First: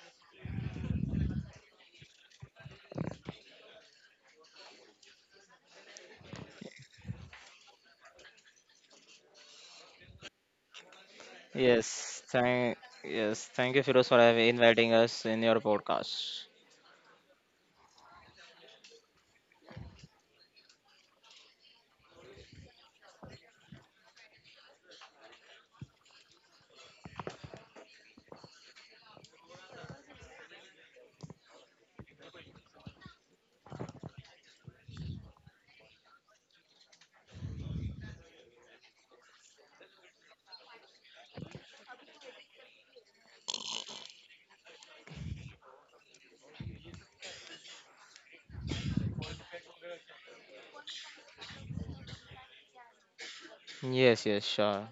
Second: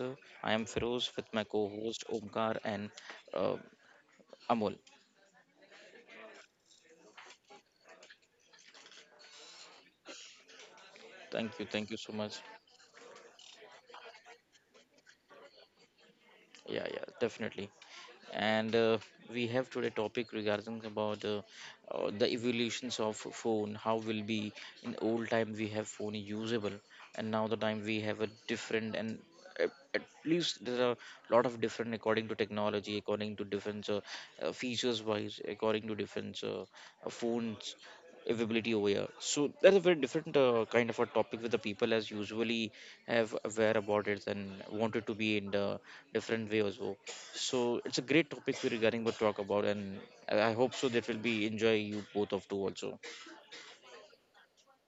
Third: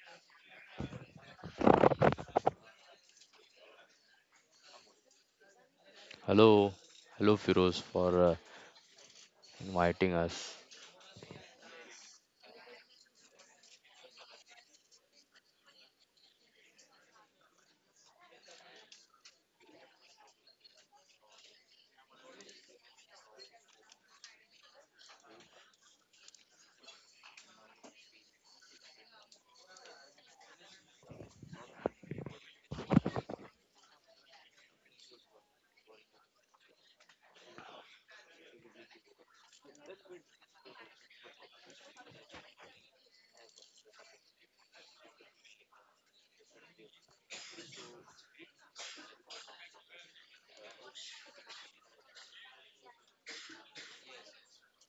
I am Feroz with my co-host Omkar and uh, Amol. Hello, hello Firoz for inviting us. Thank you so Yes, much. thank yes, thank you, Firoz, for having inviting us in your podcast. Yeah, yeah, definitely. And we have today topic regarding about the evolutions of phone. How will be in old time we have phone usable, and now the time we have a different and at least there are a lot of different according to technology, according to different features wise, according to different phones availability over here. So that's a very different kind of a topic with the people as usually have aware about it and wanted to be in the different way as well. So it's a great topic we're regarding to talk about, and I hope so that will be enjoy you both of two also. Yes, yes, sure.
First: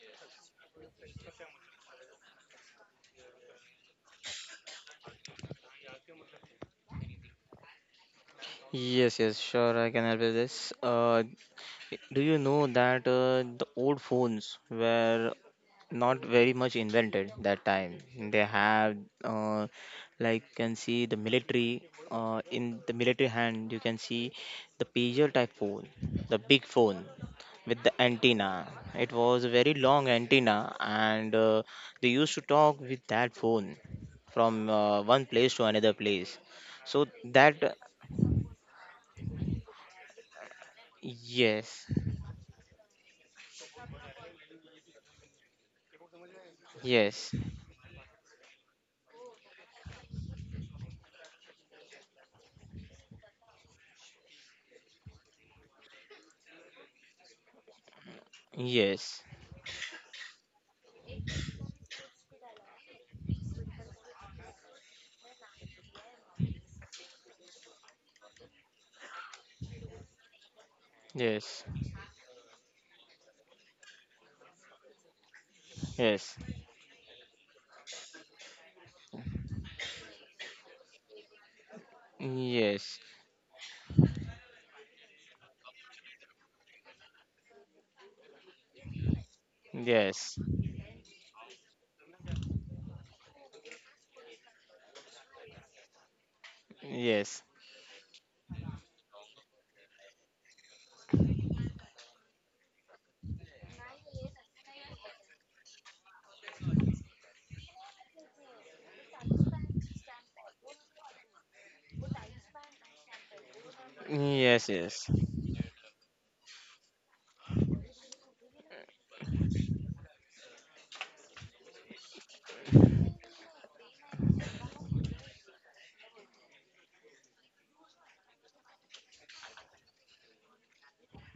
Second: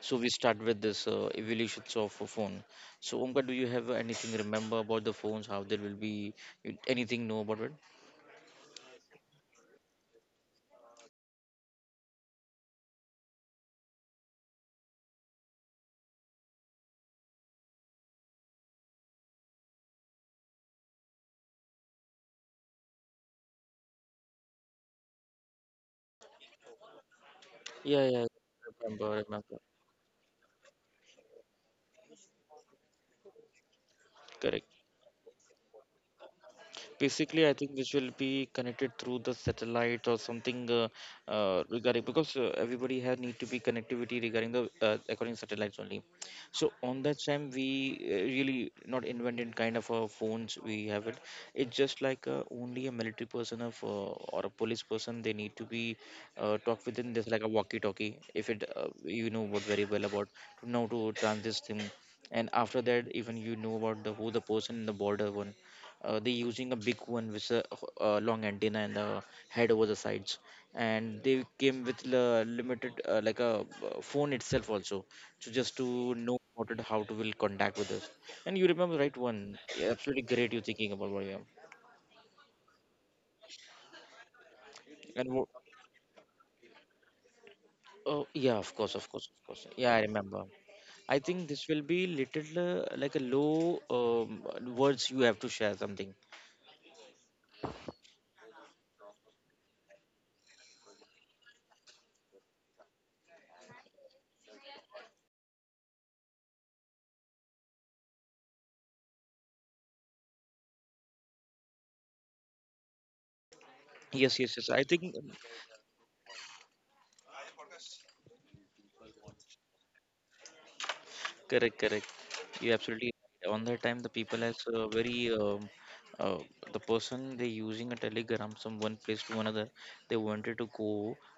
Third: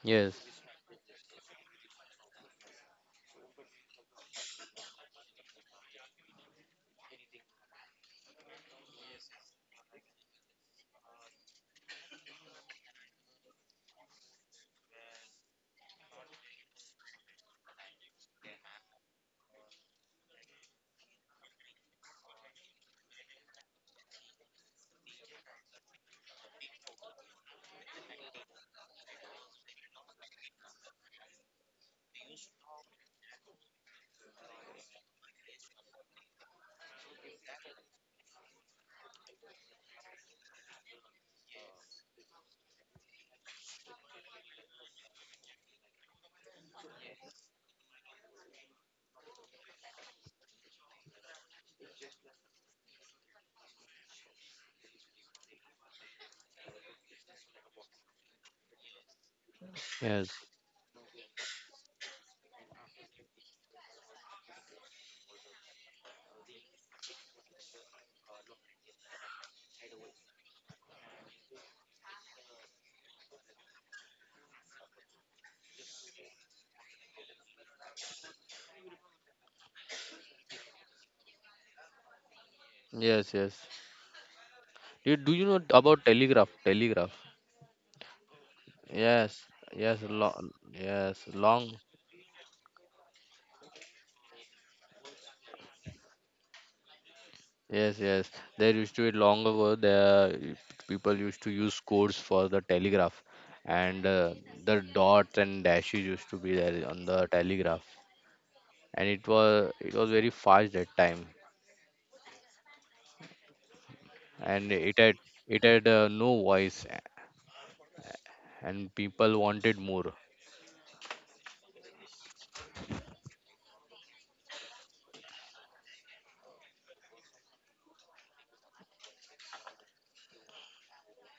So we Yes, start with this evolutions of a phone. So Omkar, do you have anything remember about the phones? How there will be anything know about it? Yes, yes, sure. I can help with this. Do you know that the old phones were not very much invented that time. They have uh, like can see the military in the military hand you can see the pager type phone, the big phone with the Yeah, yeah. antenna. It Remember, was a remember. very long antenna and they used to talk with that phone Correct. from one place to another place. So Basically, I think that which will be connected through the satellite or something yes, regarding because everybody has need to be connectivity regarding the according satellites only. So on that yes, time, we really not invented kind of phones. We have it. It's just like only a military person of or a police person. They need to be talk within this like a walkie-talkie. If it yes, you know what very well about yes, to know to transit thing. And after that, even you know about the who the person in the border one they using a big one with a long antenna and the head over the sides and they yes, came with the limited like a phone itself also so just to know yes, about it how to will contact with us and you remember right one, yeah, absolutely great you thinking about what, yeah, yes, yes, yes. Do and you wo- know about telegraph? Telegraph. oh yeah, of course, of course, of Yes, course, yeah, yes, I yes, remember. long, yes, I think this long. will be little like a low words you have to share something. yes. Yes, yes. There used to be long ago. The people used to use codes for the telegraph, and the dots and dashes used to be there on the telegraph, and it was very fast that time, Yes, yes, yes. and Yes, I it yes, think had it had uh, no voice, and people wanted more. correct, correct. You absolutely right. On that time the people has very uh, the person they using a telegram from one place to another. They wanted to go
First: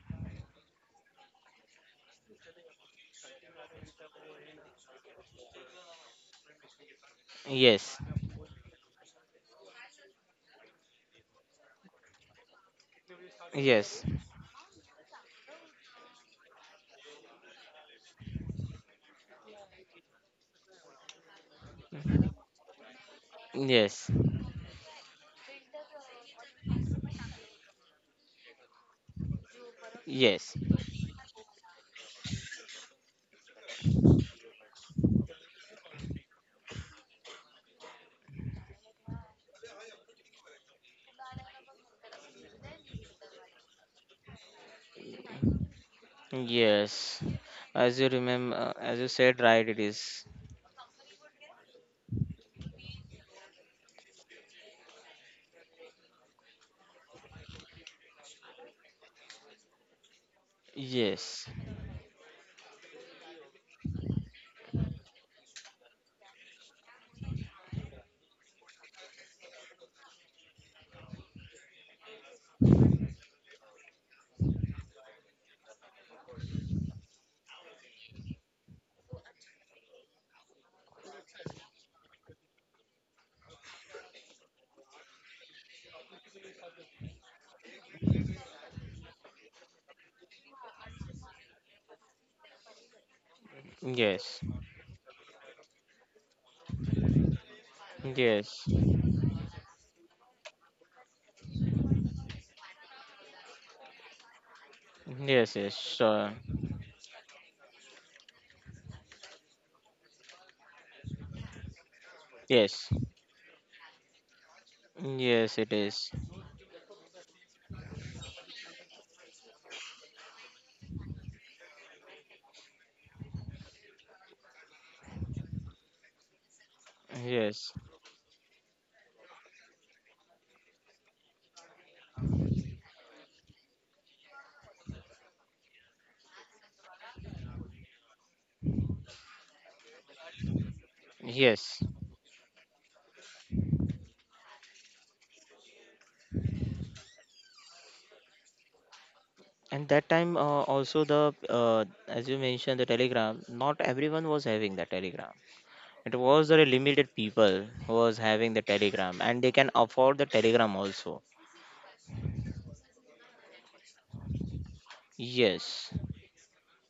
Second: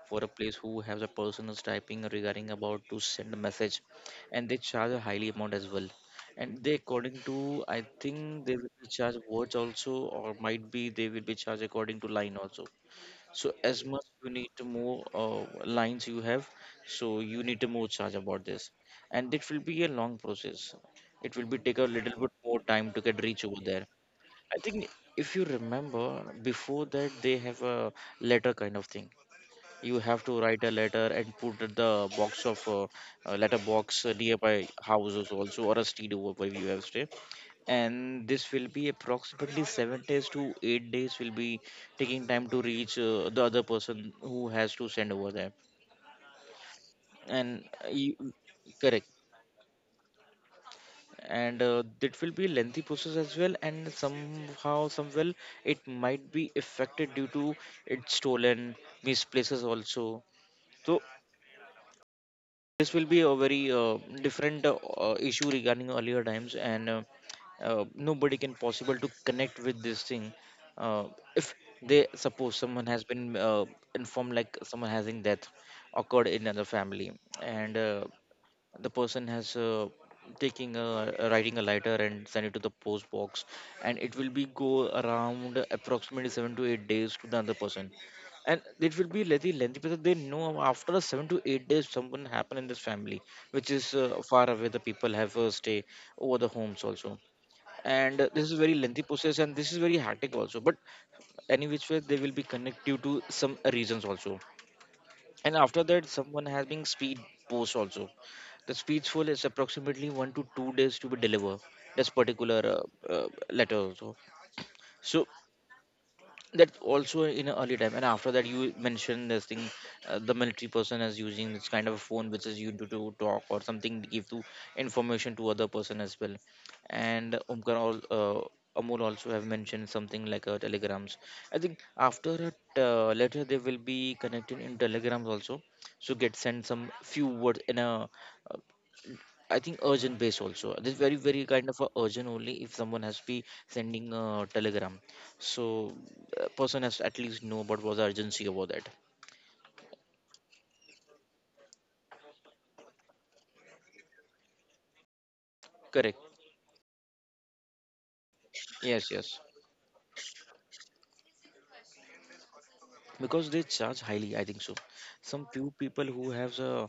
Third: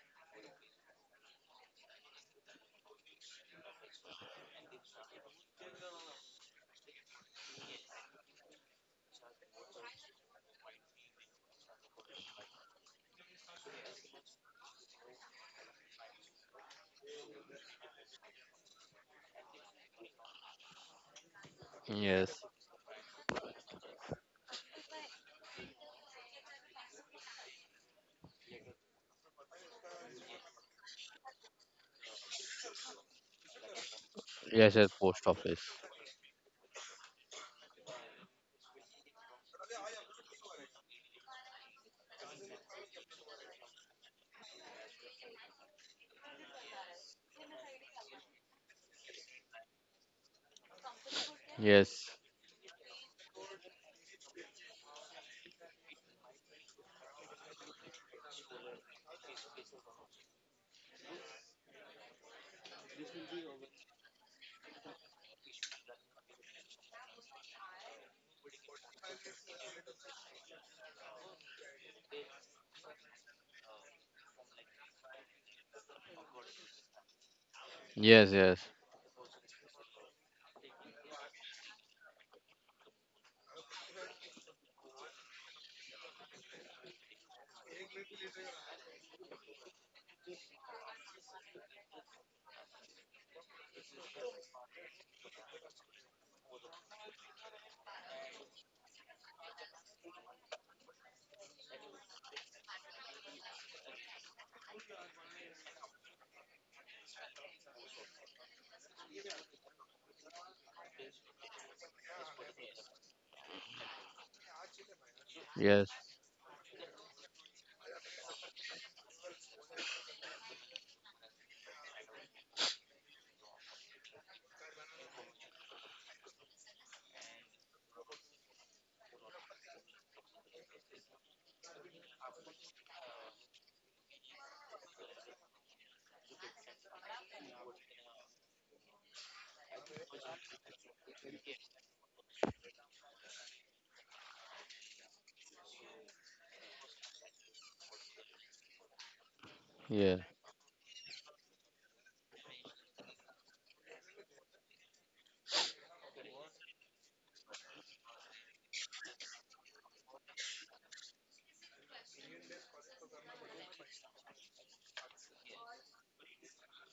for a place who has a person is typing regarding about to send a message, and they charge a highly amount as well. And they according to I yes, think they will be charged words also, or might be they will be charged according to line also. So as much yes, you need to more lines you have, so you need to more charge about this, and it will be a long process. It will be take a little bit Yes. more time to get reach over there. yes, I think if you remember before that they have a letter kind of thing you have to yes, write a letter and put at the box of letter box nearby Yes, yes, post houses office. also or a street over where you have stay and this will be approximately 7 days to 8 days will be taking time to reach the other person who has to send over there yes. and As you you, remember, as correct you said, right, it is. and Yes. it will be lengthy process as well and somehow somewhere it might be affected due to it's stolen misplaces also so Yes, this will be a very different issue regarding earlier times and nobody can possible to connect with this thing uh, if they suppose someone has been informed like someone having death occurred in another family and Yes, yes. the person has taking a writing a lighter and send it to the post box and it will be go around approximately 7 to 8 days to the other person and it will be lengthy because they know after the 7 to 8 days something happen in this family which is yes, far away the people have a stay over the homes also and this is yes, very lengthy process and this is very hectic also but any which way they will be connect due to some reasons also yes, and yes, after that sure. someone has been speed post also the speed full is approximately 1 to 2 days to be delivered this particular Yes, letter also so yes, it Yes. is. that also in a early time and after that you mentioned this thing the military person is using this kind of a phone which is used to talk or something to give to information to other person as well and Yes, umkar all amul also have mentioned something like telegrams I think after it later they will be connected in telegrams also so get sent some few words in a uh, I think urgent base also. This very very kind of yes. a urgent only if someone has be sending a telegram, so person has to at least know what was the urgency about that. And that Yeah. time, also the as you mentioned, the Telegram. Not everyone was having the Telegram. It Correct. was very limited people who was having the Yes, Telegram, and yes. they can afford the Telegram also. Because they charge highly I think so some few Yes, people who have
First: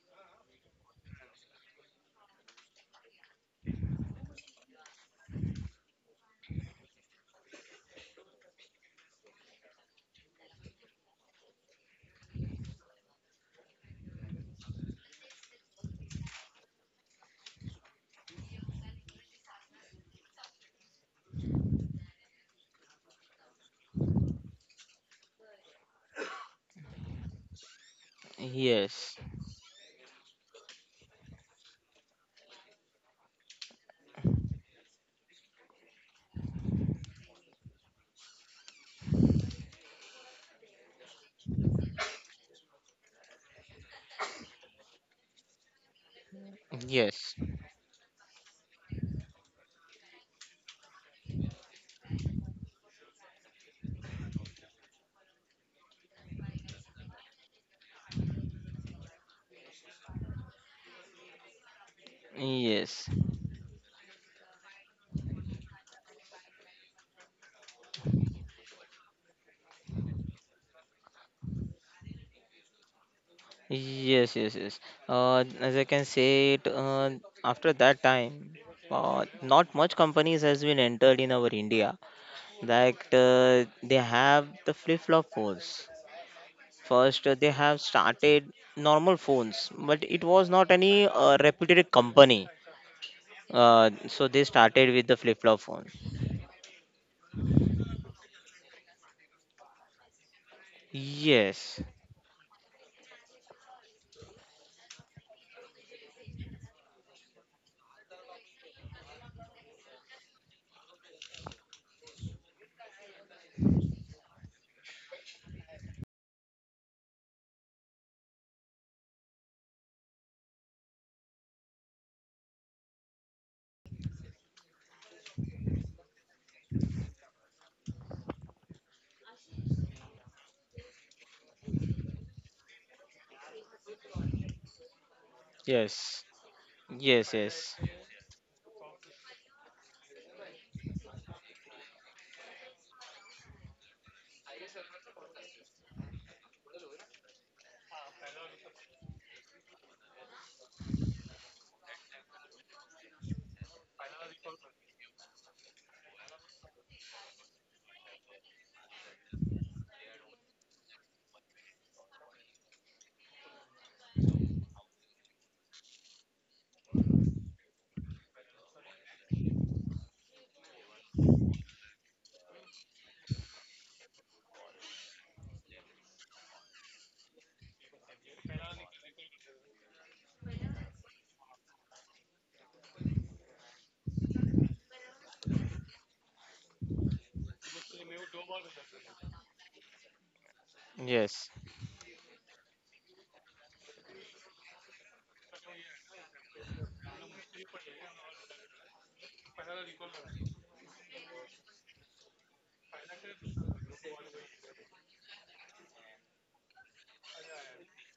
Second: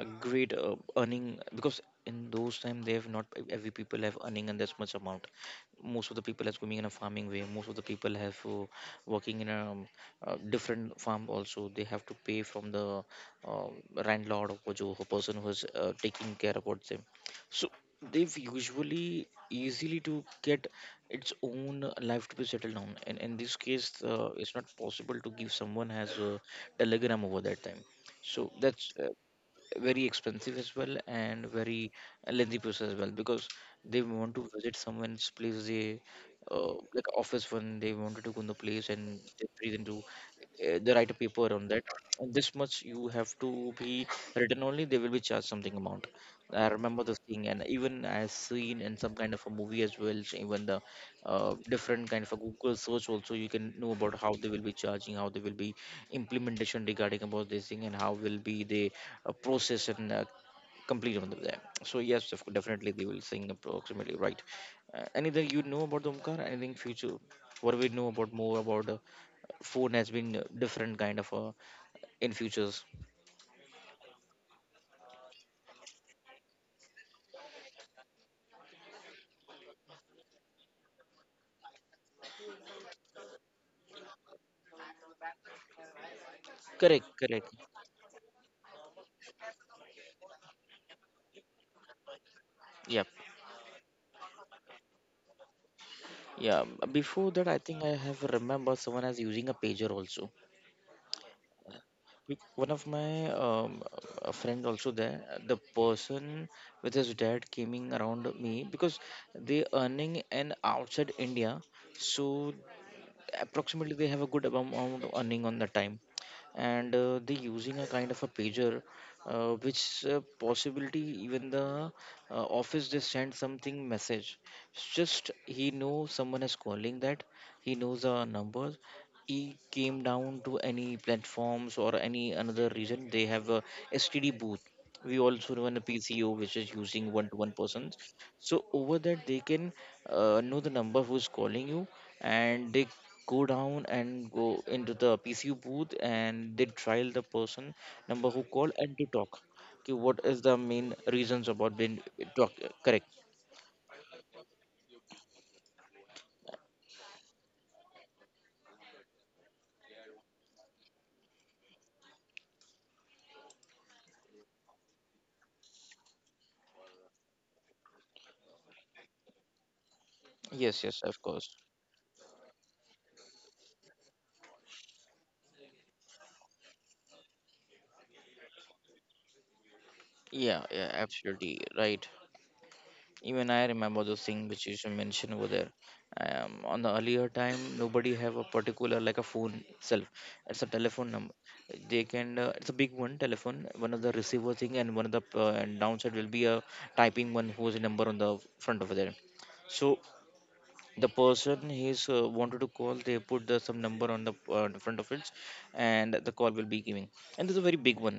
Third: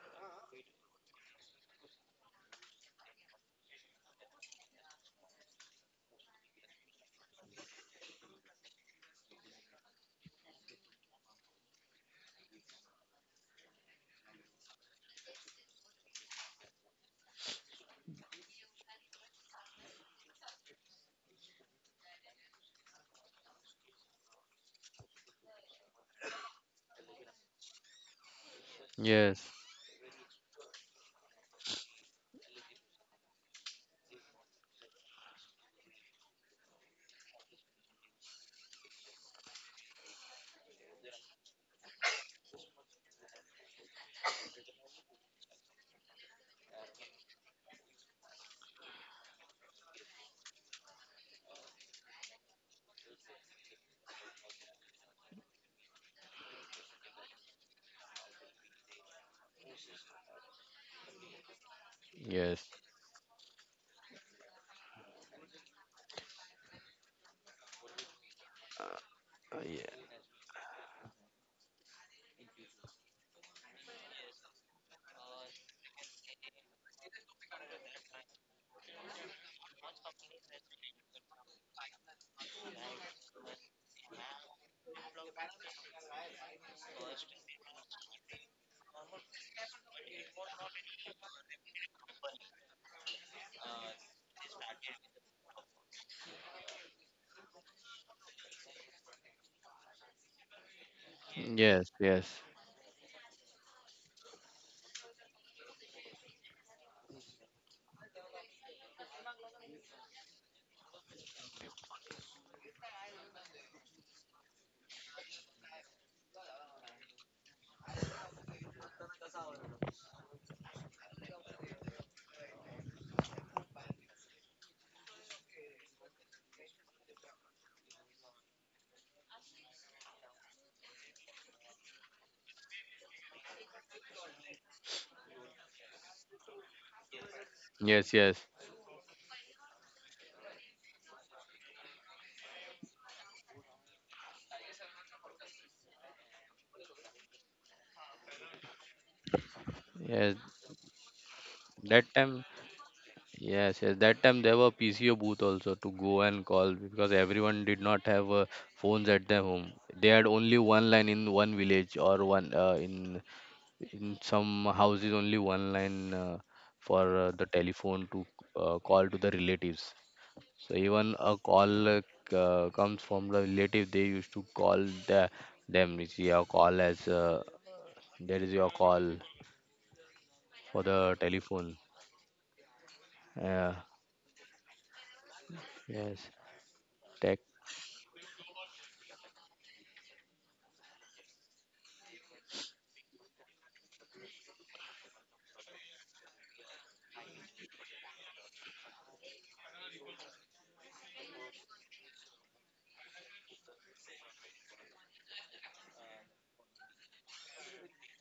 a great earning because in those time they have not every people have earning in this much amount most of the people is going in a farming way most of the people have working in a, different farm also they have to pay from the uh, landlord or jo person who is taking care about them so they've usually easily to get its own life to be settled down and in this case it's not possible to give someone as a telegram over that time so that's yes, Yes. very expensive as well and very lengthy process as well because they want to visit someone's place they like office when they wanted to go in the place and they breathe to they write a paper on that and this much you have to be written only they will be charged something amount. I remember this yes, thing and even I seen in some kind of a movie as well so even the different kind of a google search also you can know about how they will be charging, how they will be implementation regarding about this thing and how will be they process and complete on there. So yes, Yes. definitely they yes, will sing approximately right. Anything you know about the Omkar? Anything future? What do we know about more about phone has Yeah. been different kind of in futures. yes, yes, yes. As I can say it, after that time, not much companies has been entered in our India. Like they have the flip-flop phones. Correct, First, correct. they have started normal phones, but it was not any reputed company. Yep, So they started with the flip-flop phone. yeah. Before that, I think I have remember someone has using a pager also. Yes, Yes, yes. One of my a friend also there. The person with his dad came in around me because they earning an outside India so approximately they have a good amount of earning on the time and they using a kind of a pager which possibility even the office they send something message it's just he knows someone is calling that he knows the numbers he came down to any platforms or any another region they have a std booth we also run a yes, pco which is using one yes, to one yes, persons Yes, yes. so over that they can know the number who's calling you and they go down and go into the PCU booth and they trial the person number who called and to talk. Okay, what Yes. is the main reasons about being That time, talk? Correct. yes, yes. That time there were PCO booth also to go and call because everyone did not have phones at their home. They had only one line in one village, or one in some houses only one line, for the telephone to call to the relatives. So Yes, yes, even of a course. call comes from the relative. They used to call the, them. It's your call as There is your call Yeah, for yeah, the absolutely telephone. right. Even I Uh, remember those things which you should mention over there yes, on the earlier tech. time nobody have a particular like a phone itself it's a telephone number yes, they can it's a big one telephone one of the receiver thing and one of the and downside will be a typing one whose number on the front over there so the person he's wanted to call they put some number on the front of it and the call will be giving and this is a very big one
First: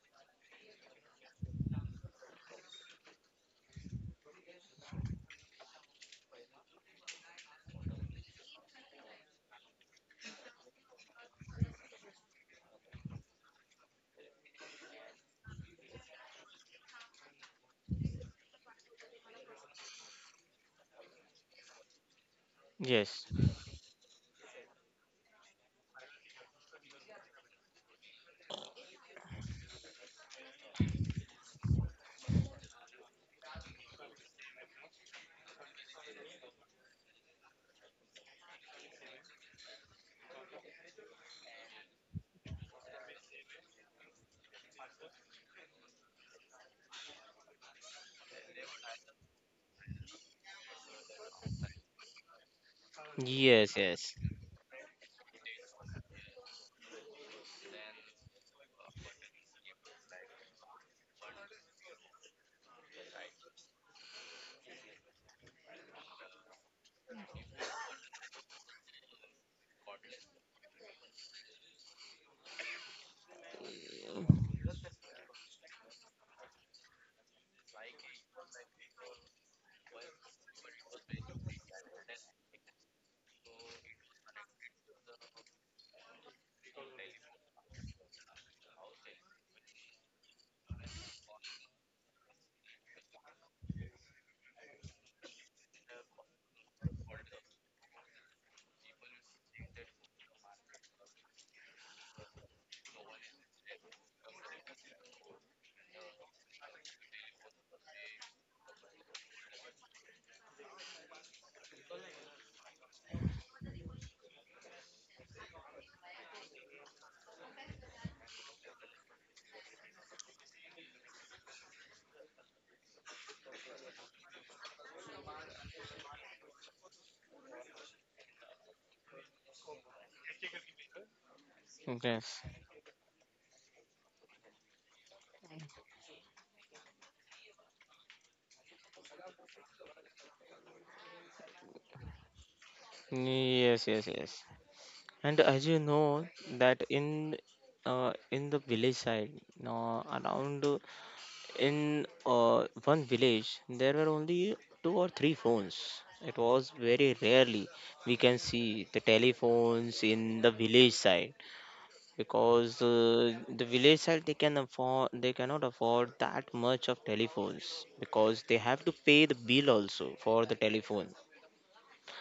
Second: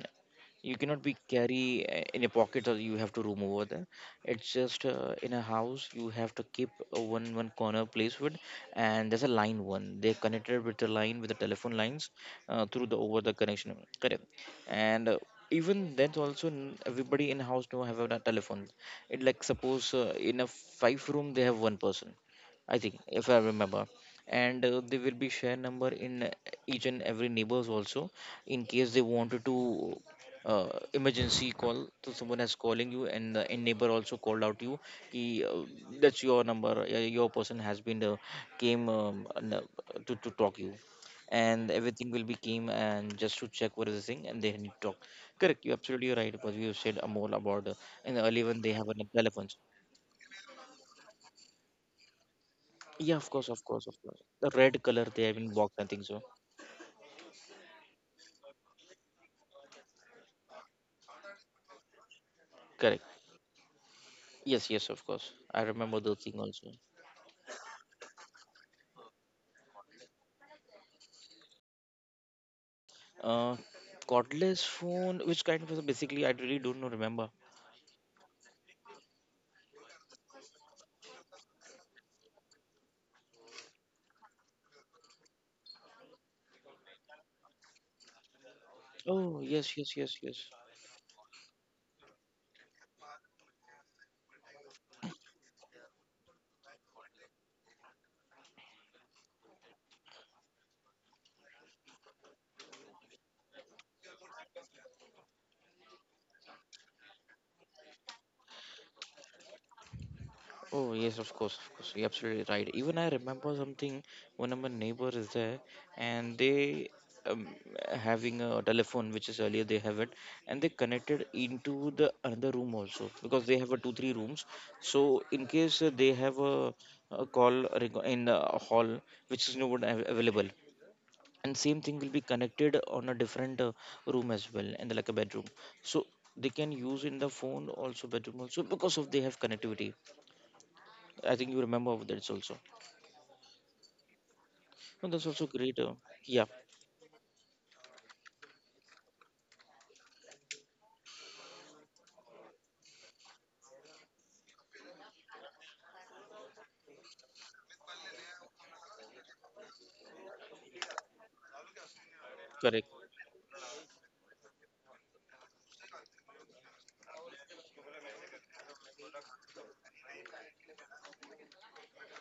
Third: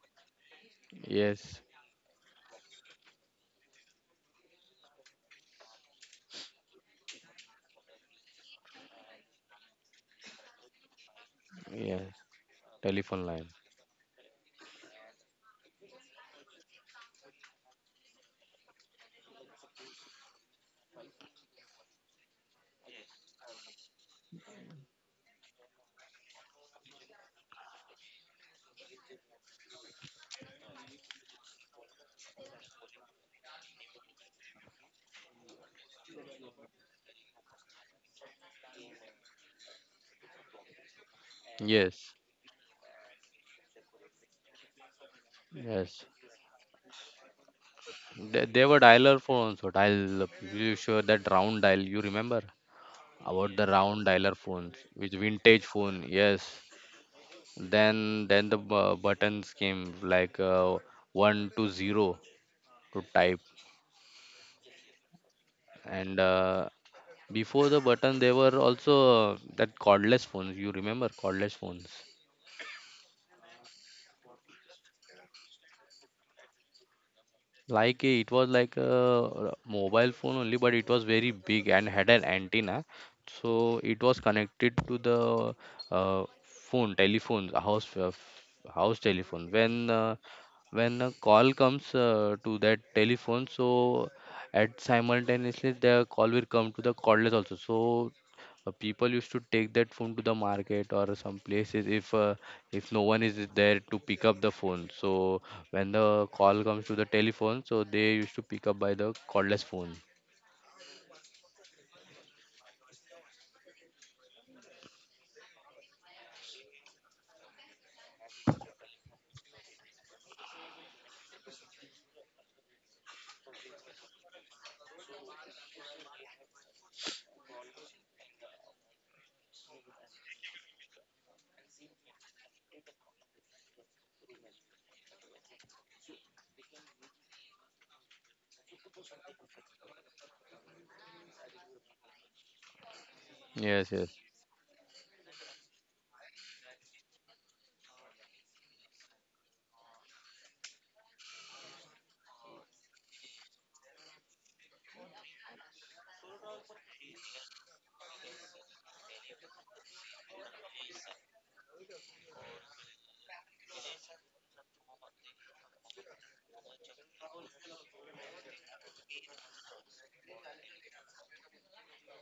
you cannot be Yes, carry in a pocket or you have to room over there it's just in a house you have to keep a one corner place with and there's a line one they're connected with the line with the telephone lines yes. Through the over Telephone the line. connection correct and even then also everybody in house now have a telephone it like suppose in a 5 room they have one person I think, yes. if I remember. And they will be share number in each and every neighbors also, in case they wanted to uh, emergency call. So someone has calling you, and the in neighbor also called out you. Ki, that's your number. Your person has been came, and, to talk you, and everything Yes, will be came and just to check what is the thing, and they need to talk. Correct. You're yes. absolutely right. Because you said more about in the They, early when they they were have a dialer telephone. phones. Or dial. You sure that round dial? You remember Yeah, of course, about of the Yes, course, of round yes. course. dialer The phones, red color which they have in vintage box, I phone? think so. Yes. Then the buttons came like one to zero to Correct. type, Yes, yes, of course. I remember and those thing also. before the button there were also, that cordless phones. You remember cordless phones? Uh, Cordless phone, which kind of basically I really don't know, remember. It was like a mobile phone only, but it was very big and had an antenna, so it was connected to the, uh, phone telephone house, house Oh, telephone yes, yes, yes, yes. when a call comes to that telephone, so at simultaneously the call will come to the cordless also, so people used to take that phone to the market or some places, if no one is there to pick up the phone. So when the call comes to the telephone, so they used to pick up by the cordless phone. Oh, yes, of course, of course. You're absolutely right. Even I remember something. One of my neighbor is there, and they, um, having a telephone, which is earlier they have it, and they connected into the another room also because they have a two, three rooms. So in case they have a call reg- in the hall, which is not av- available. And same thing will be Yes, connected on a different room as well, and like a bedroom. So they can use in the phone also bedroom also because of they have connectivity. I think you remember that's also. yes, Yes, yes, yes, yes. No, that's And also as great. you know Yeah, that in the village side, no, around in one village, there were only two or three phones. It was very rarely we can see the telephones in the village side because correct. The village side they cannot afford that much of telephones because they have to pay the bill also for the telephone.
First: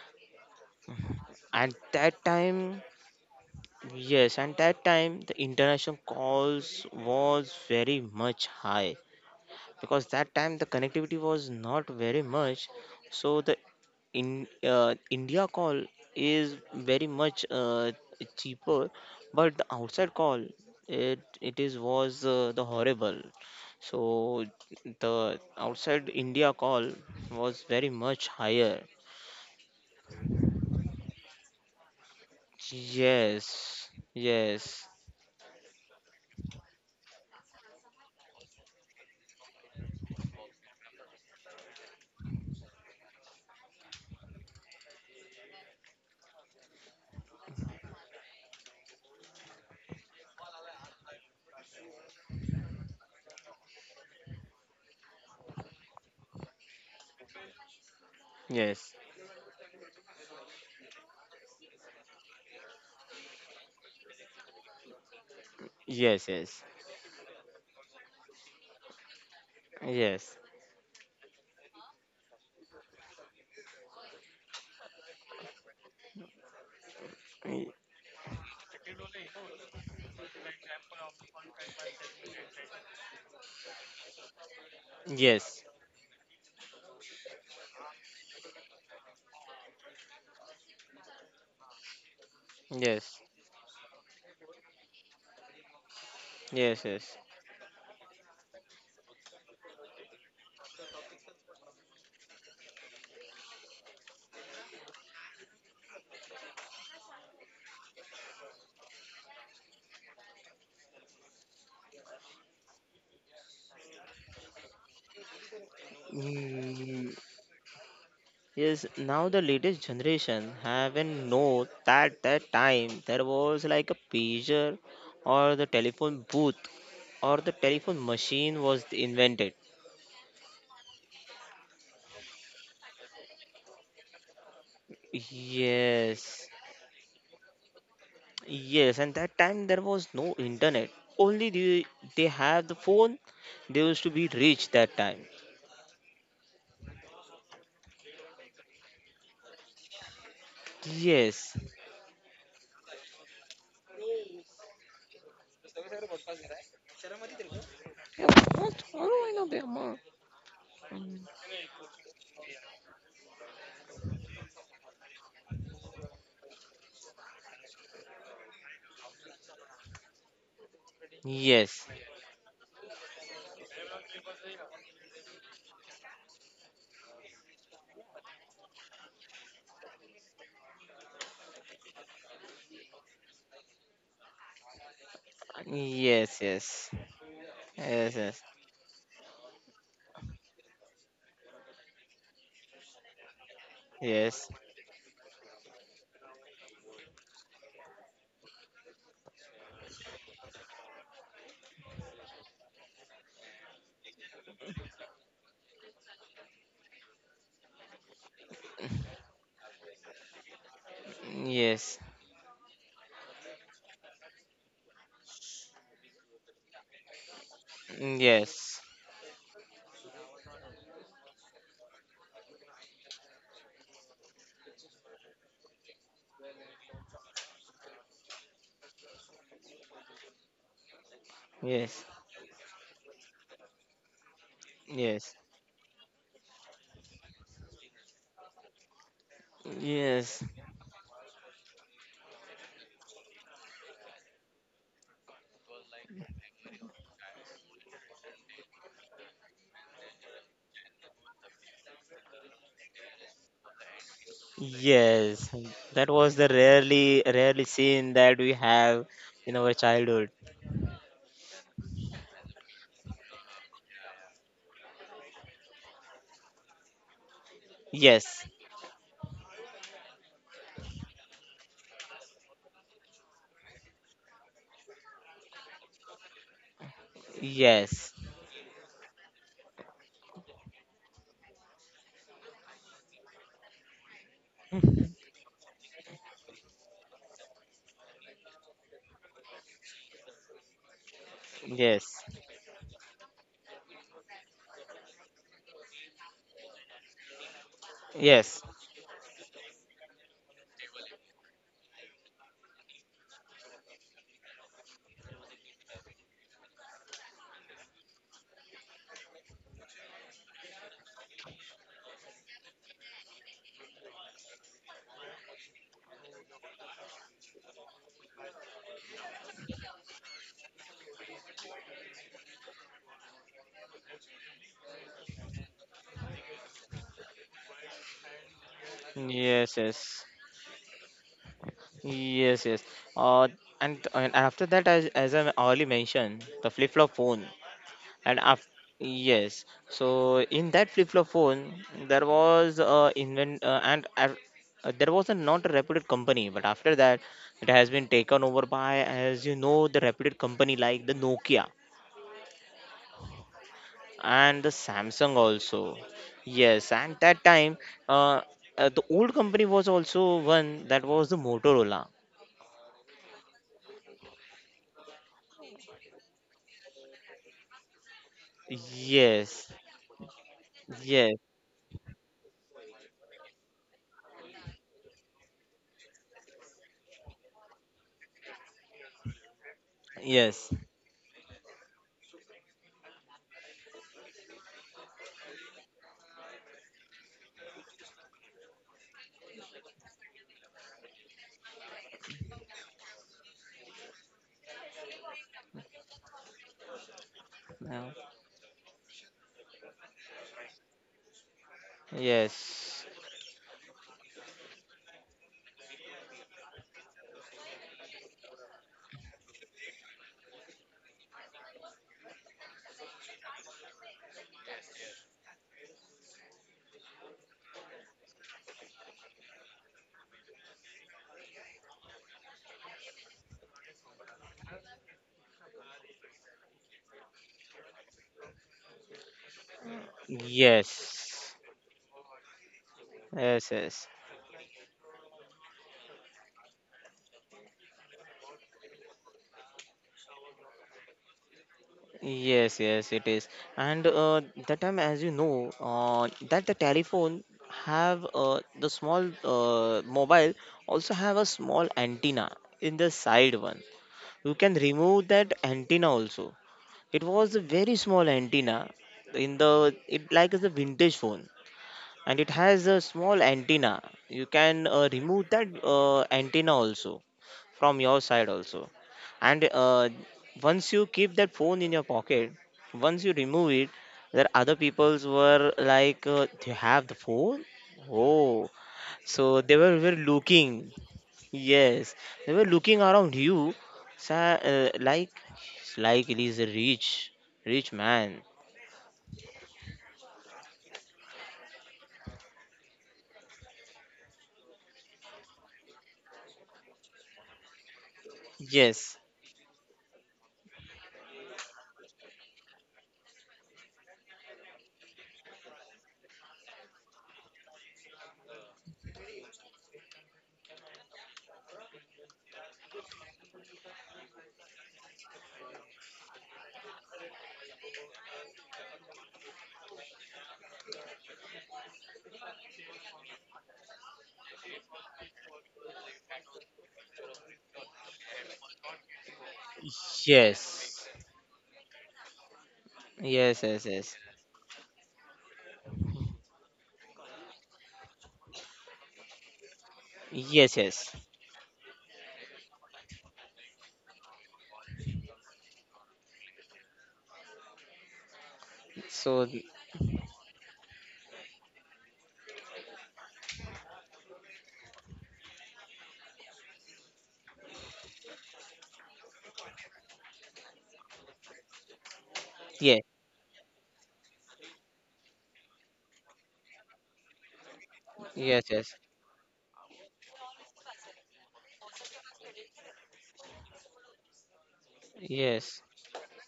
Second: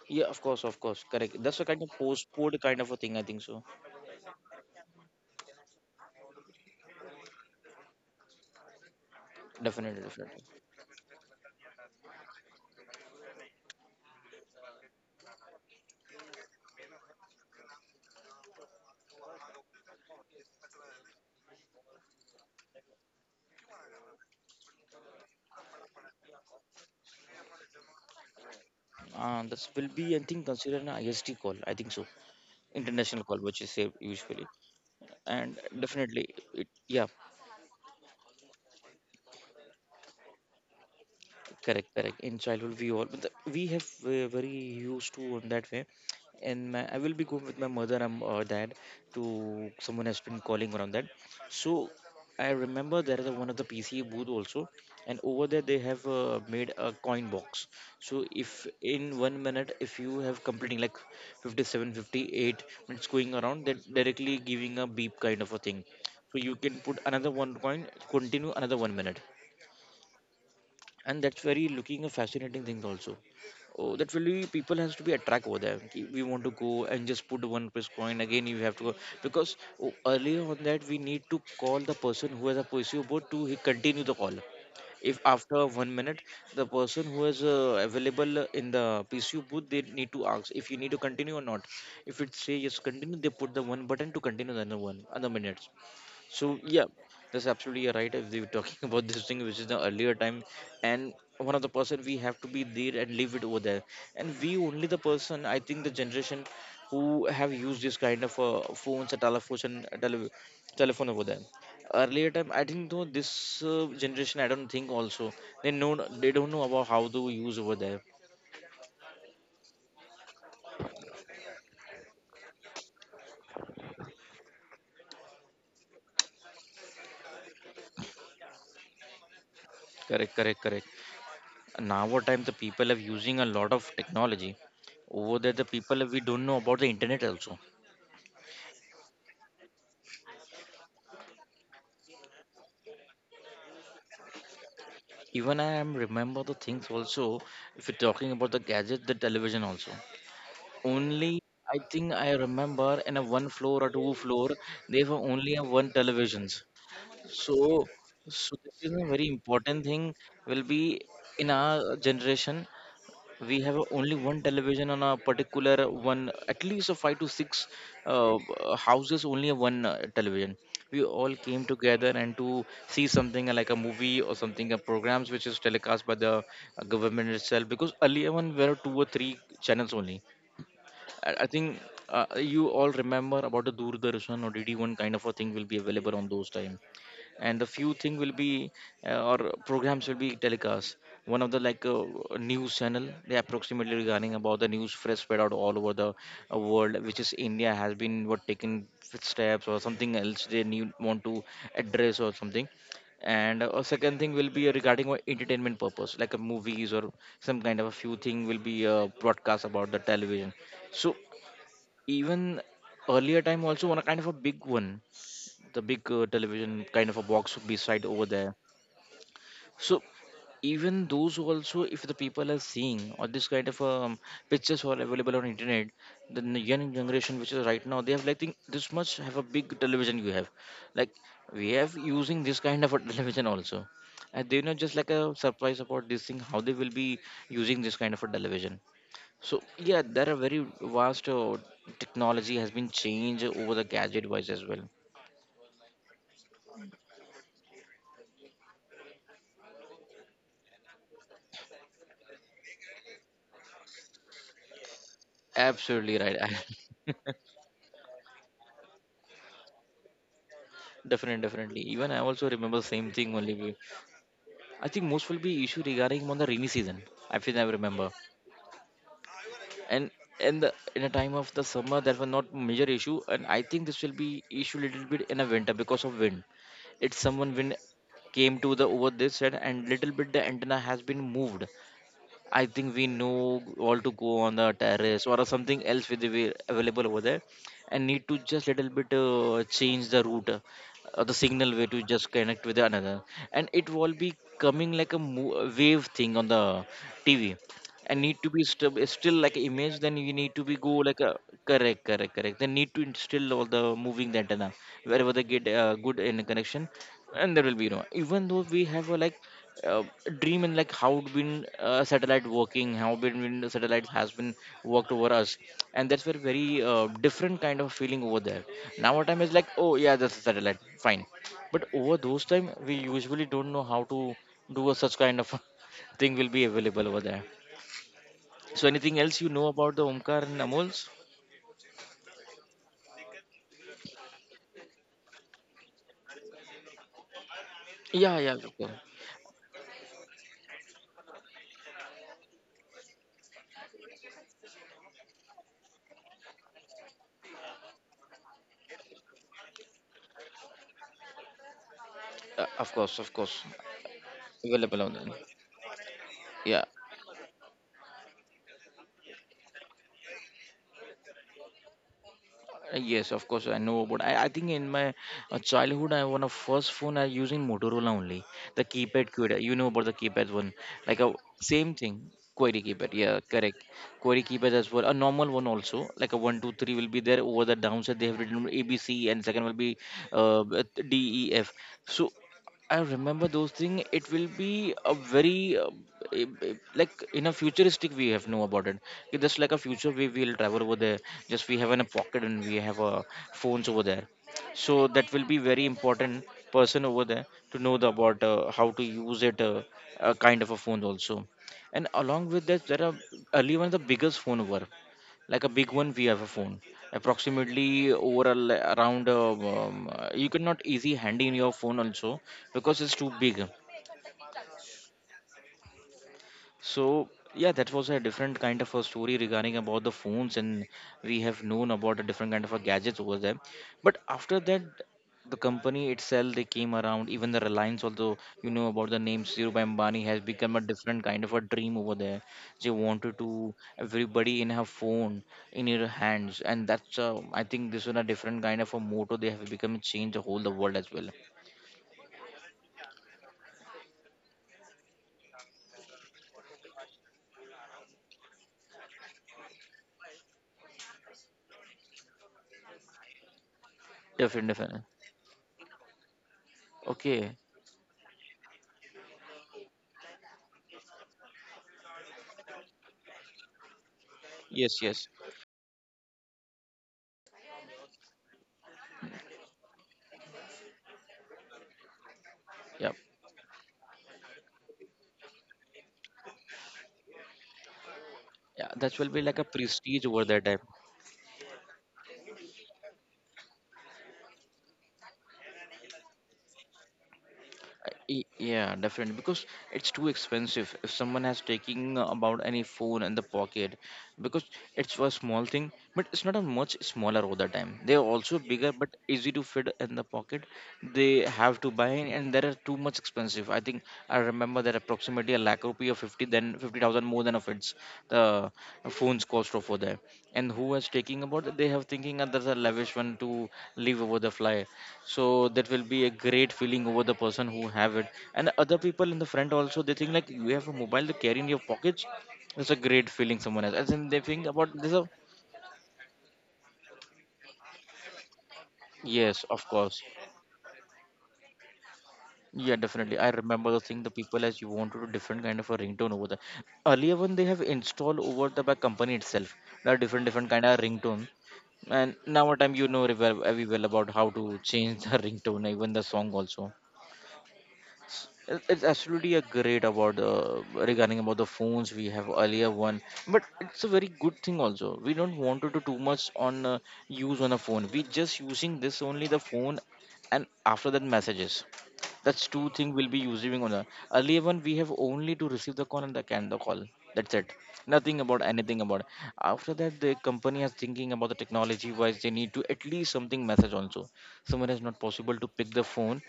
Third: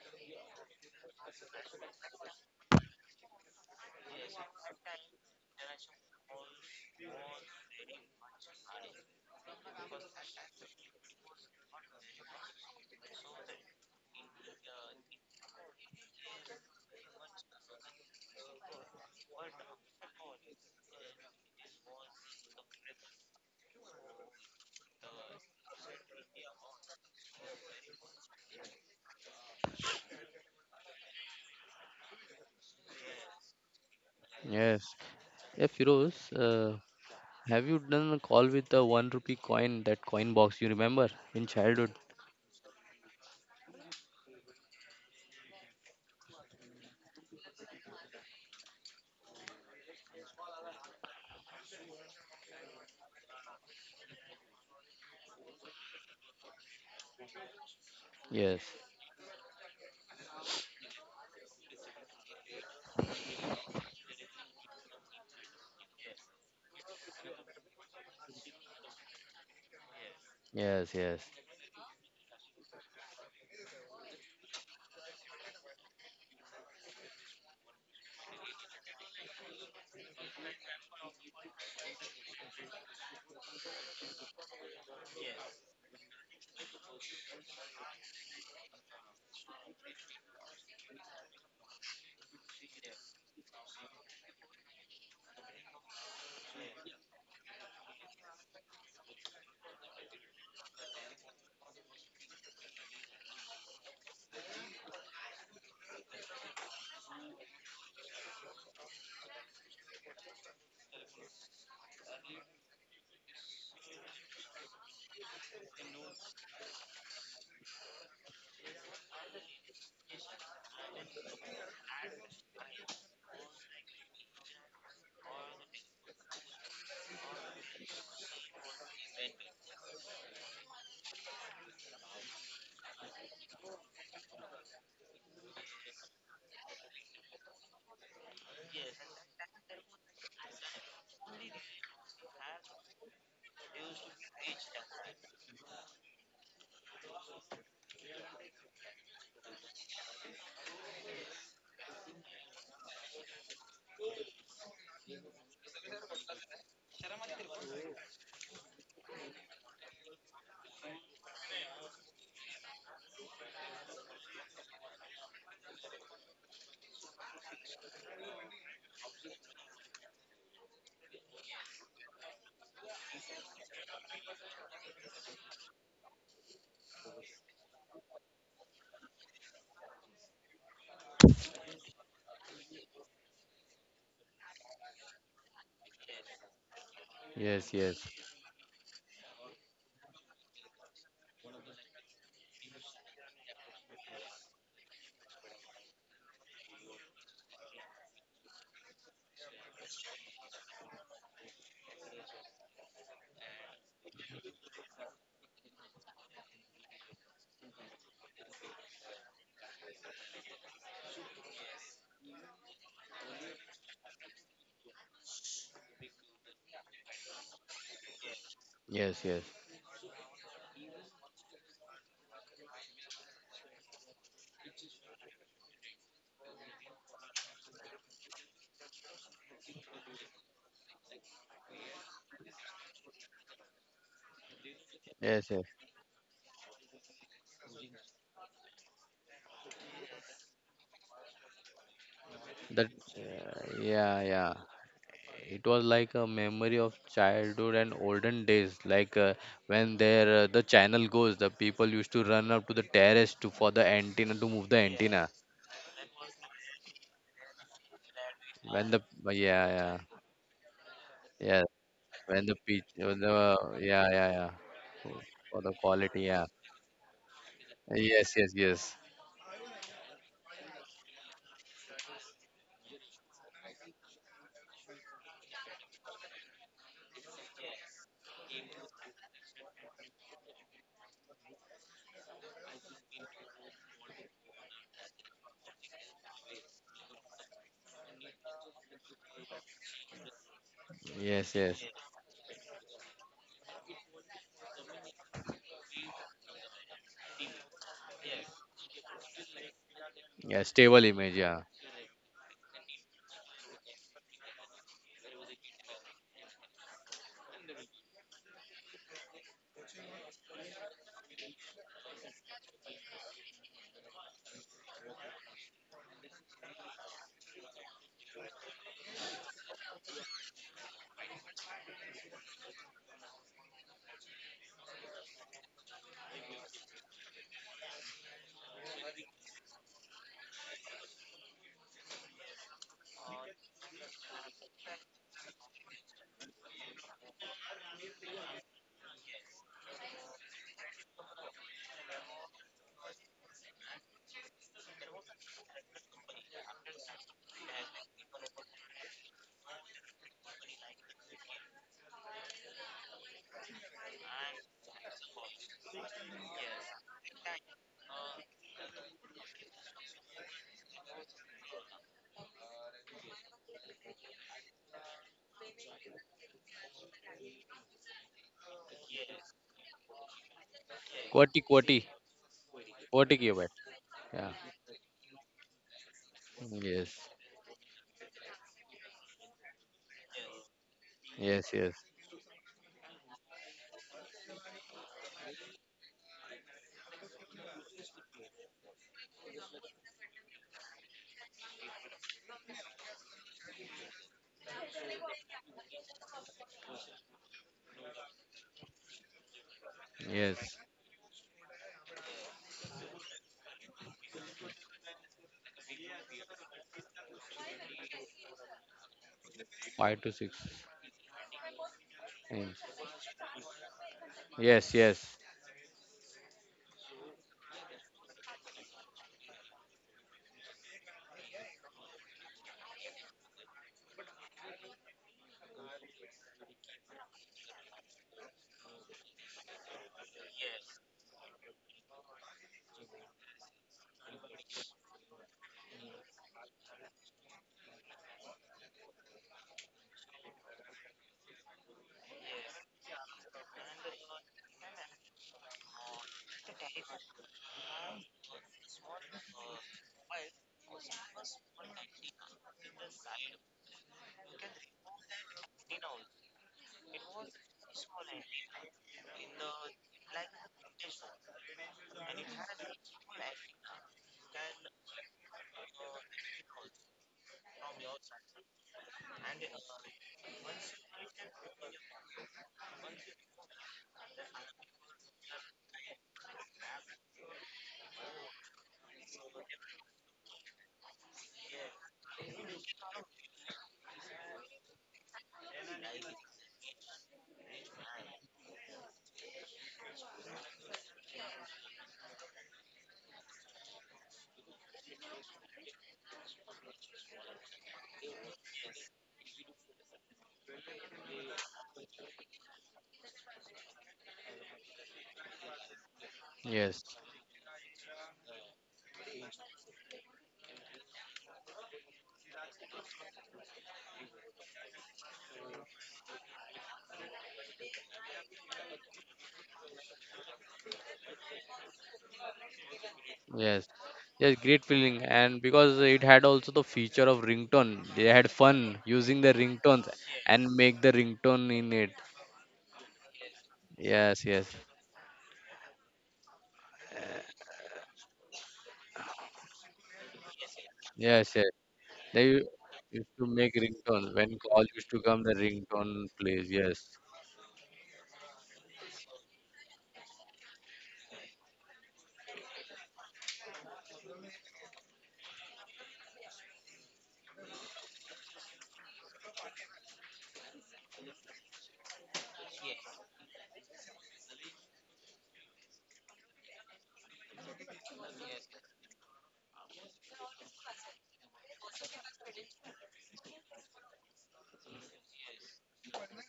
Yeah, of course, correct. That's a At kind of that postponed kind time of a thing. I think so. yes, and that time the international calls was very much high Definitely, because definitely. that time the connectivity was not very much. So the in India call is very much cheaper, but the outside call it it is was the horrible. So the outside India call was very much higher. This will be, I think, considered an IST call. I think so. International call, which is Yes, said usually, yes. yes, and Yeah, Firoz, definitely, yeah. have you done a call with the 1 rupee coin, that coin box, you remember, in Correct, childhood? correct. In childhood we all but the- we have very used to on that way, and my, I will be going with my mother and dad to someone has been calling around that. So I remember there is a, one of the PCA booth also, and over there they have made a coin box. So if Yes, yes, in one minute if you have completing like 57, 58, 58 minutes going around that directly giving a beep kind of a thing, yes, so you yes. can put another one coin, continue another one minute, Yes. yes, and yes, that's very looking a fascinating thing also. Oh, that really people has to be attract over there. Ki, we want to go and just put one Y- plus coin again, you have to go. Because oh, earlier on that we need to call the person who has a PSU board to he continue the call. If after yes, one minute the person who is available in the PCU booth, they need to ask if you need to continue or not. If it say yes continue, yes, they put the one button to continue the another one other minutes. So yeah, yes, yes. that's absolutely right. If we were talking about this thing, which is the earlier time, and one of the person we have to be there and leave it over there, and we only the person, I think the generation who have used this kind of phones, a telephone, telephone over there. Earlier time, I think though this generation, I don't think also they don't know about how Mm, to use over there. yes, now the latest generation haven't know that that time there was like a pager or the telephone booth or the telephone machine was invented. Correct, correct, correct. Now what time the people are using a lot of technology over there. The people we don't Yes, know about the internet also. yes, and that time there was no internet. Only they have the phone. They used to be rich that time. Even I am remember the things also. If you're talking about the gadget, the television also. Only Yes, I think I remember in a one floor or two floor, they were only a one televisions. So, yeah, so, what? this is a How do very I know they are important more? thing will be Um, in our generation. We have only one television on a particular one, at least a five to six houses only have one television. We all came yes, together and to see something like a movie or something a programs which is telecast by the government itself, because earlier one were two or three channels only. I think you all remember about the Doordarshan or DD1 kind of a thing will be available on yes, those time, yes, and the yes, few yes, thing will yes, be or programs will be telecast. One of the like news channel they approximately regarding yes, about the news fresh spread out all over the world, which is India has been what taking steps or something else they need want to address or something. And a second thing will be regarding our entertainment purpose like a movies or some kind of a few thing will be broadcast about the television. So yes, yes, even earlier time also on a kind of a big one, the big television kind of a box beside yes, over there. yes, yes, yes, So even those also, if the people are seeing or this kind of pictures are available on internet, the young generation which is right now, they have like think this much have a big television you have, like we have using this kind of a television also, and they know just like a yes, yes. surprise about this thing how they will be using this kind of a television. So yeah, there are yes, yes, very vast technology has been changed over the Yeah, gadget wise yeah. as well. It was like a memory of childhood and olden days, like when the channel goes, the people used to run up to the terrace, to for the antenna, to move the antenna. yes. That Absolutely was right. the rarely, rarely seen that we When the have Yeah, in our yeah, childhood. Definitely, yeah. definitely. Even I when also the remember pitch same when thing only. the Yeah, yeah, yeah, I think most will for be the issue quality. regarding on Yeah, the rainy season. I feel I remember. yes, Yes, yes, yes, And in a time of the summer that was not major issue, and I think this will be issue little bit in a winter because of wind. It's someone wind yes, came to the over this side and little bit the antenna has been moved. I think we know all to go on the terrace or something else with the way available over there, and need to just little bit change the route, or the yes, signal yes. way to yes, just connect with another, and it will be coming like a wave thing on the TV, and need to yes, be yes, still like an image. Then you need Yeah, to be go stable like a, image, yeah. correct, correct, correct. Then need to instill all the moving the antenna wherever they get good in connection, and there will be no. Even though we have a like uh, dream in like how been satellite working, how been satellites has been worked over us, and that's very very different kind of feeling over there. Now our time is like oh yeah, that's a satellite, fine. But over those time we usually don't know how to do a such kind of thing will be available over there. So anything else you know about the yes, Omkar and Amuls? yes, yes. Uh, and after that, as I already mentioned, the flip flop phone. Yeah, And yeah, after of course, yes, so in that flip-flop phone there was there was a not a reputed company but after that it has been taken over by as you know the reputed company like the Nokia of course, of course. and the Available on there. Samsung also. Yeah. Yes, and that time uh, the old company was also one, that was the Motorola. Yes, of course I know, but I think in my childhood I one of first phone I using Motorola only, the keypad query. Yes, You know about the keypad one, like a yes, Quality, same quality. thing query keypad. QWERTY Yeah, keyboard. correct. Query Yeah, keypad as well. A normal one also, like a 1 2 3 will yes, be there over the downside they have written ABC and second will be uh, yes. D E yes, F. yes, So I remember those things. It will be a very like in a futuristic we have know about it. It just like a future we will travel over there. Just we have in a pocket and we have phones over there. So that will be very important person over there to know Uh, about how to use it, a kind of yes. a phone also. And along with that, there yes, are early one the biggest phone over, like a big one we have a phone approximately over a around Five to you six cannot easy handy in your phone also inch. because it's too big. Yes, yes, So yeah, that was a different kind of a story regarding about the phones, and we have known about a different kind of a gadgets over there. But after that, the company itself they came around. Even the Reliance, although you know about the name Dhirubhai Ambani, has become a different kind of yes, a dream over there. They wanted yes, to yes. everybody in her phone, in her hands, and that's I think this is a different kind of a motto they have become change the whole the world as well. Yes, yes, it is. And that time, as you know, that the telephone have the small mobile also have a small antenna in the side one. You Different, can different. remove that antenna also. It was Okay. a very small antenna in the it like is a vintage phone and it has a small antenna. You can Yes, yes. remove that antenna also from your side also. And once you keep that phone in your pocket, Yeah. once you remove it, there other people's were like, "Do you have the phone?" Oh, Yeah, that will be so like a they were prestige over that time. looking. Yes, they were looking around you, sa like it is a rich, rich man. Y- Yeah, definitely because it's too expensive. If someone has taking about any phone in the pocket, because it's a small thing, but it's not a much smaller over the time. They are also bigger but Yes, easy to fit in the pocket. They have to buy and there are too much expensive. I think I remember that approximately a lakh rupee or 50 then fifty yes. thousand more than of its the phones cost over there. And who has taking about that they have thinking that there's a lavish one to leave over the fly, so that will be a great feeling over the person who have it, and other people in the front also they think like you have a mobile to carry in your pockets. It's a great feeling Yes, someone else as in they yes, think great about this feeling, a and because it had also the feature of ringtone, they had fun using the yes of ringtones course. and make yes, the ringtone in it. Yeah, definitely, I yes, yes, remember yes. seeing the Yes, yes, people as you want to do different kind of a ringtone over there. Earlier when they have installed over the by company itself, there are different Yes, kind of yes. ringtone. yes, yes. And They now u- a time you know used very to well- make very well ringtone about how when to call used to change the come, the ringtone, ringtone even the song plays. also. Yes, It's So, absolutely a great about the regarding about the phones we have earlier one, but it's a very good thing also. We don't want to do too much on use on a phone. We just using this only the phone, and after that messages. That's two yeah, thing we'll be using on the earlier one. We have only to receive the call and the can the call. That's it. Nothing yes, about yes, anything about. It. After that, the company is thinking about the technology wise. They need to at least something message also. Someone is not possible to yes, pick the phone.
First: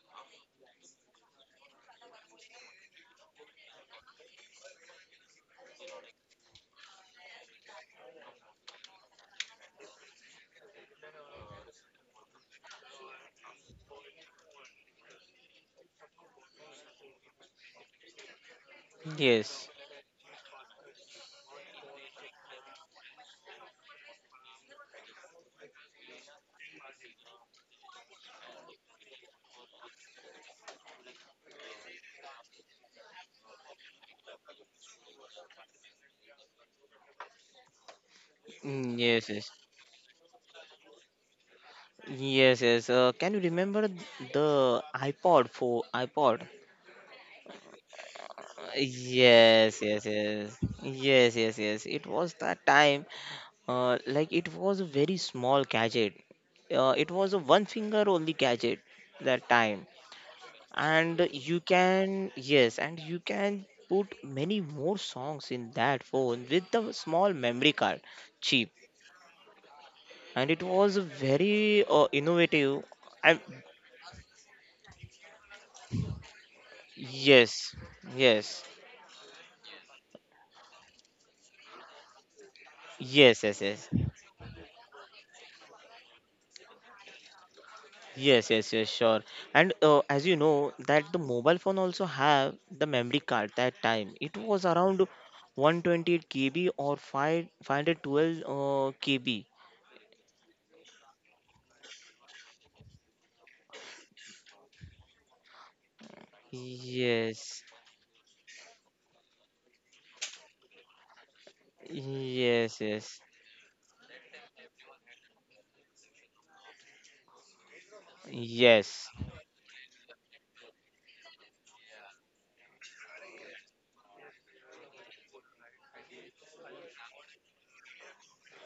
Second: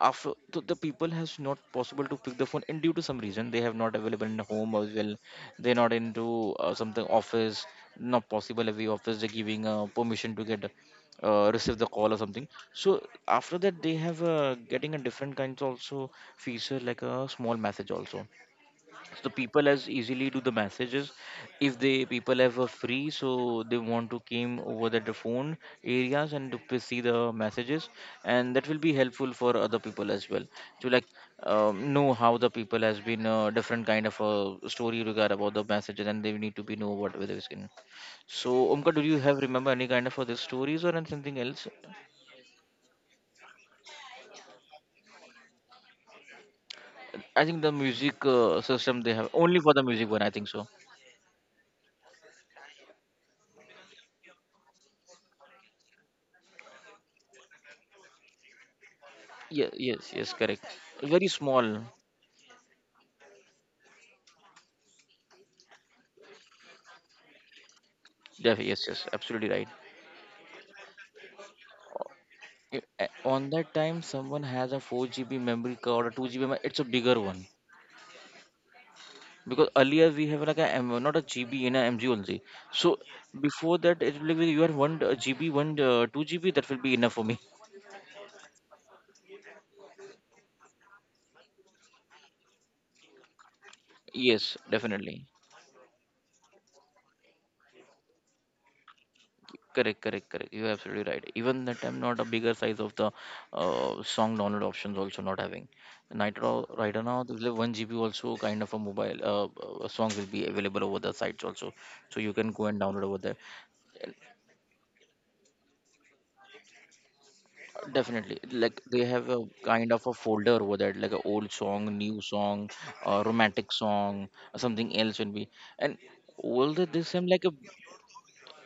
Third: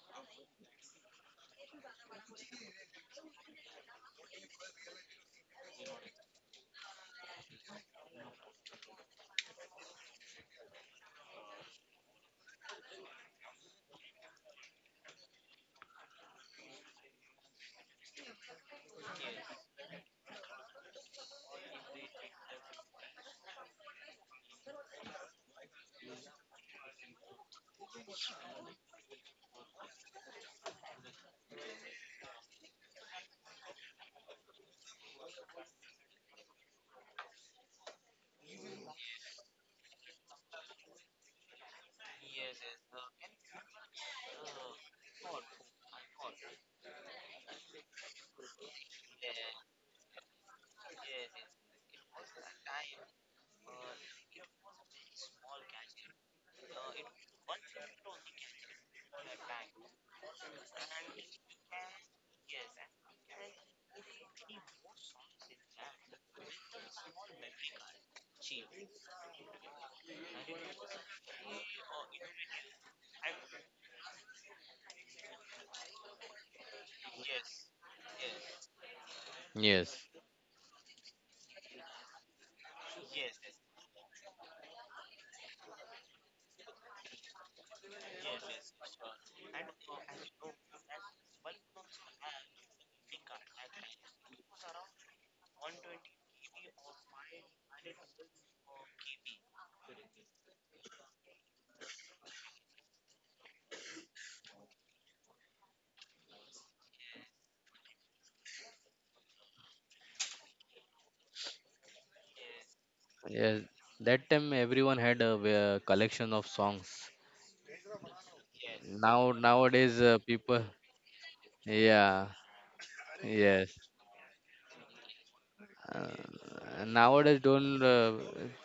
After so the people has not possible to pick the phone, and due to some reason they have not available in home as well. They're not into something office. Not possible every office they're giving permission to get receive the call or something, so after that, they have getting a different kinds also feature like a small message also. So people yes, as easily do the messages. If they people have a free, so they want to came over the phone areas and to see the messages, and that will be helpful for other people as well to like know how the people has been different kind of a story regard about the messages, and they need to be know what whether it's in. So Omka, mm, do you yes, have yes, remember any kind of other stories or anything else? yes, yes. Can you remember the iPod? For iPod? I think the music system they have only for Yes, the yes, music one, I think yes, so. yes, yes, yes. It was that time. Like it was a very small gadget. It was a one finger only gadget that Yes, time. yes, yes, correct. And Very you small. can yes and you can put many more songs in that phone with the small memory card, Yeah, cheap, yes, yes, absolutely right. and it was very innovative. And On that time, someone has a 4 GB memory card or 2 GB. It's a bigger one, yes, yes, because yes, earlier we have like a M, not a GB in a MG only. So yes, yes, before yes, that, it will be you are one GB, one 2 GB. That will be enough for me. yes, yes, yes, sure. And as you know that the mobile phone also have the memory card. That time it Yes, was around definitely. 128 kb or 5 512 kb. Correct, correct, correct. You're absolutely right. Even that time, not a bigger size of the song download options also not having. Nitro right now, there's like Yes, one GB also kind of a mobile song will be available over the sites also, so you can go and yes, download over yes, there. yes. And That time everyone had a, collection of songs. Definitely, like they yes, have a kind Nowadays, of a folder people, over there, like a old song, new yeah, song, romantic yes. song, something else will be. And all the this time, nowadays like a, don't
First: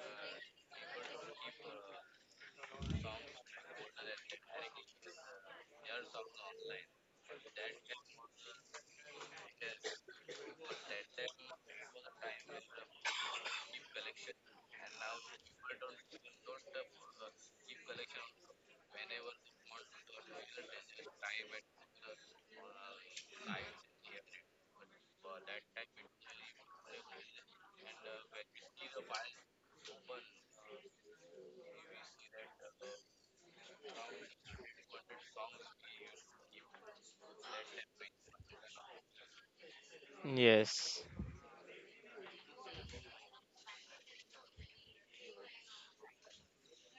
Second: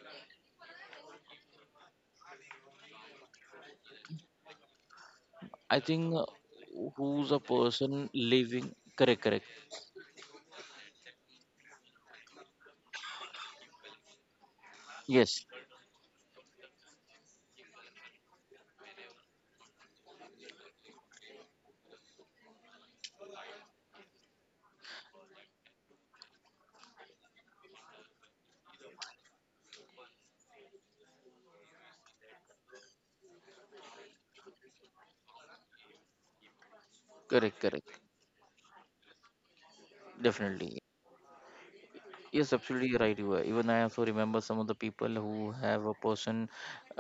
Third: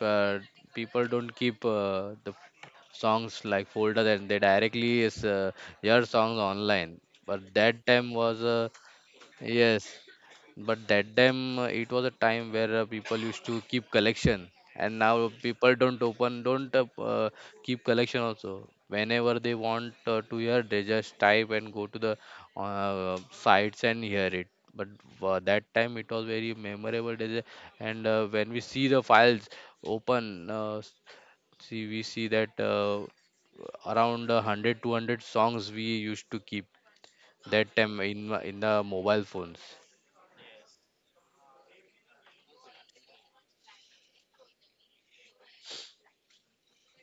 uh, People don't keep, the songs like folder, and they directly is, I your think songs online, who's but a that time person was living. Correct, correct. Yes, but that time it was a time where people used to keep collection, and now Yes, people don't open, don't keep collection also. Whenever they want, to hear, they just type and go to the, sites and hear it. But that time it was very memorable days, and when we see the files open, see we see that around 100 200 songs we used to keep correct, that correct. time in the mobile phones. Definitely. yes, Yes, absolutely right. You are. Even I also remember some of the people who have a person,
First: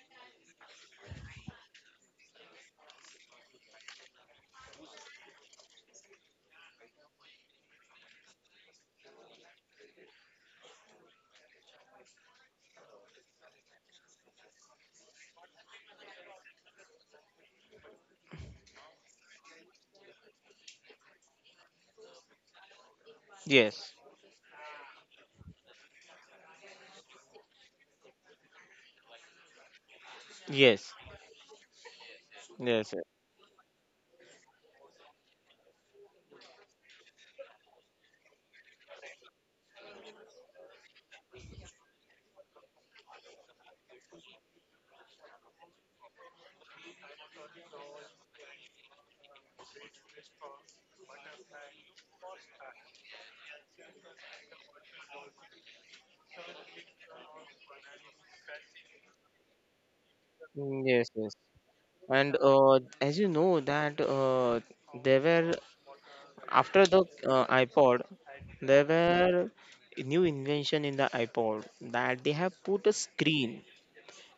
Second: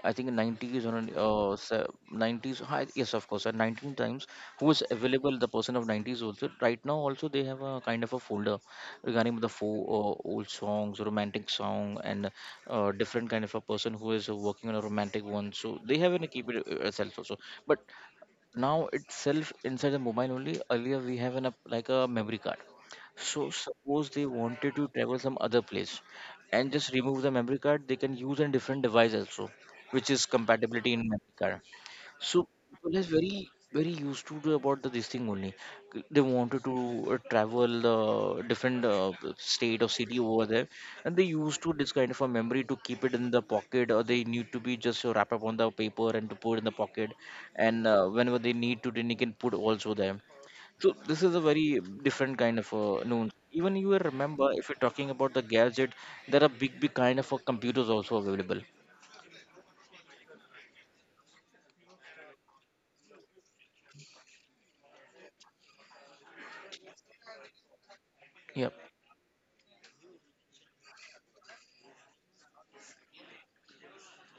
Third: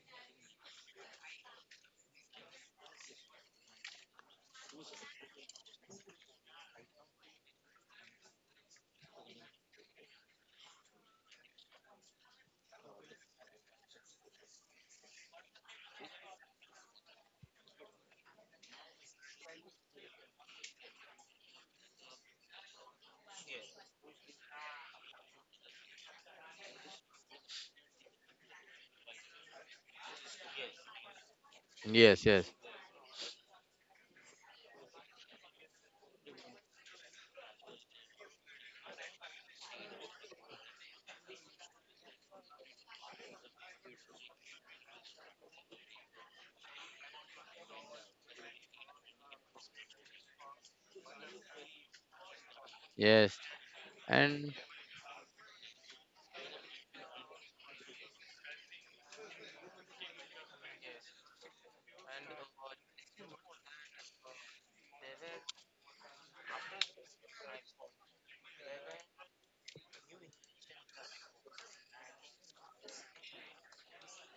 I think in 90's or 90s. Hi, yes, of course, at 19 times who is available. The person of 90s also. Right now, also they have a kind of a folder regarding the four old songs, romantic song, and different kind of a person who is working on a romantic one. So they have in a keep it itself also. But now itself inside the mobile only earlier we have an app like a memory card, so yes, suppose they wanted to travel some other place and just remove the memory card, they can use a different device also which is compatibility yes, in memory card. Yes, So yes, yes, people is very very used to the- about the this thing only. They wanted to travel the different state or city over there, and they used to this kind of a memory to keep it in the pocket, or they need to be just wrap up on the paper and to put in the pocket, and whenever they need to, then they can put also there. So this is a very different kind of known. yes. Even you will remember And if you're talking about the gadget, there are big kind of computers also available. mm, yes, yes. And as you know that there were after the iPod, Yeah, there were new invention in the iPod that they have put a screen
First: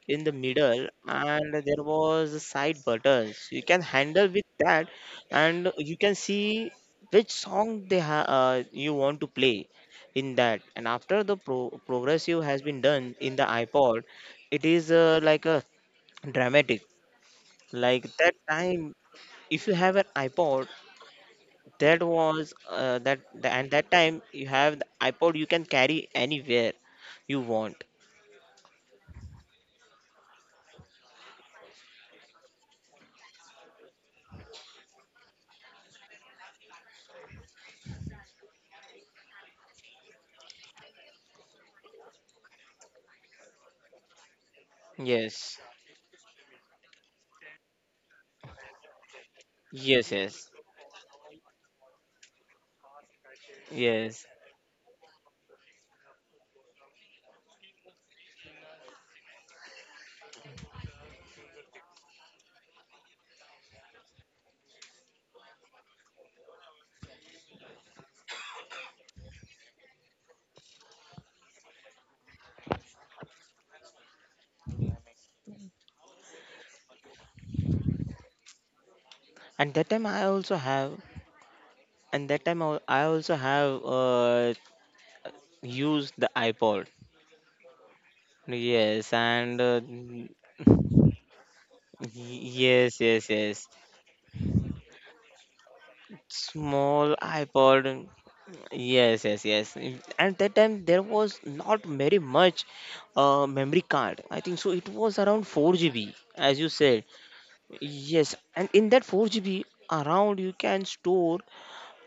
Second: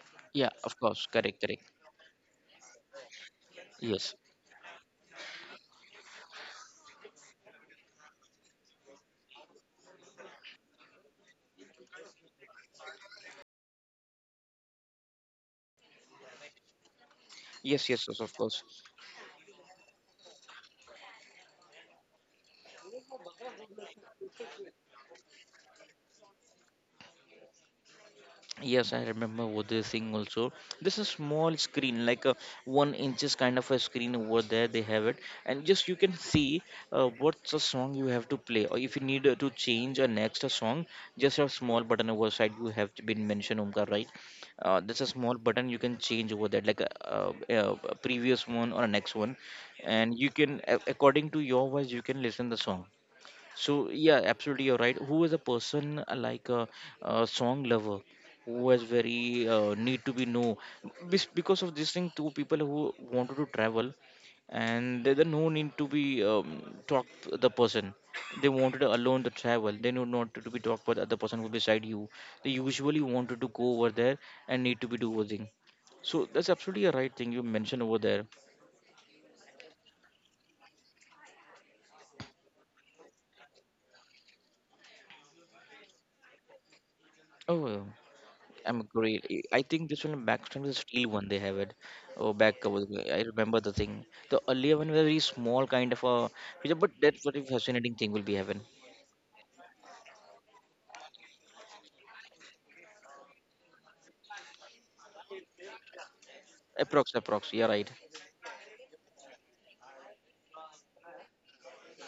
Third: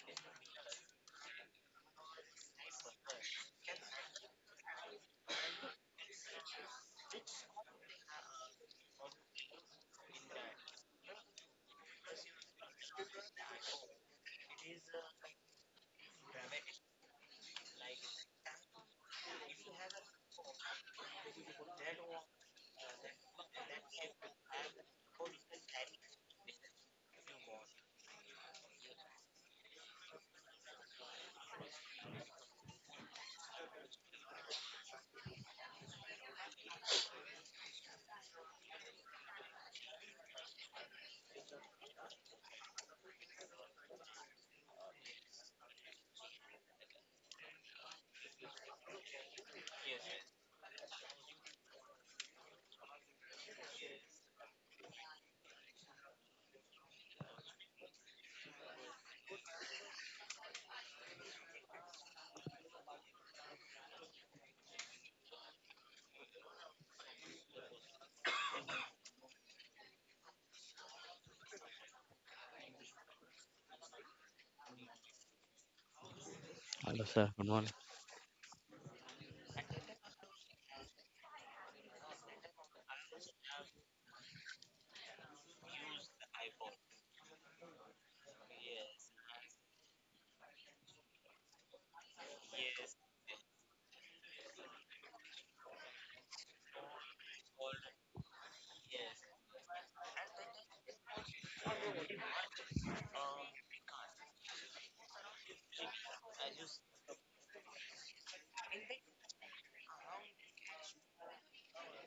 in the yeah, of middle course, correct, and correct. there was a side buttons you can Yes. handle with that and you can see which song you want to play in that, and after the progressive has been done in the iPod it is like a dramatic. Yes, Like yes, yes, of that course. time if you have an iPod, that was and that time you have the iPod you can carry anywhere you want. Yes, I remember what they're saying also. This is small screen, like a 1 inches kind of a screen over there. They have it, and just you can see what's a song you have to play, or if you need to change a next a song, just a small button over side. You have been mentioned, Omkar, right? There's a small Yes, button you can change over that, like a previous one or a next one, yes, and you yes, can according to your voice you can listen the song. So yeah, yes. absolutely, you're right. Who is a person like a song lover who has very need to be know. Because of this thing, two people who wanted to travel, and there no need to be talk to the person. They wanted alone to travel. They know not to be talked by the other person who beside you. They usually wanted to go over there and need to be do doing. So that's absolutely a hello, right sir. thing you Good morning. mentioned over there. And that time I also have, and that time al- I also have used the iPod. Oh, I'm Yes great. I and I think this one back time is steel one they have it. Oh, back cover. yes, I yes, remember yes, the thing. The earlier one was very small kind of a feature, but small that's what a iPod. fascinating thing will be having. Yes, yes, yes. Mm, and that time there was not very much memory card, I think so. It was around 4 GB as you said. Approx, approx. Yeah, right. Yes, and in that 4 GB around you can store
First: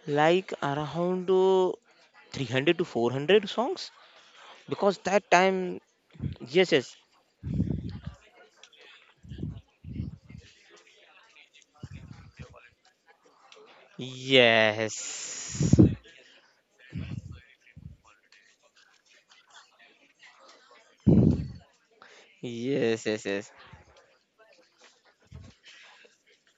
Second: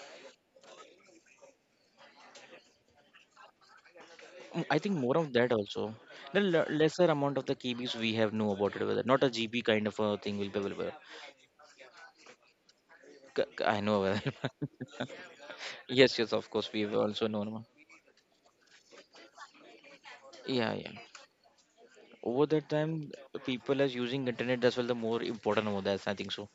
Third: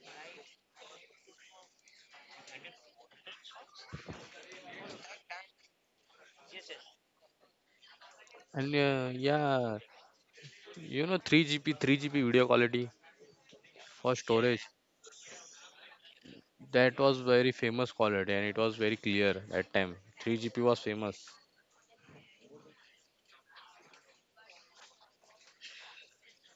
like around 300 to 400 songs Mm, I think because more that of that time also. The yes, yes. lesser amount of the KBs we have know And about it. Whether not a GB yeah, kind of a thing will be available. you know, 3GP video quality I know. for Available. storage. Yes, yes. Of course, we have That was also very known. famous quality, and it was very clear at time. 3GP Yeah, was yeah. famous. Over that Yes. Yes, time, yes, yes. people as using internet as well. The more important over that, I think so.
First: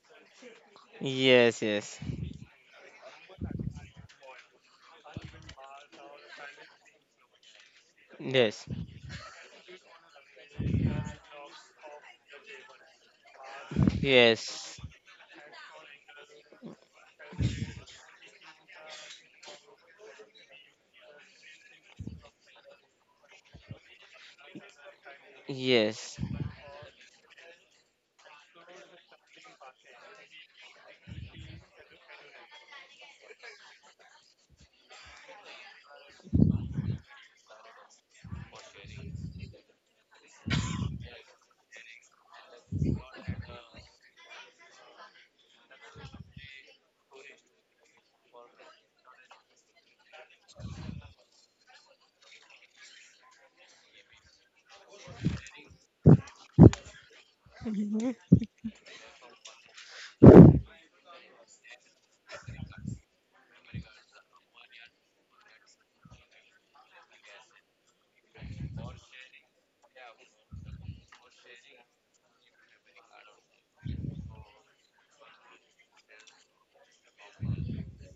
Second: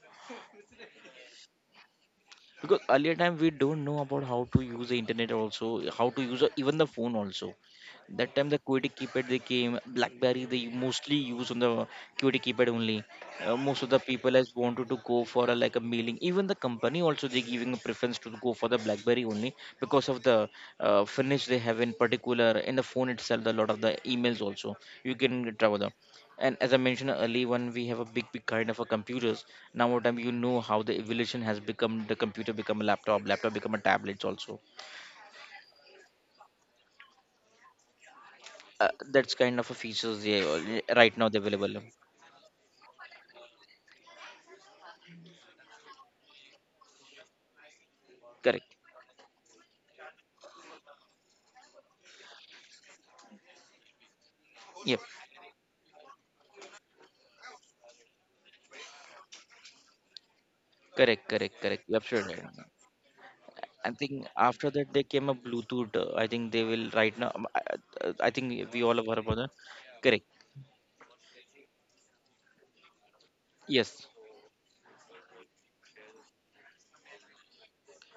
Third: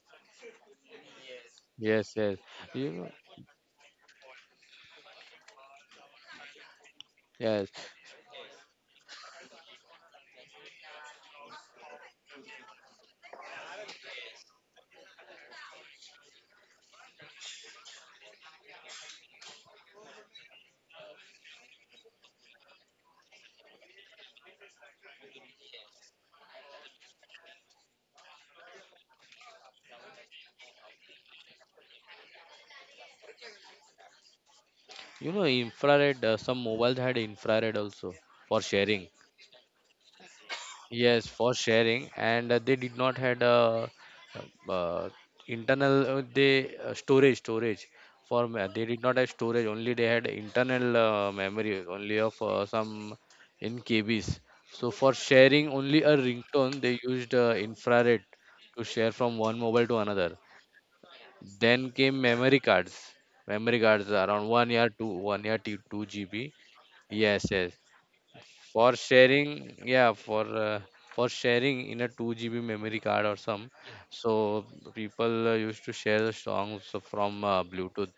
Yes, yes. Yes, yes. Because You know, earlier time we don't know about how to use the internet also, how to use even the phone also. yes. That time the Yes. QWERTY keypad they came blackberry they mostly use on the QWERTY keypad only. Most of the people has Yes. wanted to go for a, like a mailing, even the company also they giving a preference to go for the blackberry only because of the finish they have in particular in the phone itself. A lot of the emails also you can travel. Yes. And as I mentioned earlier, when we have a big kind of a computers, now what time you know how the evolution has become the computer become a laptop, laptop become a tablets also. You know, infrared. Some mobiles had infrared also for sharing. That's kind of a features they right Yes, now they're for available. sharing, and they did not had a, uh, uh, internal, they storage, Correct. they did not have storage only, they had internal, memory only of, some, in KBs. So Yep. for sharing only a ringtone they used, infrared to share from one mobile to another. Correct, correct, correct. Then You're came absolutely memory right. cards. Memory I cards think around after one that year they two came a one year bluetooth two I think GB. they will right now um, Yes, I, yes, I I think we for all have heard about sharing, that. yeah, Correct. For sharing in a 2 GB memory card or some, Yes, so people, used to share the songs from, Bluetooth.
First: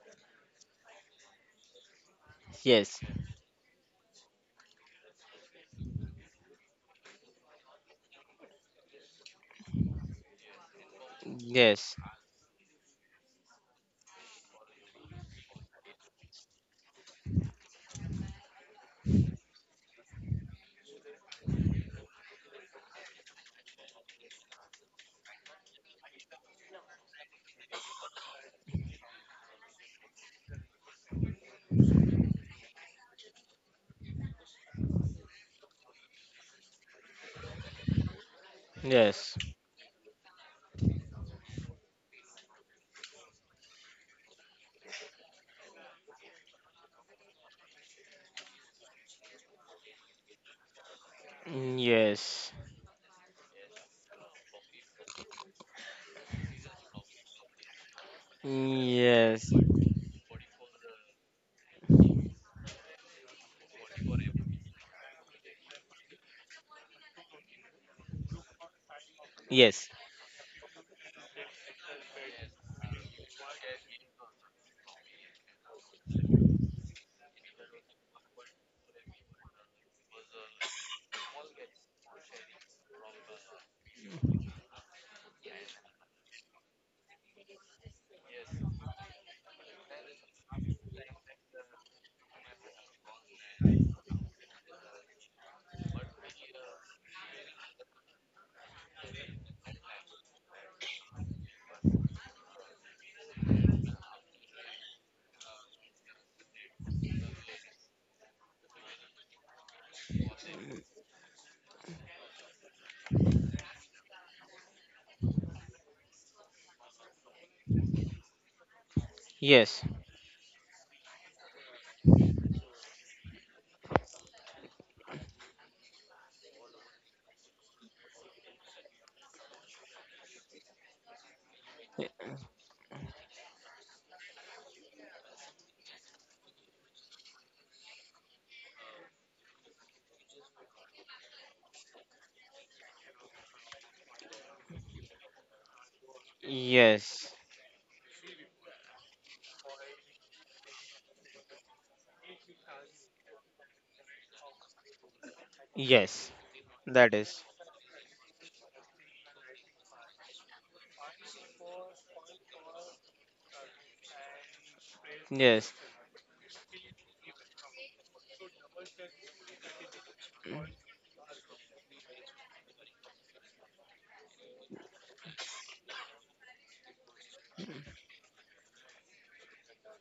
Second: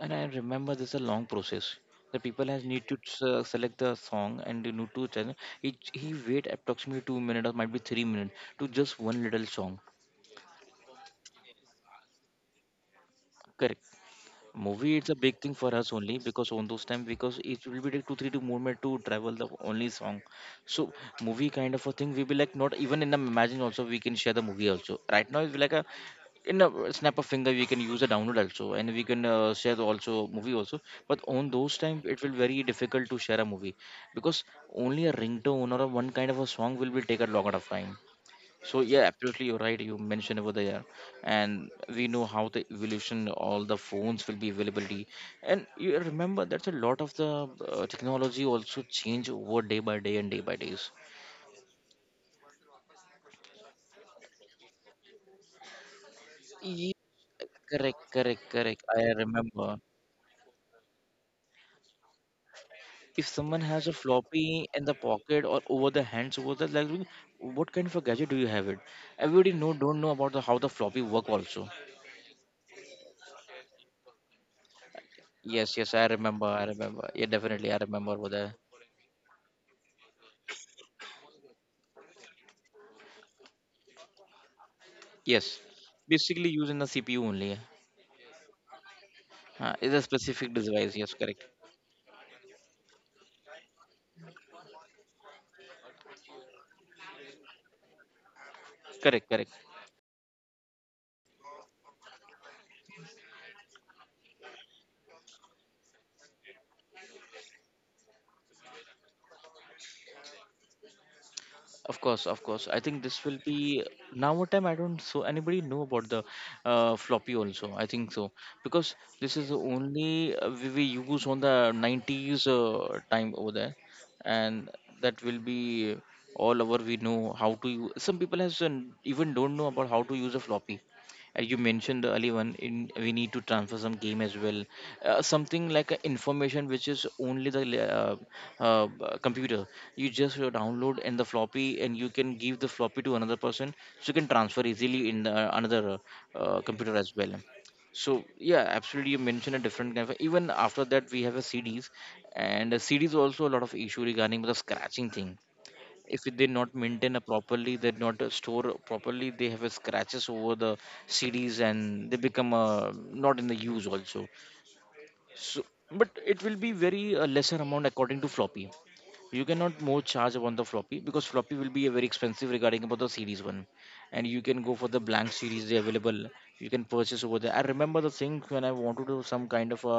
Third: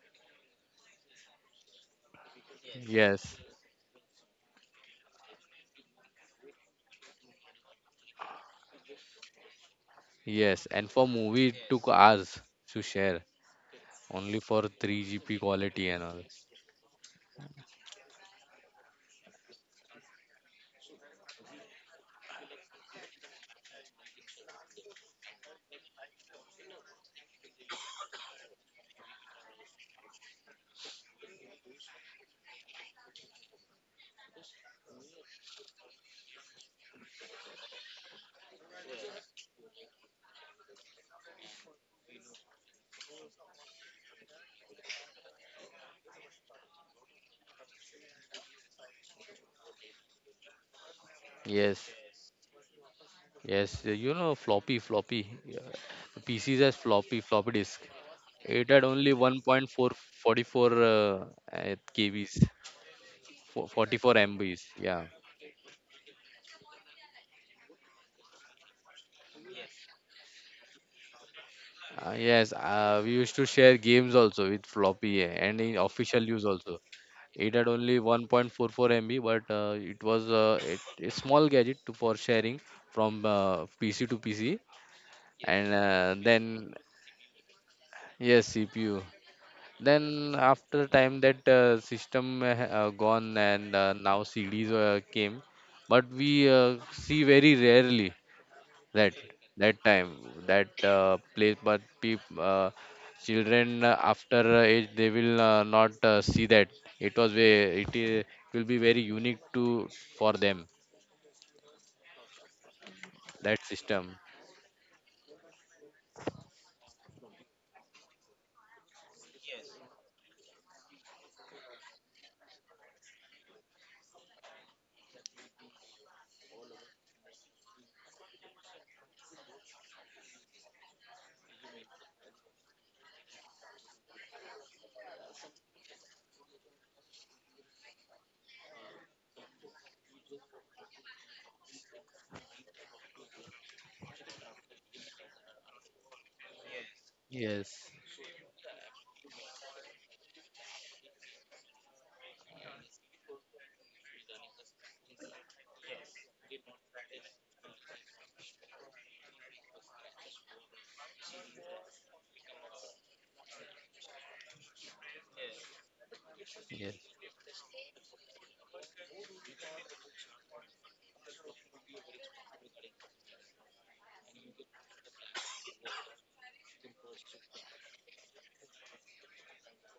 and I remember this is a long process. The people has need to Yes. Yes. Yes, select the song and they need to channel. It, he wait approximately 2 minutes or might be 3 minutes to just one little song. yes, and for movie it took hours to share, Correct. only for Movie it's a 3 big GB thing for quality us and only all. because on those time, because it will be take two three to movement to travel the only song. So movie kind of a thing we be like not even in the imagine also we can share the movie also. Right now it's like a in a snap of finger we can use a download also and we can share the also movie also, but on those time it will very difficult to share a movie, because only a ringtone or a one kind of a song will be take a lot of time. So yeah, Yes. absolutely, Yes. you're right, you mentioned over there. And we know how the evolution all the phones will be availability, and you remember that's a lot of the technology also change over day by day and day by days. Yes, Yes. yes, you know, floppy. Yeah. PCs has Ye- floppy disk. Correct, correct, It correct, had I only Yes. remember. 1.444, KBs, If someone has a 44 MBs, floppy in the yeah. pocket or over the hands over the like, what kind of a gadget do you have it? Everybody know don't know about the how the floppy work also. Yes, we used to share games also with floppy, and Yes, in yes, I official use remember, I also. remember. Yeah, It had definitely, I only remember over there. 1.44 MB, but it was, a small gadget for sharing from, PC to PC, Yes, and basically then, using the cpu only, yes, CPU. Is a Then specific after device, yes, time that, correct. System, gone, and now CDs, came, but we, see very rarely that Correct, correct. Time, that, place, children, after, age, they will, not, see that, it was ve it, I- it will be very unique to, for them, Of course, of course. I think this will be that system. now a time I don't so anybody know about the floppy also. I think so, because this is the only we use on the 90s time over there, and that will be all over. We know how to use. Some people has even don't know about how to use a floppy. You mentioned the early one in we need to transfer some game as well, something like a information which is only the uh, computer. You just download in the floppy and you can give the floppy to another person, so you can transfer easily in the, another computer as Yes. Yes. well. Yes, So yeah, absolutely, you mentioned a different kind of even after that we have a cds, and cds also a lot of issue regarding the scratching thing. If Yes. they not That maintain a is. properly, they not store properly, they have a scratches over the cds and they become not in the use also. So Yes. but it will be yes, very lesser amount according to floppy. You cannot more charge upon the floppy, because floppy will be a very expensive regarding about the series one, and you can go for the blank series they available. You can purchase over there. I remember the thing when I want to do some kind of a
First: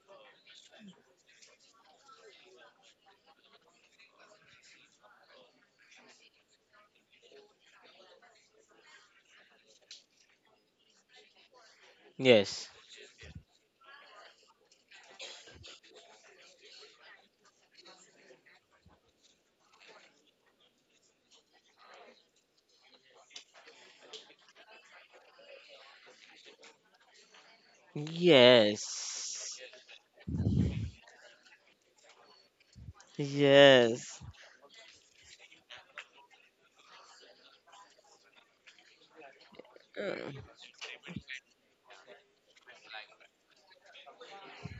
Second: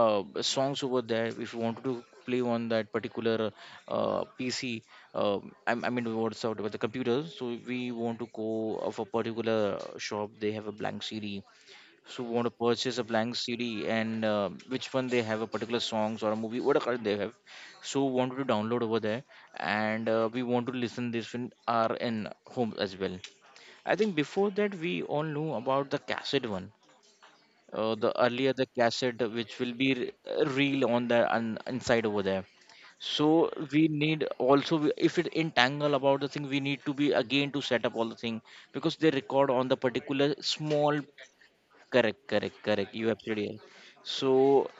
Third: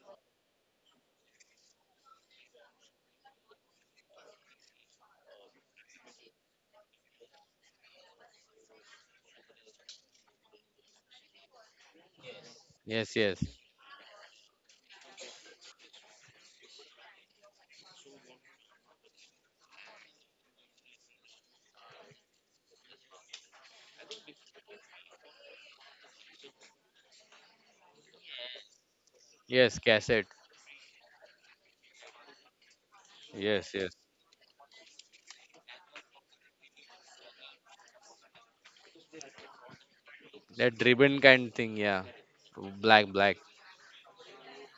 songs over there, if you wanted to play on that particular pc. Uh, I, I mean what's out about the computer, so we want to go of a particular shop, they have a blank cd. So want to Yes. purchase a yes, blank yes, CD and which one they have a particular songs or a movie, whatever they have. So wanted to download over there, and we want to listen this in our in home as well. I think before that we all knew about the cassette one. The earlier the cassette Yes. which will yes. be Cassette. Reel on the on, inside over there. So Yes, we yes, Yes. need also if it entangle about the thing, we need to be again to set up all the thing, because they record on the Uh, particular that small. ribbon kind thing, yeah. Correct, correct, correct. black You black absolutely right. So,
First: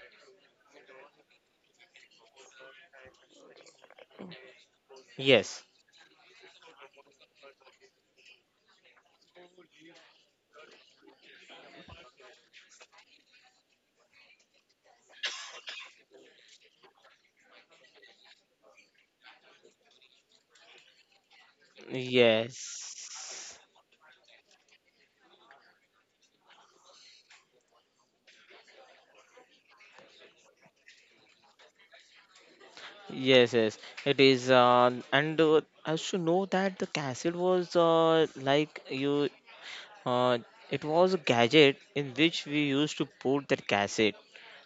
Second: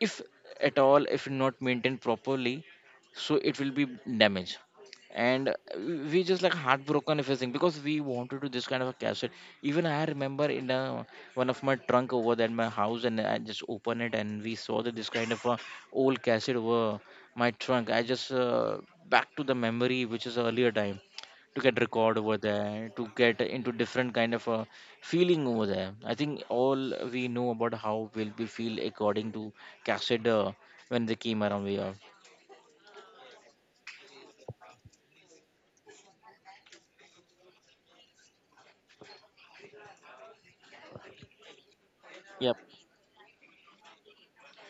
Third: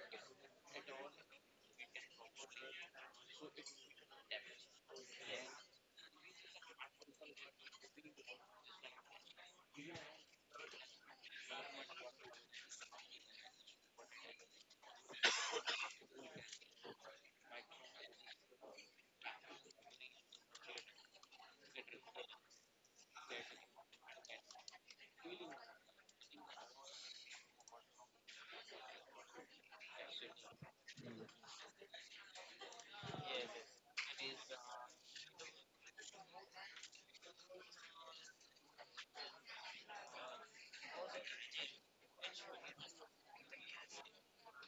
if at all, if not maintained properly, so it will be damaged. And yes. we just like heartbroken if I think, because we wanted to this kind of a cassette. Even I remember in a, one of my trunk over at my house, and I just opened it and we saw that this kind of a old cassette over my trunk. I just back to the memory, which is earlier time to get record over there to get Yes. into different kind of feeling over there. I think all we know about how will we feel according to Cassid when they came around. We are. Yes, yes, it is. And I should know that the cassette was like you, uh, it was a gadget in which Yep. we used to put that cassette.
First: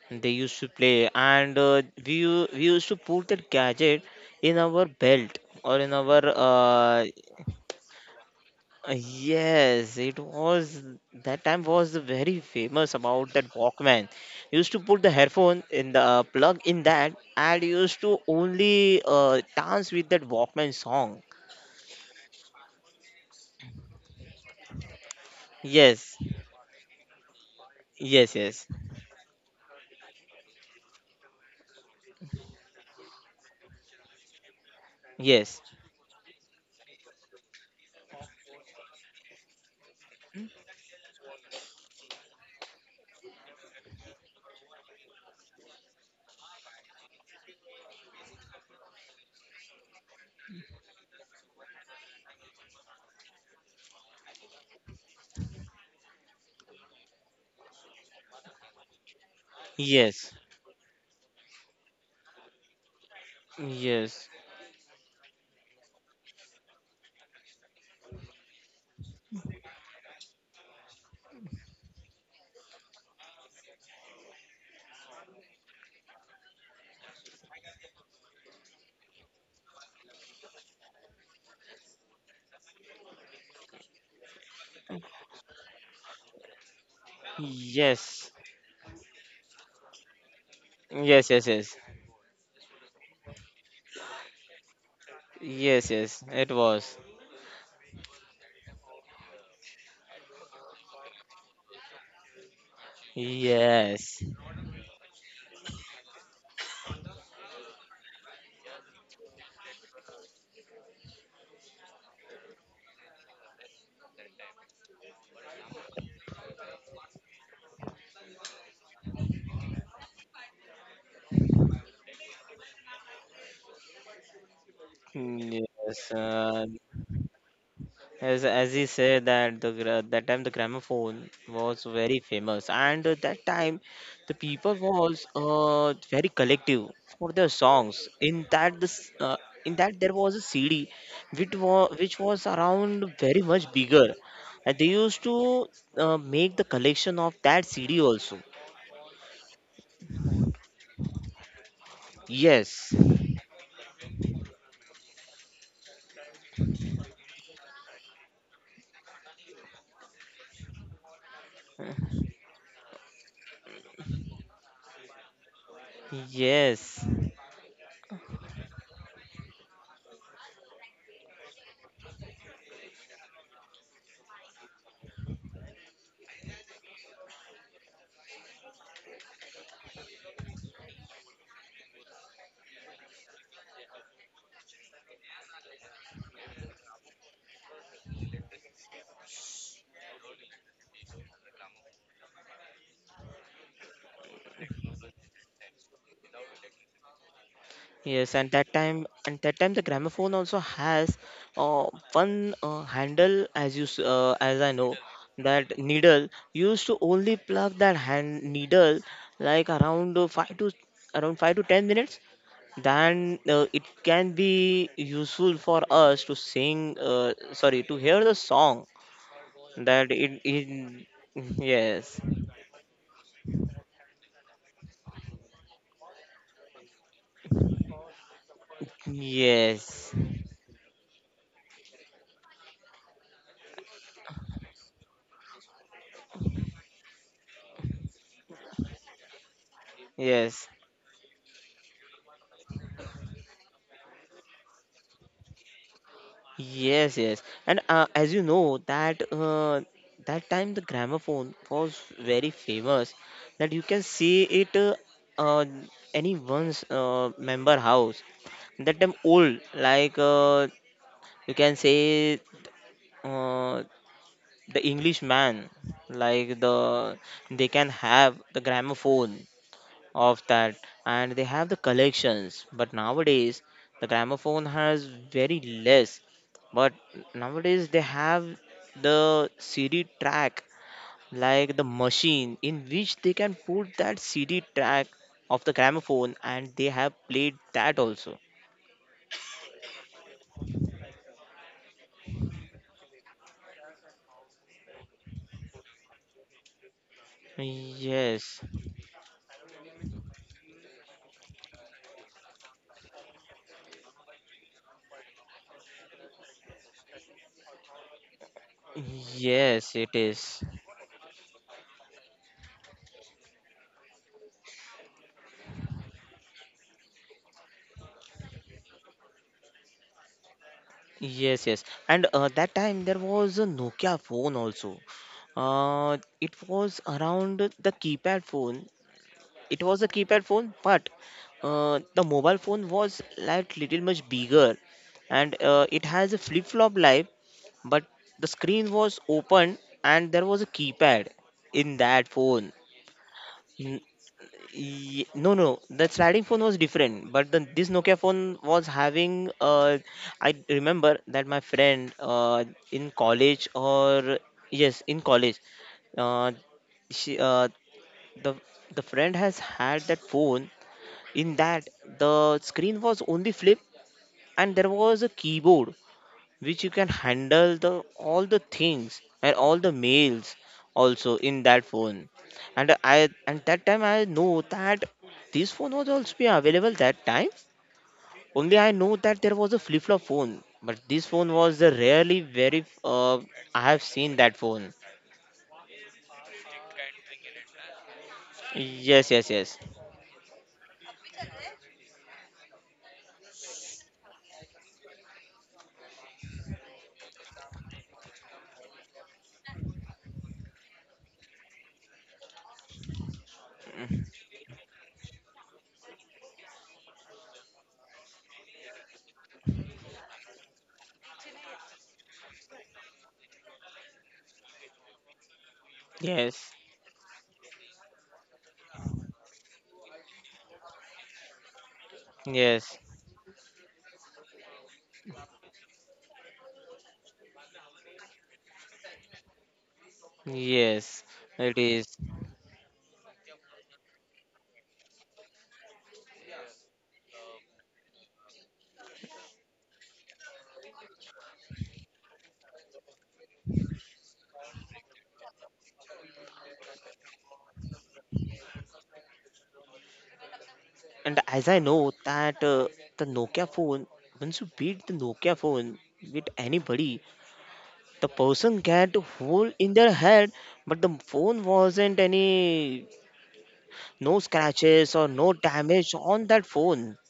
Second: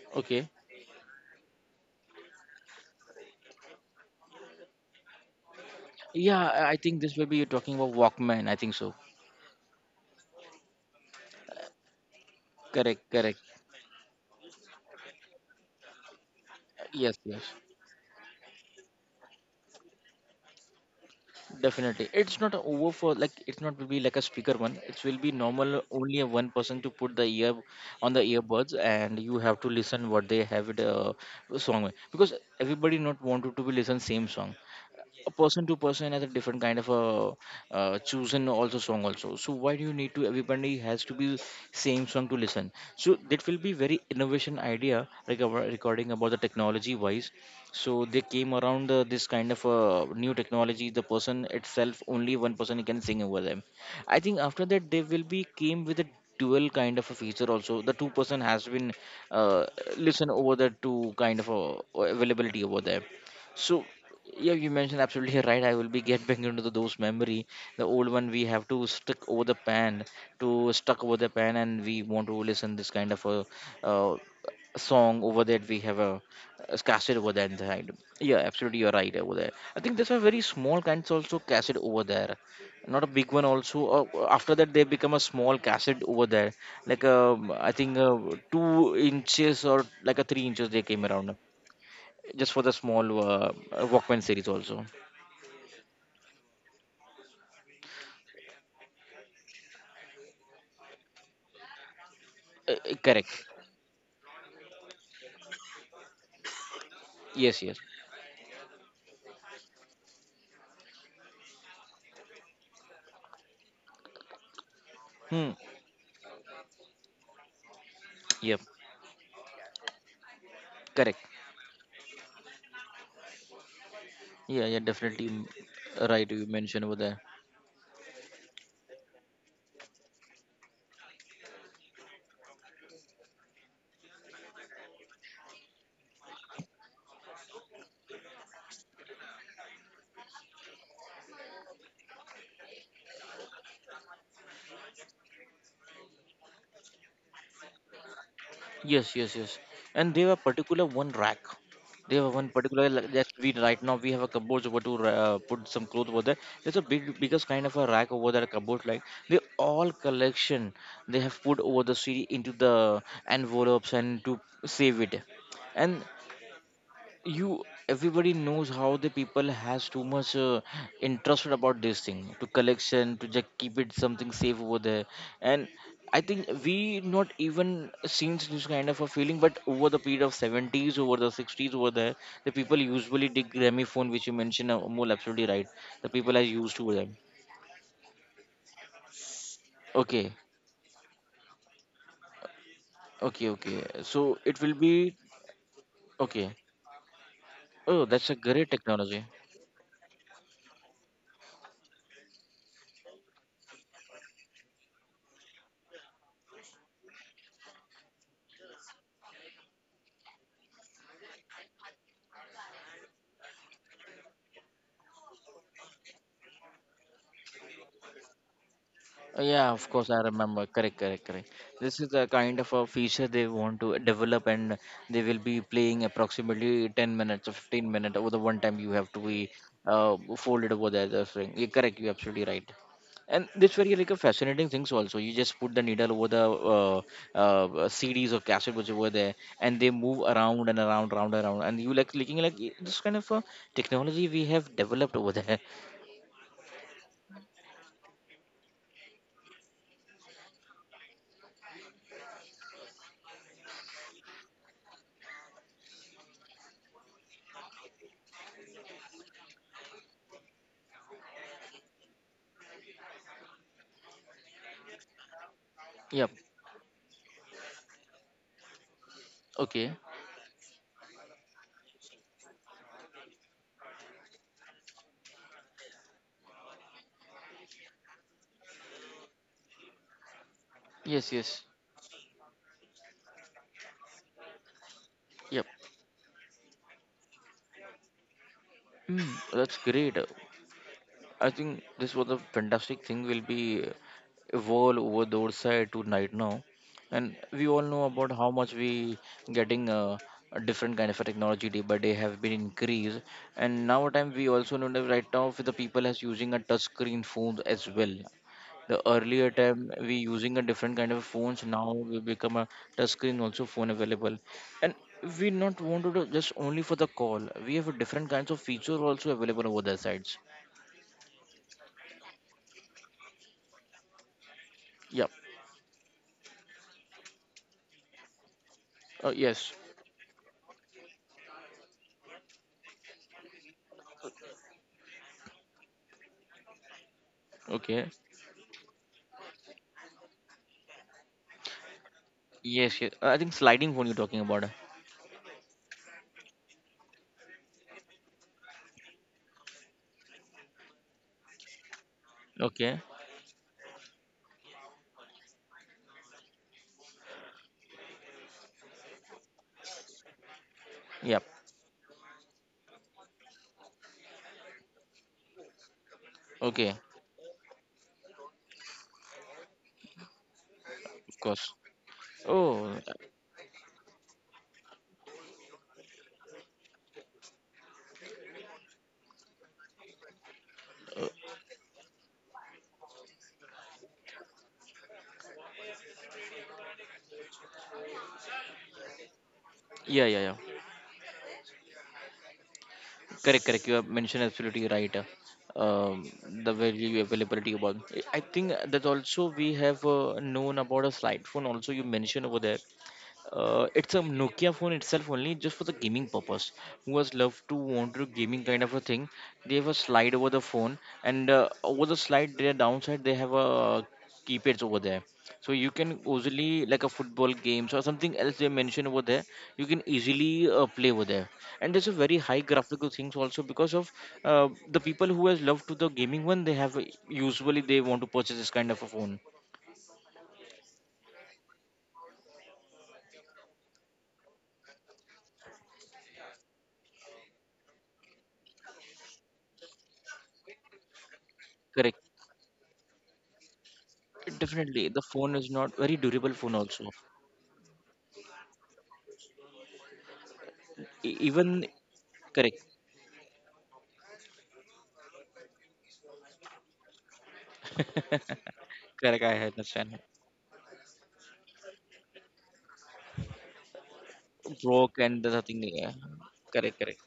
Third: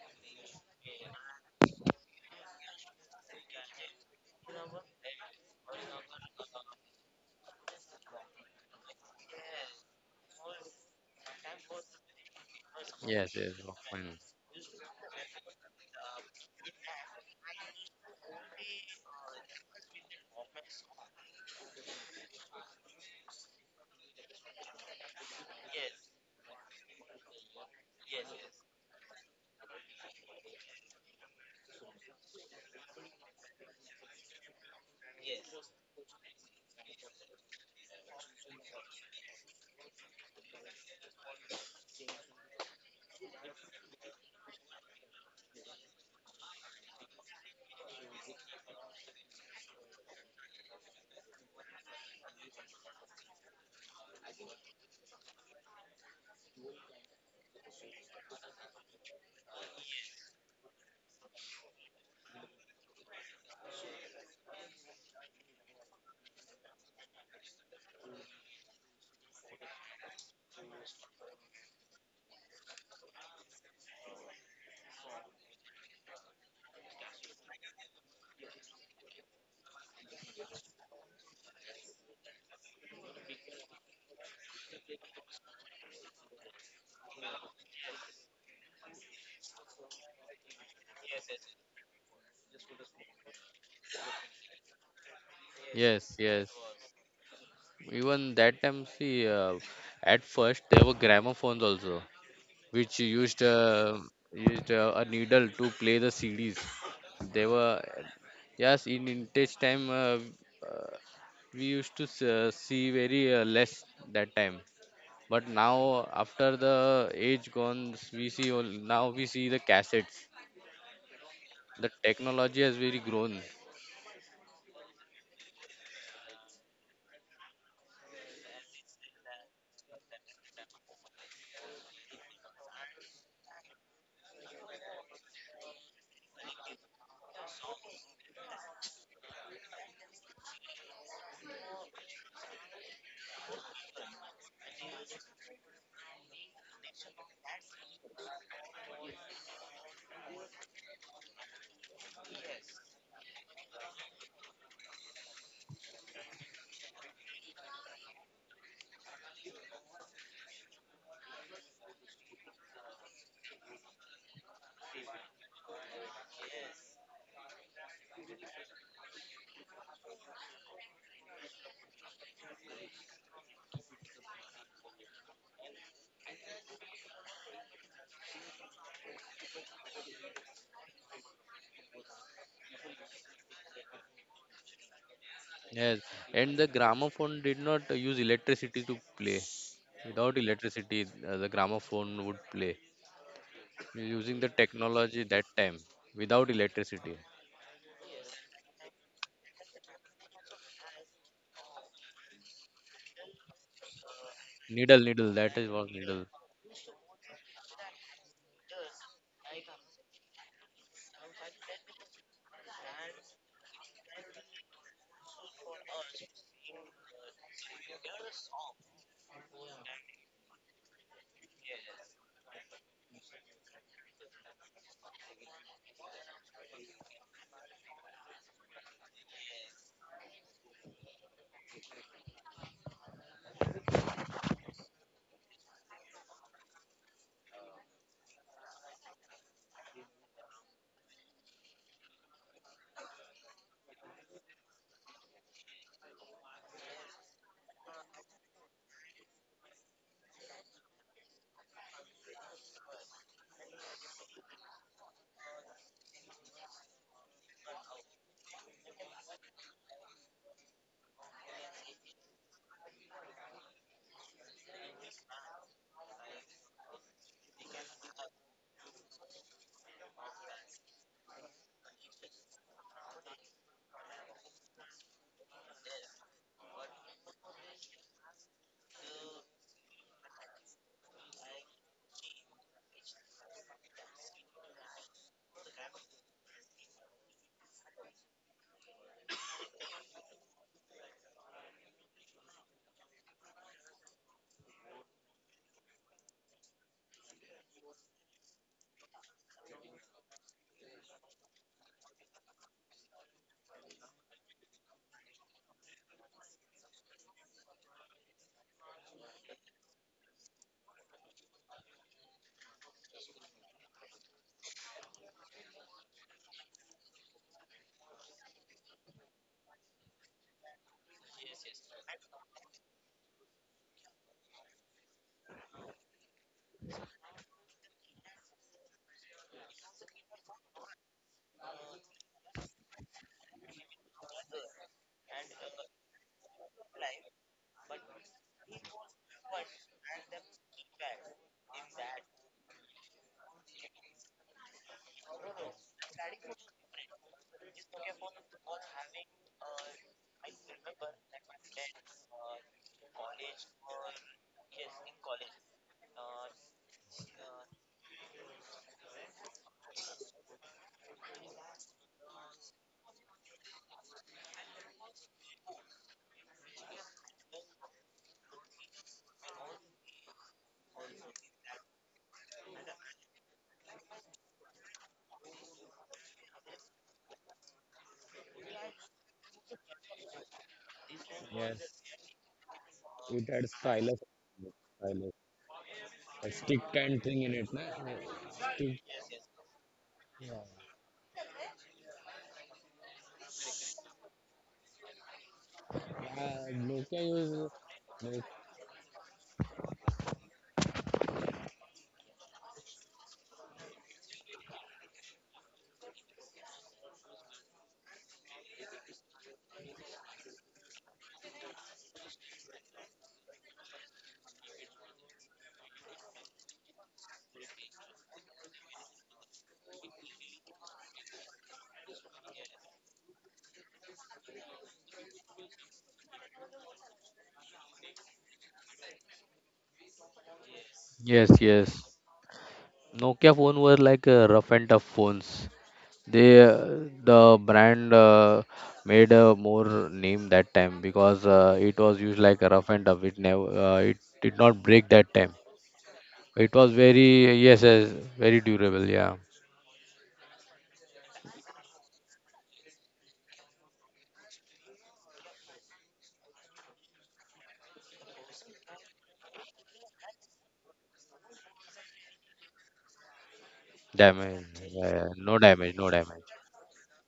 And they Okay. used to play, and we used to put that gadget in our belt or in our Yeah, I think this will be you're talking about Walkman. I think so. yes, it was. That time was very famous Correct. about Yes, Correct. that yes, Walkman. Walkman. Used to put the headphone in the plug in that Yes. Yes. and used to only dance with that Walkman song. Definitely. It's not over for like it's not will be like a speaker one. It will be normal Yes, only a one person to put the ear on the yes, yes, earbuds and you have to listen what they have it song with, because everybody not wanted to be listen same song. A yes, person to person has a different kind of a chosen also song also, so why do you need to everybody has to be same song to listen. So that will be very innovation idea like our recording about the technology wise. So they came around this kind of new technology, the person itself only one person can sing over them. I think after that they will be came with a dual kind of a feature also, the two-person has been uh, listen yes, over the two kind of availability over there. So yes, yeah, you mentioned absolutely right. I will be get back into the, those memory. The old one we have to stick over the pan, to stuck over the pan and we want to listen this kind of a uh, song over that we have a cassette over that side. Yeah, absolutely, you're right over there. I think there's a very small kinds also cassette over there, not a big one also. After that they become a small cassette over there, like I think yes, 2 inches or like a 3 inches they came yes, around, yes, yes, just for the small Walkman series also. yes, Yes, yes, yes. it was. Even that time, see, at first there were gramophones also, which Correct. Yes, used, a needle to play the CDs. They Yes, were, yes. yes, in vintage time, uh, we used to, see very, less that time. But Hmm. now after the age gone, we see Yep. all, now we see the cassettes. Correct. The technology has very grown. Yeah, yeah, definitely. Yes, Right. You mentioned over there. as he said that that time the gramophone was very famous, and at that time the people was very collective for their songs. In that this in that there was a CD, which was around very much bigger, and they used to make the collection of that CD also. Yes, yes, yes. And they were particular one rack. They have one particular Yes, like that, we right now we have a cupboard over to put some clothes over there. There's a big biggest kind of a rack over there cupboard like, they all collection they have put over the CD into the envelopes and to save it. And yes. you everybody knows how the people has too much interest about this thing to collection, to just keep it something safe over there. And I think we not even seen this kind of a feeling, but over the period of 70s over the 60s over there, the people usually did gramophone which you mentioned more absolutely right. Yes, The people are and the used to them. gramophone did not use electricity to play. Okay, Without electricity, the gramophone would play. okay, okay, so Using the it will be technology that time without okay. electricity. Oh, that's Yes, a and great technology. and that time, the gramophone also has uh, one handle, as you, as I know, Needle, needle, that is that what needle. needle, used to only plug that hand needle like around five to around 5 to 10 minutes. Then it can be useful for us to sing, sorry, to hear the song. Yeah, of course, That I remember. Correct, it correct, correct. This is yes, a kind of a feature they want to develop, and they will be playing approximately 10 minutes or 15 minutes over the one time you have to be yes, folded over there, the other string. Yeah, correct, you're absolutely right. And this very like a fascinating things also. You just put the needle over the uh, CDs or cassette which over there, and they move yes. around and around, round and around, and you like looking like this kind of a technology we have developed over there. Yes, yes. And as you know that that time the gramophone was very famous, that you can see it uh, anyone's member house. That time old like you can say uh, the English man, Yep. like the, they can have the gramophone Okay. of that, and they have the collections, but nowadays the gramophone has very less. But nowadays they have the CD track, Yes. Yes. like the machine in which they can put that CD track of Yep. the gramophone and they have played that also. Mm, that's great. I think this was a fantastic thing, will be evolve over the other side to night now, and we all know about how Yes, much we getting a different kind of a technology day by day have been increased. And now time we also know that right now for the people as using a touch screen phone as well. The earlier time yes, it we using is. a different kind of phones. Now we become a touchscreen also phone available, and we not want to do just only for the call. We have a different kinds of feature also available over their sides. Yes, yes, and that time there was a Nokia phone also. Yeah. It was around the keypad phone. Yes. It was a keypad phone, but the mobile phone was like little much bigger, and it has a flip flop life, but Okay. the screen was open and there was a keypad in that phone. Yes. Yes. I think sliding N- phone you're talking about. No, no, the sliding phone was different, but this Nokia phone was having I remember that my friend Okay. in college or yes, in college, uh, she the the friend has had that phone. Yep. In that, the screen was only flip, and there was a keyboard which you Okay. Of can handle the all the things and all the mails also in course. that phone. And Oh. I and that time I know that this phone was also be available that time. Only I know that there was a flip flop phone, but this phone was the Yes, rarely very it had I have stylus, seen that phone. stylus, a stick kind thing in it, na? Stick. Yes, yes, yes, Yeah. Yeah. Yeah. Correct, correct. You have mentioned absolutely right. Um, Yeah, the value Nokia used. availability about. I Nokia. think that also we have known about a slide phone. Also, you mentioned over there it's a Nokia phone itself only, just for the gaming purpose. Who has loved to want to gaming kind of a thing? They have a slide over the phone, and over the slide, their downside they have a keypads over there. So you can yes, easily like a football games or something else they mention over there. You can easily play over there, and there's a very high yes, graphical things also because of the people who has loved to the gaming one. They have usually they want to purchase this kind of a phone. yes. Yes, It yes. is. Nokia phone were like, rough and tough phones. The brand, made a more name that time, because it was Correct. used like a rough and tough. It never, it did not break Definitely, the that time. phone is not very durable It phone was also. very, yes, yes, very durable. Yeah, And as Even I know that correct, the Nokia phone, once you beat the Nokia phone with anybody, the person get correct. I hole in their understand. head, but the phone wasn't any no damage. scratches Yeah, Broke or yeah. and the no No nothing. damage, no damage Yeah. damage. on that Correct, phone. correct.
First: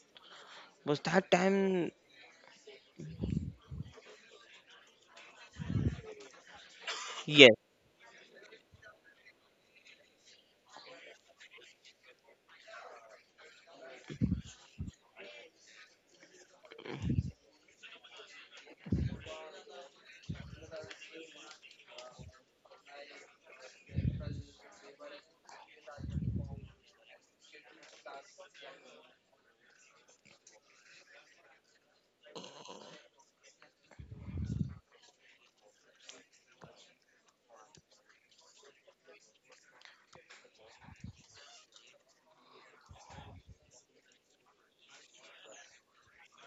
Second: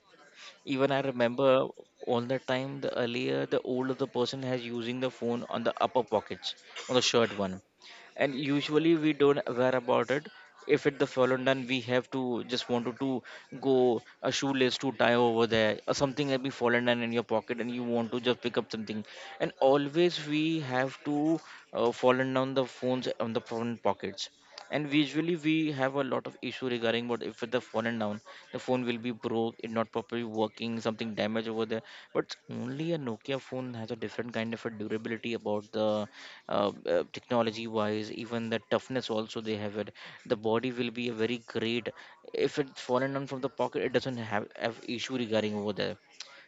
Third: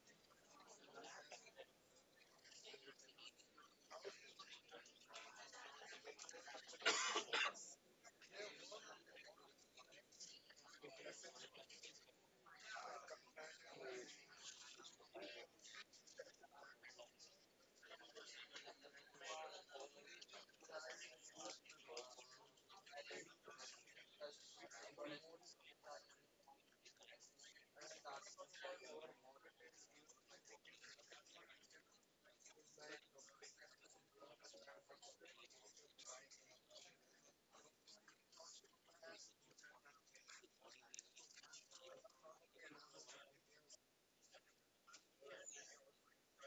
Even Was I that remember time? all the time the earlier the older the person has using the phone on the upper pockets on the shirt Yes, one, and usually we don't aware about it. If it the fallen down we have to just wanted to go a shoelace to tie over there or something that be fallen down in your pocket and you want to just pick up something, and always we have to fallen down the phones on the phone pockets, and visually we have a lot of issue regarding what if it the fallen down, the phone will be broke, it not properly working, something damage over there. But only a Nokia phone has a different kind of a durability about the technology wise, even the toughness also they have it. The body will be a very great. If it's fallen down from the pocket, it doesn't have issue regarding over there,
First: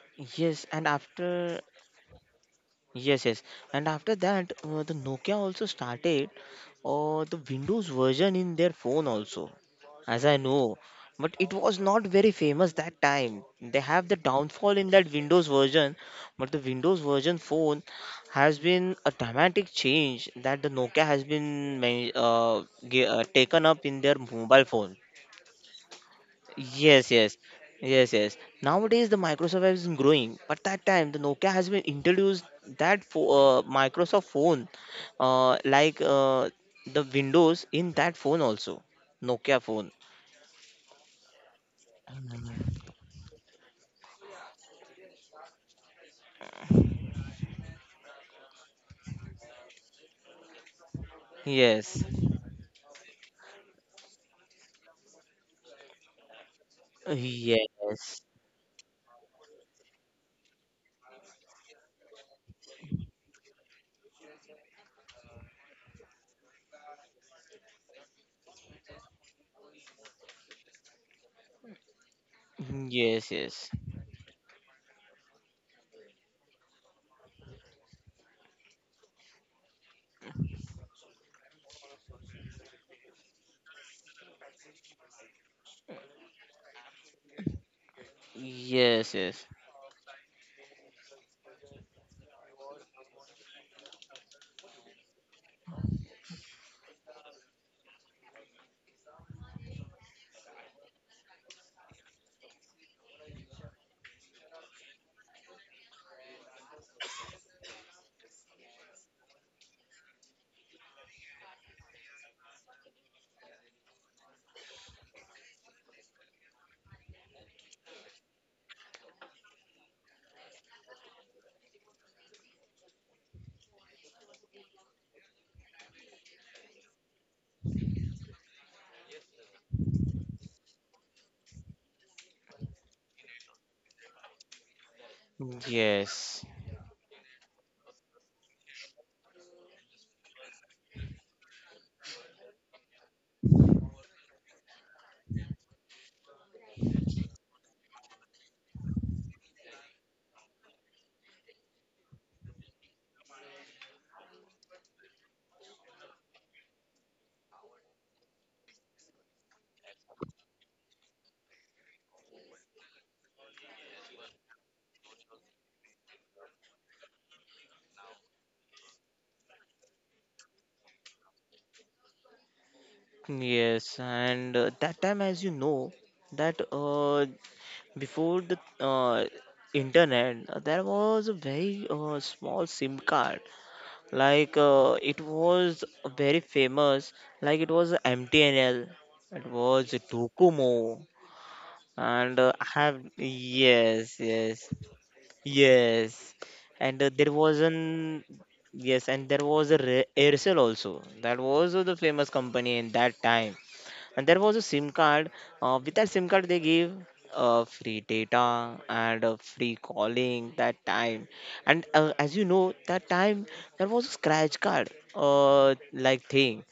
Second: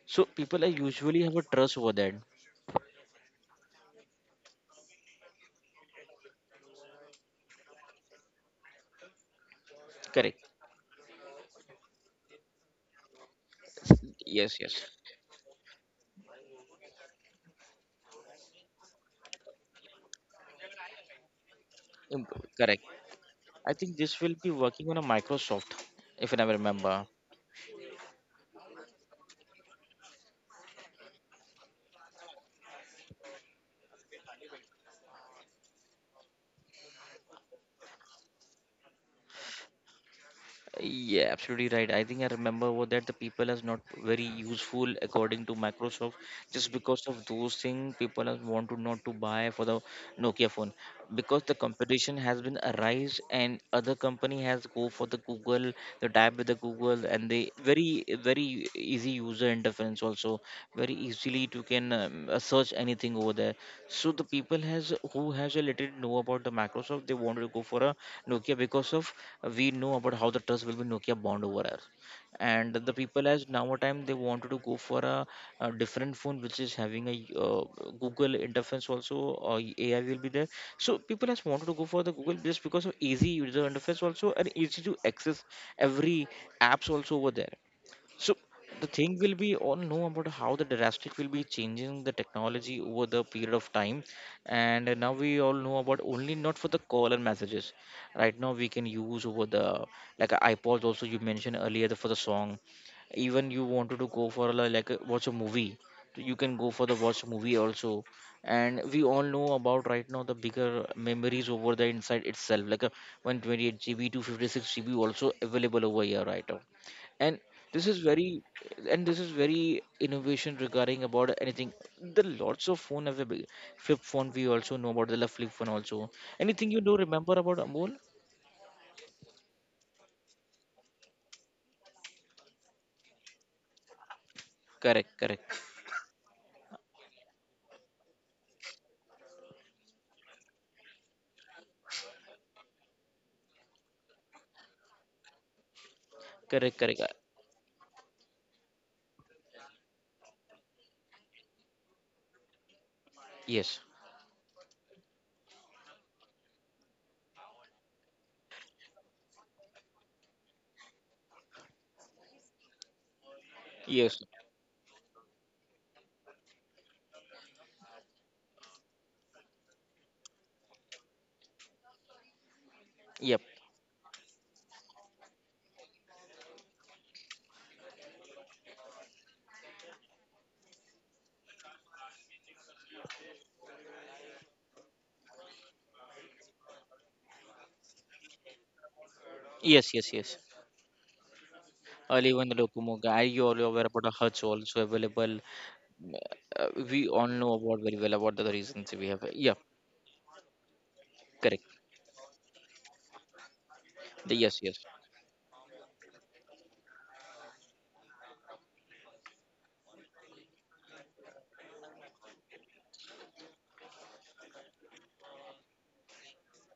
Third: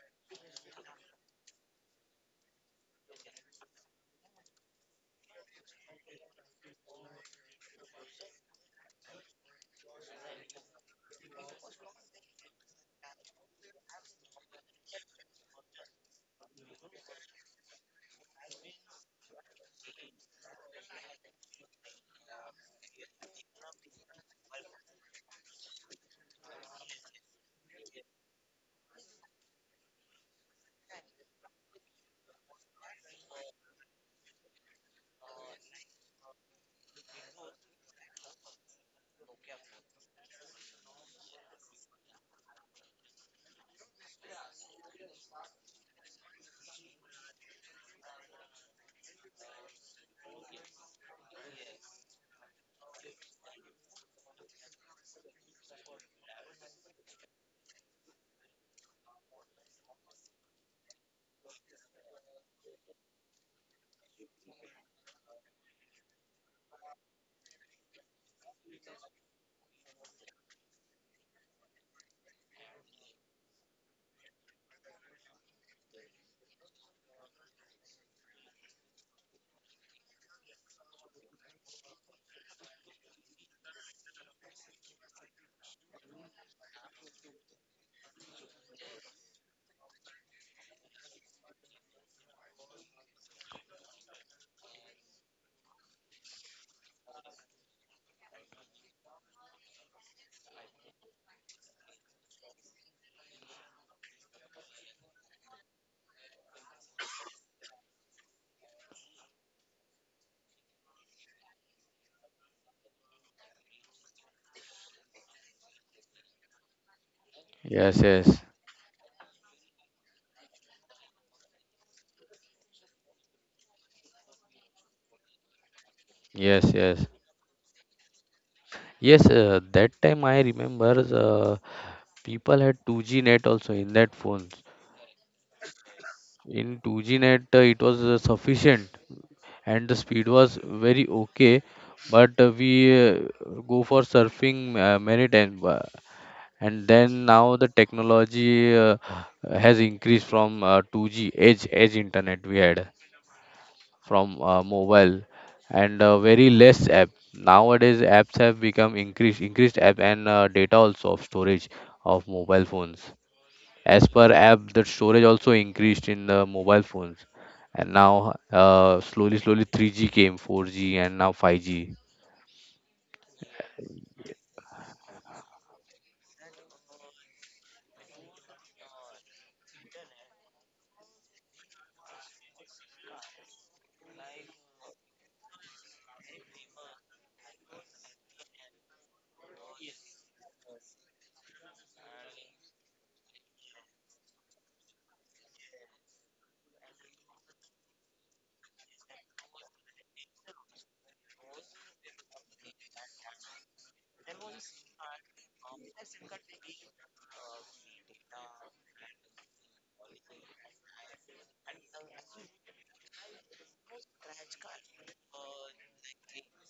so people yes. are And usually have a after trust over that. yes, yes. And after that, the Nokia also started the Windows version in their phone also. As I Correct. know, but it was not very famous that time. They have the Yes, downfall yes. in that Windows version, but the Windows version phone has been a dramatic change that the Nokia has been Correct, taken I up think in this their will be mobile working phone. on a Microsoft, if I remember. Yes, yes, yes, yes. Nowadays the Microsoft has been growing, but that time the Nokia has been introduced that Microsoft phone, uh, like uh, the Windows in that phone also, Nokia Yeah, absolutely right. I think I remember phone. what that the people is not very useful according to Microsoft. Just because of those things, people are want to not to buy for the Nokia phone because the Yes. competition has been arise and other company has go for the Google, the tab with the google and they very Yes. very easy user interference also very easily to can search anything over there so the people has who has a little know about the microsoft they wanted to go for a nokia because of we know about how the trust will be nokia bond over us and the people Yes, as yes. now a time they wanted to go for a different phone which is having a uh, google interface also or ai will be there so people has wanted to go for the Google just because of easy user interface also and easy to access every apps also over there. So the Yes, thing will yes. be all know about how the drastic will be changing the technology over the period of time, and now we all know about only not for the call and messages. Right now we can use over the like iPods also you mentioned earlier the, for the song. Even you wanted to go for like watch a movie, so you can go for the watch movie also. And we all know about right now the bigger memories over the inside itself, like a 128 GB, 256 GB also available over here right now. And this is Yes, yes, very and this is very innovation regarding about anything the lots of phone available flip phone we also know about the flip phone also yes, anything you do yes, remember about amol. yes. That time I remember, people had 2G net also in that phones. correct correct Yes. In 2G net, it was, sufficient, and the speed was very okay. But we, go for surfing, many times, correct and correct then now the technology, has increased from, 2G, edge internet we had. yes, From mobile, and very less app nowadays, apps have become increased, increased app and data also of storage of mobile phones. As yes. per app, the storage also increased in the mobile phones, and now, slowly slowly, 3G came, 4G, and now 5G. Yep. Yes. And that time, as you know, that before the internet, there was a very small SIM card. Like it was very famous. Like it was MTNL. It Yes, was yes, yes. Docomo. Early And when the I have locomoga are you all aware about the yes, hertz yes. also available. Mm, Yes, and we all there know was about very well an about the reasons we yes, have, and there yeah. was a Aircel also. That Correct. was the famous company in that time. And The, there was yes, a yes. SIM card. With that SIM card, they gave free data and free calling that time. And as you know, that time there was a scratch card, like thing.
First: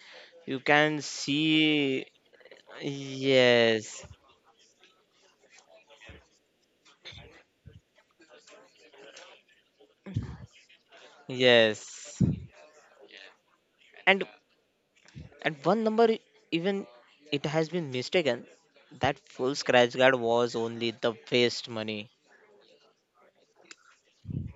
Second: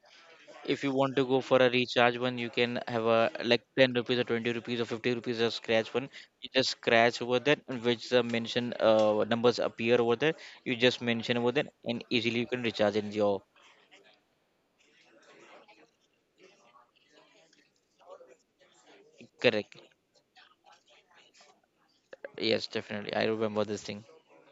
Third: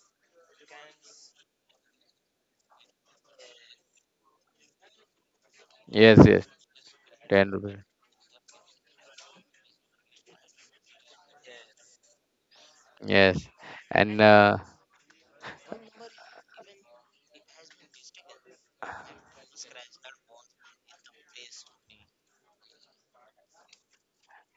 You If you can want to go for a see. recharge one you can have a like 10 Yes, rupees or 20 rupees or 50 rupees a scratch one, Yes, yes, you just scratch over 10 that and rupees, which the mention numbers appear over there, you just mention over that and yes. easily you can recharge in your. yes. and And And one number, even it has been mistaken that full Correct. scratch card was only the waste money. Yes, definitely, I remember this thing.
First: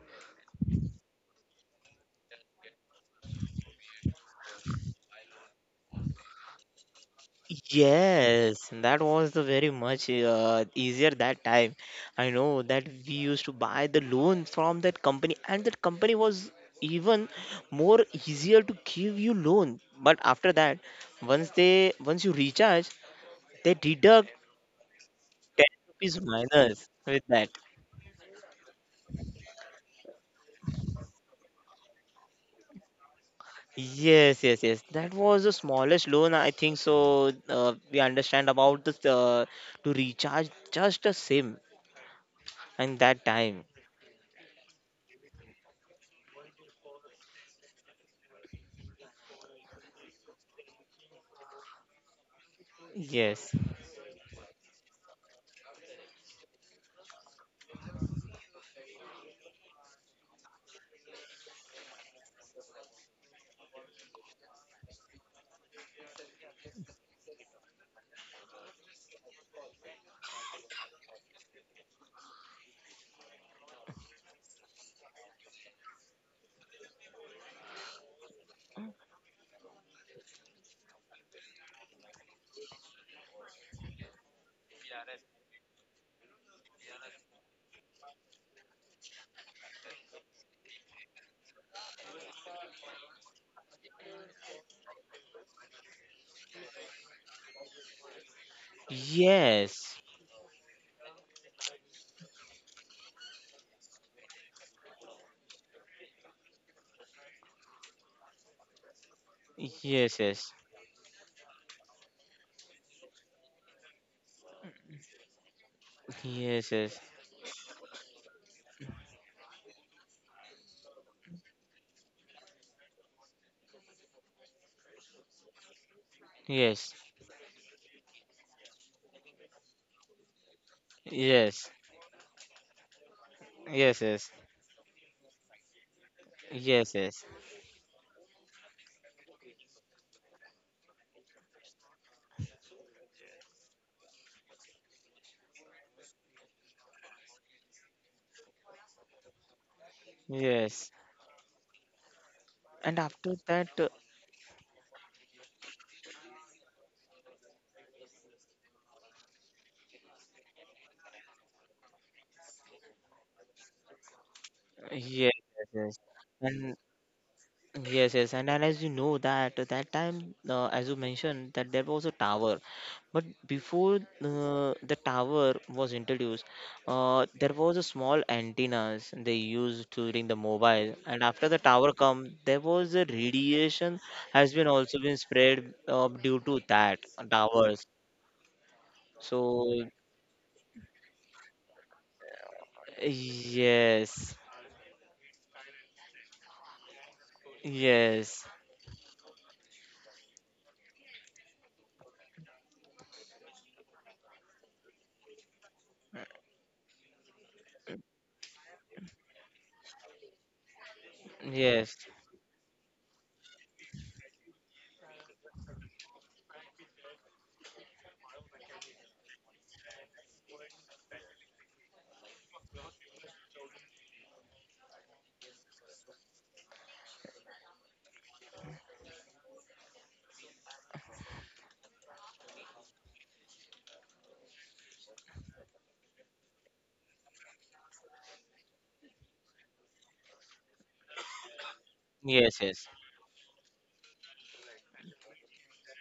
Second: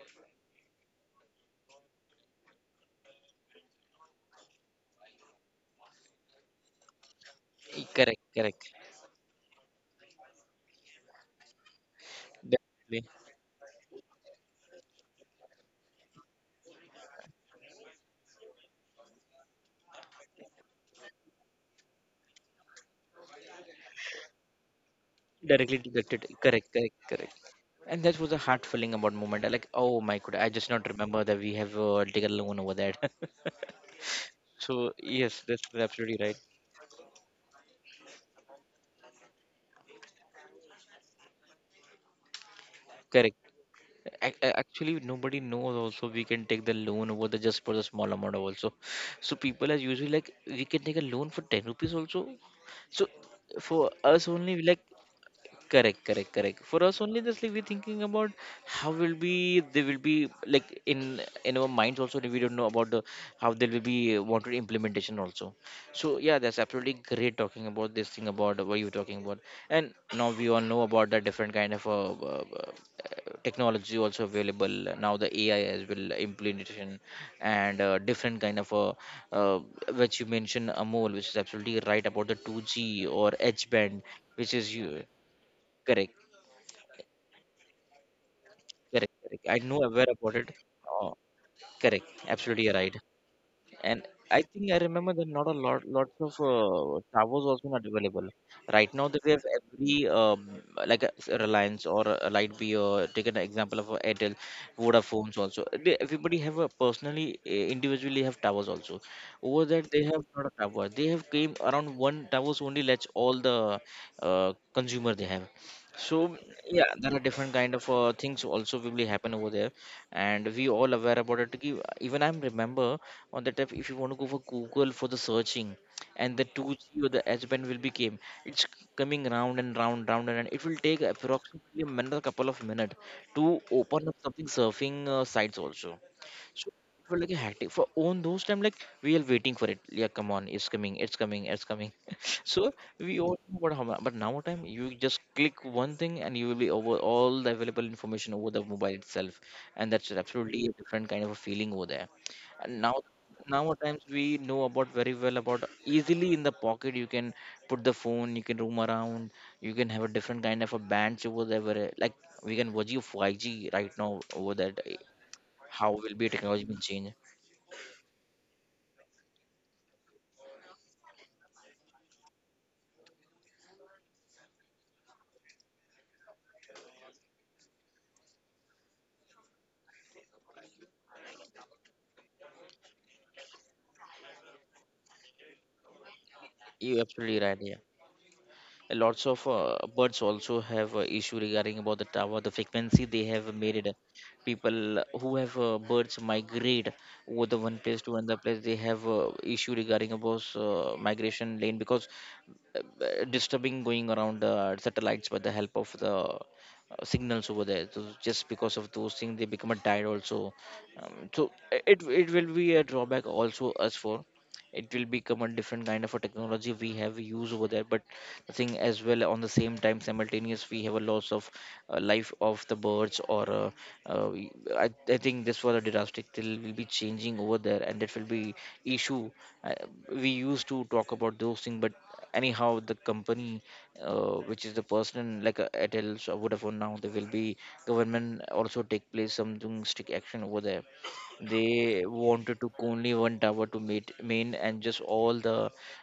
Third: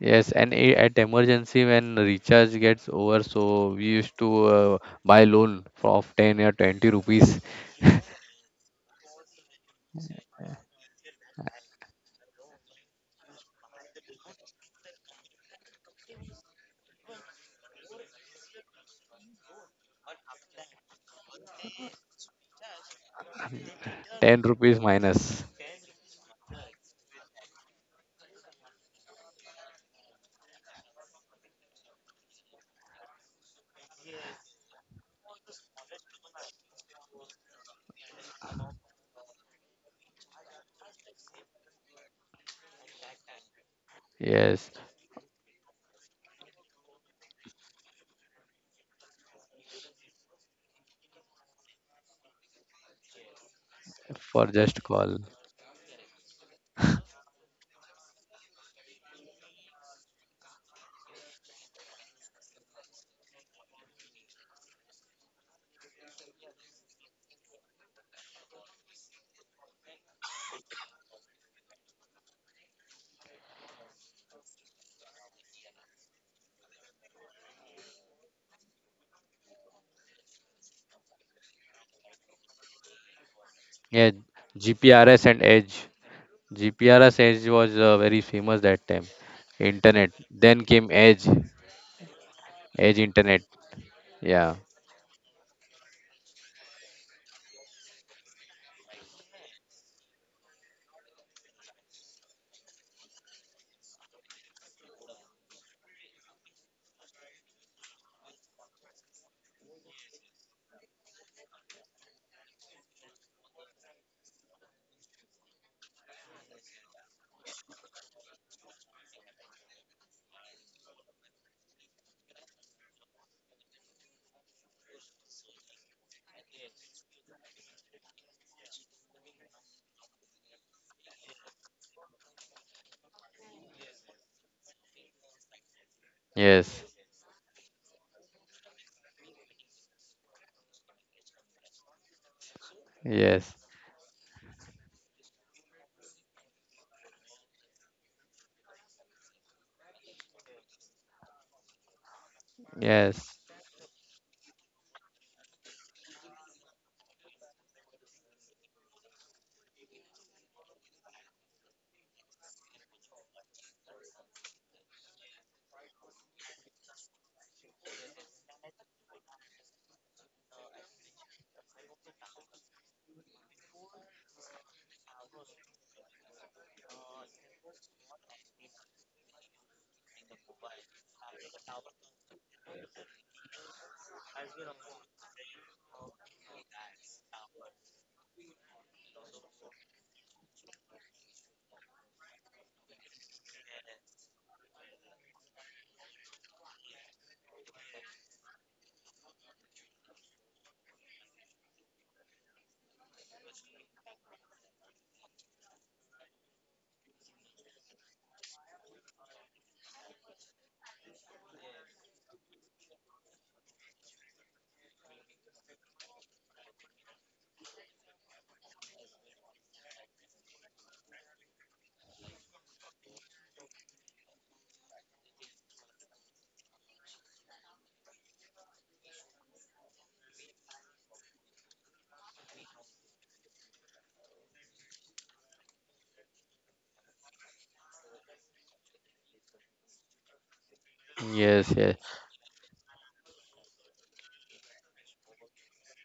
yes and I- At emergency when recharge gets over, so we used to, buy loan for of 10 or 20 rupees. Correct, correct. Yes, that was the very much easier that time. I know that Definitely. we used to buy the loan from that company, and that company was even more easier to give you loan. But after that, once you recharge, they deduct 10 rupees minus. ten Directly rupees deducted, correct, minus correct, with correct. that. And that was a heart feeling about moment I like, oh my god, I just not remember that we have taken a loan over that. Yes, yes, yes. So That yes, was the that's smallest absolutely loan, right. I think. So we understand about this to recharge just a SIM and that Correct. time. Yes, Actually nobody knows also we can take the loan over the just for the small amount of also, so people are usually like we can take a loan for 10 rupees also, so Yes, for us for only we just like, call. correct, correct, correct, for us only just like we're thinking about how will be they will be like in our minds also we don't know about the how they will be wanted implementation also, so yeah, that's absolutely great talking about this thing about what you're talking about, and now we all know about the different kind of technology also available now. The AI as well implementation and different kind of uh, which you mentioned Amol, which is absolutely right about the 2G or H band, Yeah, which is you, GPRS and Edge. correct, GPRS Edge was, very famous that time. correct, correct. I know Internet. aware about it. Then came Oh, Edge. correct, absolutely right. Edge Internet. And I Yeah. think I remember that not a lot lots of towers also not available. Right now, that we have every yes, like a Reliance or a Lightbee or take an example of a Airtel, Vodafone's also. They, everybody have a personally individually have towers also. Over that they yes, have not yes, a tower. They have came around one towers only. Let's all the consumer they have. So yeah, yes, there are different kind of things also will be happen over there, and we all aware about it. कि Even I am remember on that app if you want to go for google for the searching and the yes, 2G yes, or the s band will be came, it's coming round and round. It will take yes, approximately a minute, a couple of minutes to yes, open up yes, something surfing sites also, so Yes. yes, it was yes, like a hectic for on those time like we are waiting for it, yeah, come on, it's coming, it's coming, it's coming. So we all Yes. know about how but now time you just click one thing and you will be over all the available information over the mobile itself, and that's absolutely a yes. different kind of a feeling over there. And now And after Yes. that, nowadays we know about very well about easily in the pocket you can put the phone, you can roam around, you can have a different kind of a bands over there where, like, we can watch you 5G right now over that, eh, yes, yes, how yes. will be technology And will change. yes, yes, and as you know that at that time, as you mentioned, that there was a tower, but before the tower was introduced, there was a small antennas they used during the mobile, and after the tower come, there was a radiation has been also been spread due to that You absolutely right, yeah. towers. Lots of So birds also have issue regarding about the tower, the frequency they have made it, yes, people who have birds migrate over the one place to another yes, place, they have issue regarding about migration lane because uh, disturbing going around the satellites by the help of the signals over there, so just because of those things they become a died also. So yes, it will be a drawback also as for it will become a different kind of a technology we have use over there, but the thing as well on the same time simultaneous we have a loss of life of the birds or uh, y- I think this was a drastic thing will be changing over there and that will be issue, uh, we used to talk about those things, but anyhow the company which is the person like Airtel so Vodafone now there will be government also take place something strict action over there, Yes. Yes. they yes, wanted to yes, yes, only one tower to meet main and just all the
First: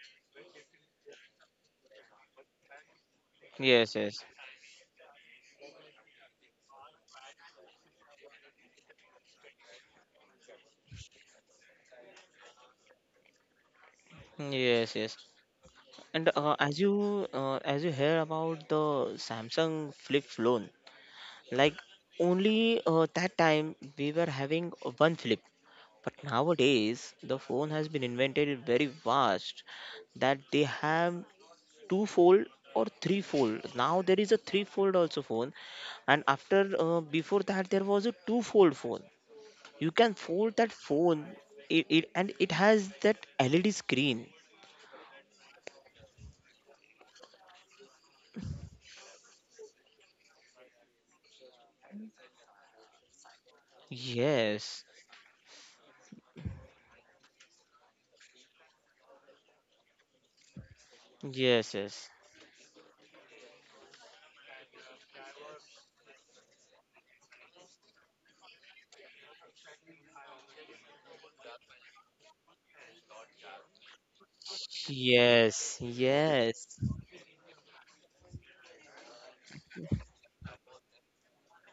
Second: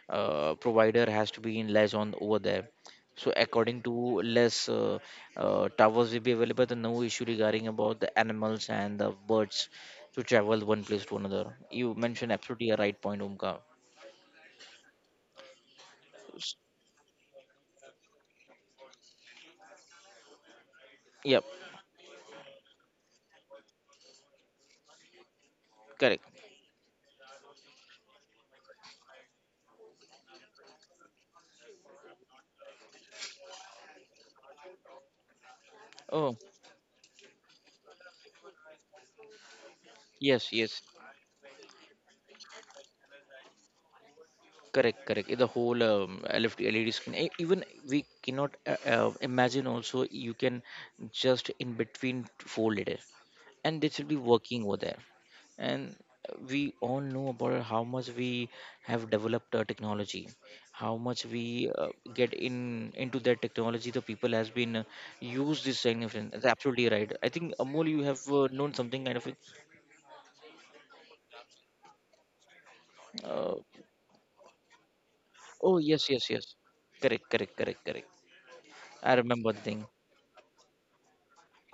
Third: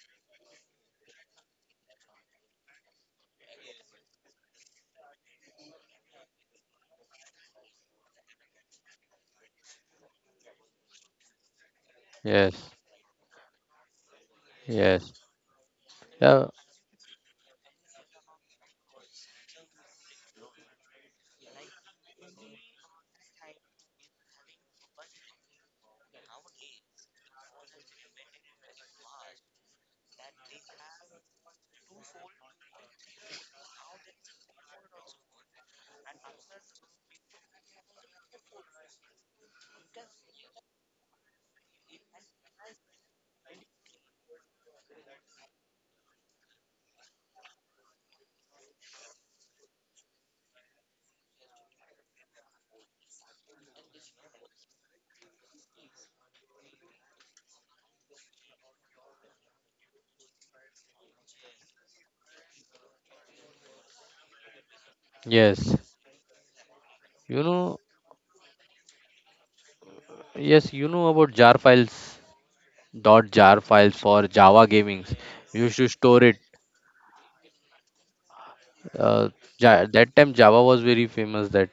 provider has to be in liaison over there, so according to yes, less towers will be available then no issue regarding about the animals and the birds to travel one place to another. You mentioned absolutely Yes. a right point, omkar. yes, yes. Yes. Yes. And Yeah. S- as you hear about the Samsung flip phone, yep. like only that time we were having one flip, but Correct. nowadays the phone has been invented very vast that they have two fold or three fold. Now there is a three fold also phone, and Oh. after before that there was a two fold phone. You can Yes, fold that yes, phone, it and it has that LED screen. correct, correct. The whole LFT LED screen. Even we cannot imagine. Also, you can just in between fold it, and this will be working over Yes, there. And we all know about how much we have developed our technology, how much we yes, yes. get in into that technology. The people has been used Yes. this significant. That's absolutely right. I You think know. Amol, you have known something kind of. Yes. You know about jar files. Dot Uh, jar files for Java gamings. You Yes, oh, should yes, store yes, it. yes. yes, Correct, correct, correct, correct. I Uh, remember the thing. that time Java was very famous. That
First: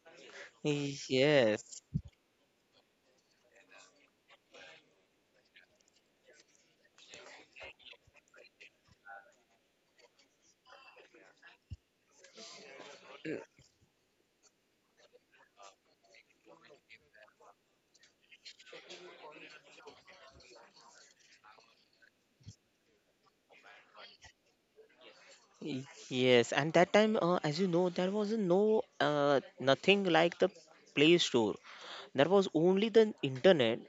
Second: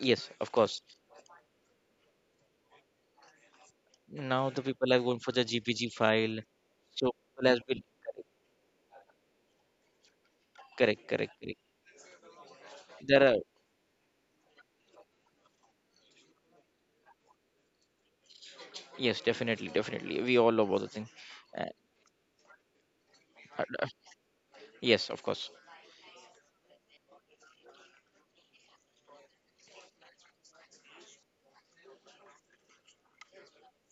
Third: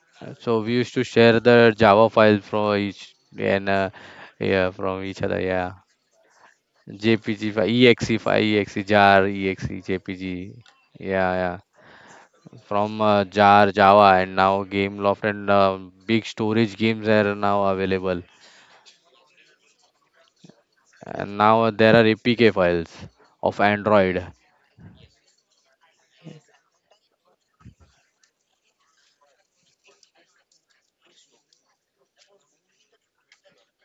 Yes, of So we course. used to share the yes, Java file from each and Now the yeah people are from going each for other. the Yeah, GPG file. So people JPG has been file, EXE jar, EXE JPG. correct, correct, Yeah, correct. yeah. From There are, jar Java, and now Gameloft, and big storage games are now available. yes, definitely, definitely. We all know about the thing. And Uh, now there are APK files uh, of uh, Android. yes, of course. yes. And that time, as you know, there was no nothing like the Play Store. There was only the internet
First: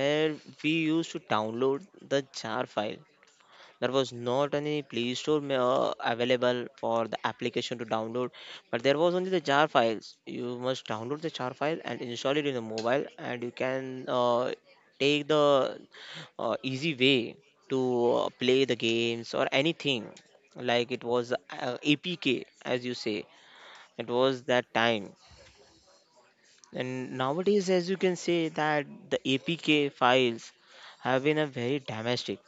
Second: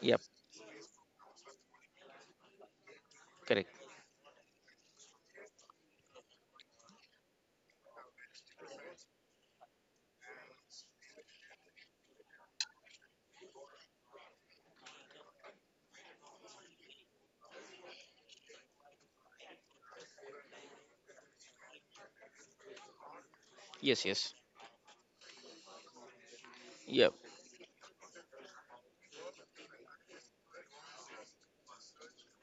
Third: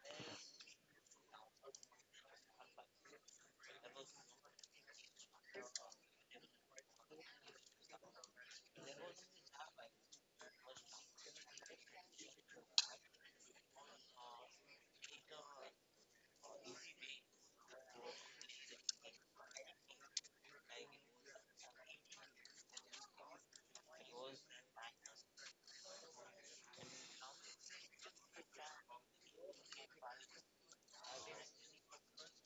Yep, we used to download the jar file. correct. There was not any Play Store available for the application to download, but there was only the jar files. You must download the jar file and install it in the mobile, and you can take the easy way to play the games or anything. Like it was APK, as you say, it Yes, yes. was that time. Yep, And nowadays, as you can say, that the APK files have been a very damaged. It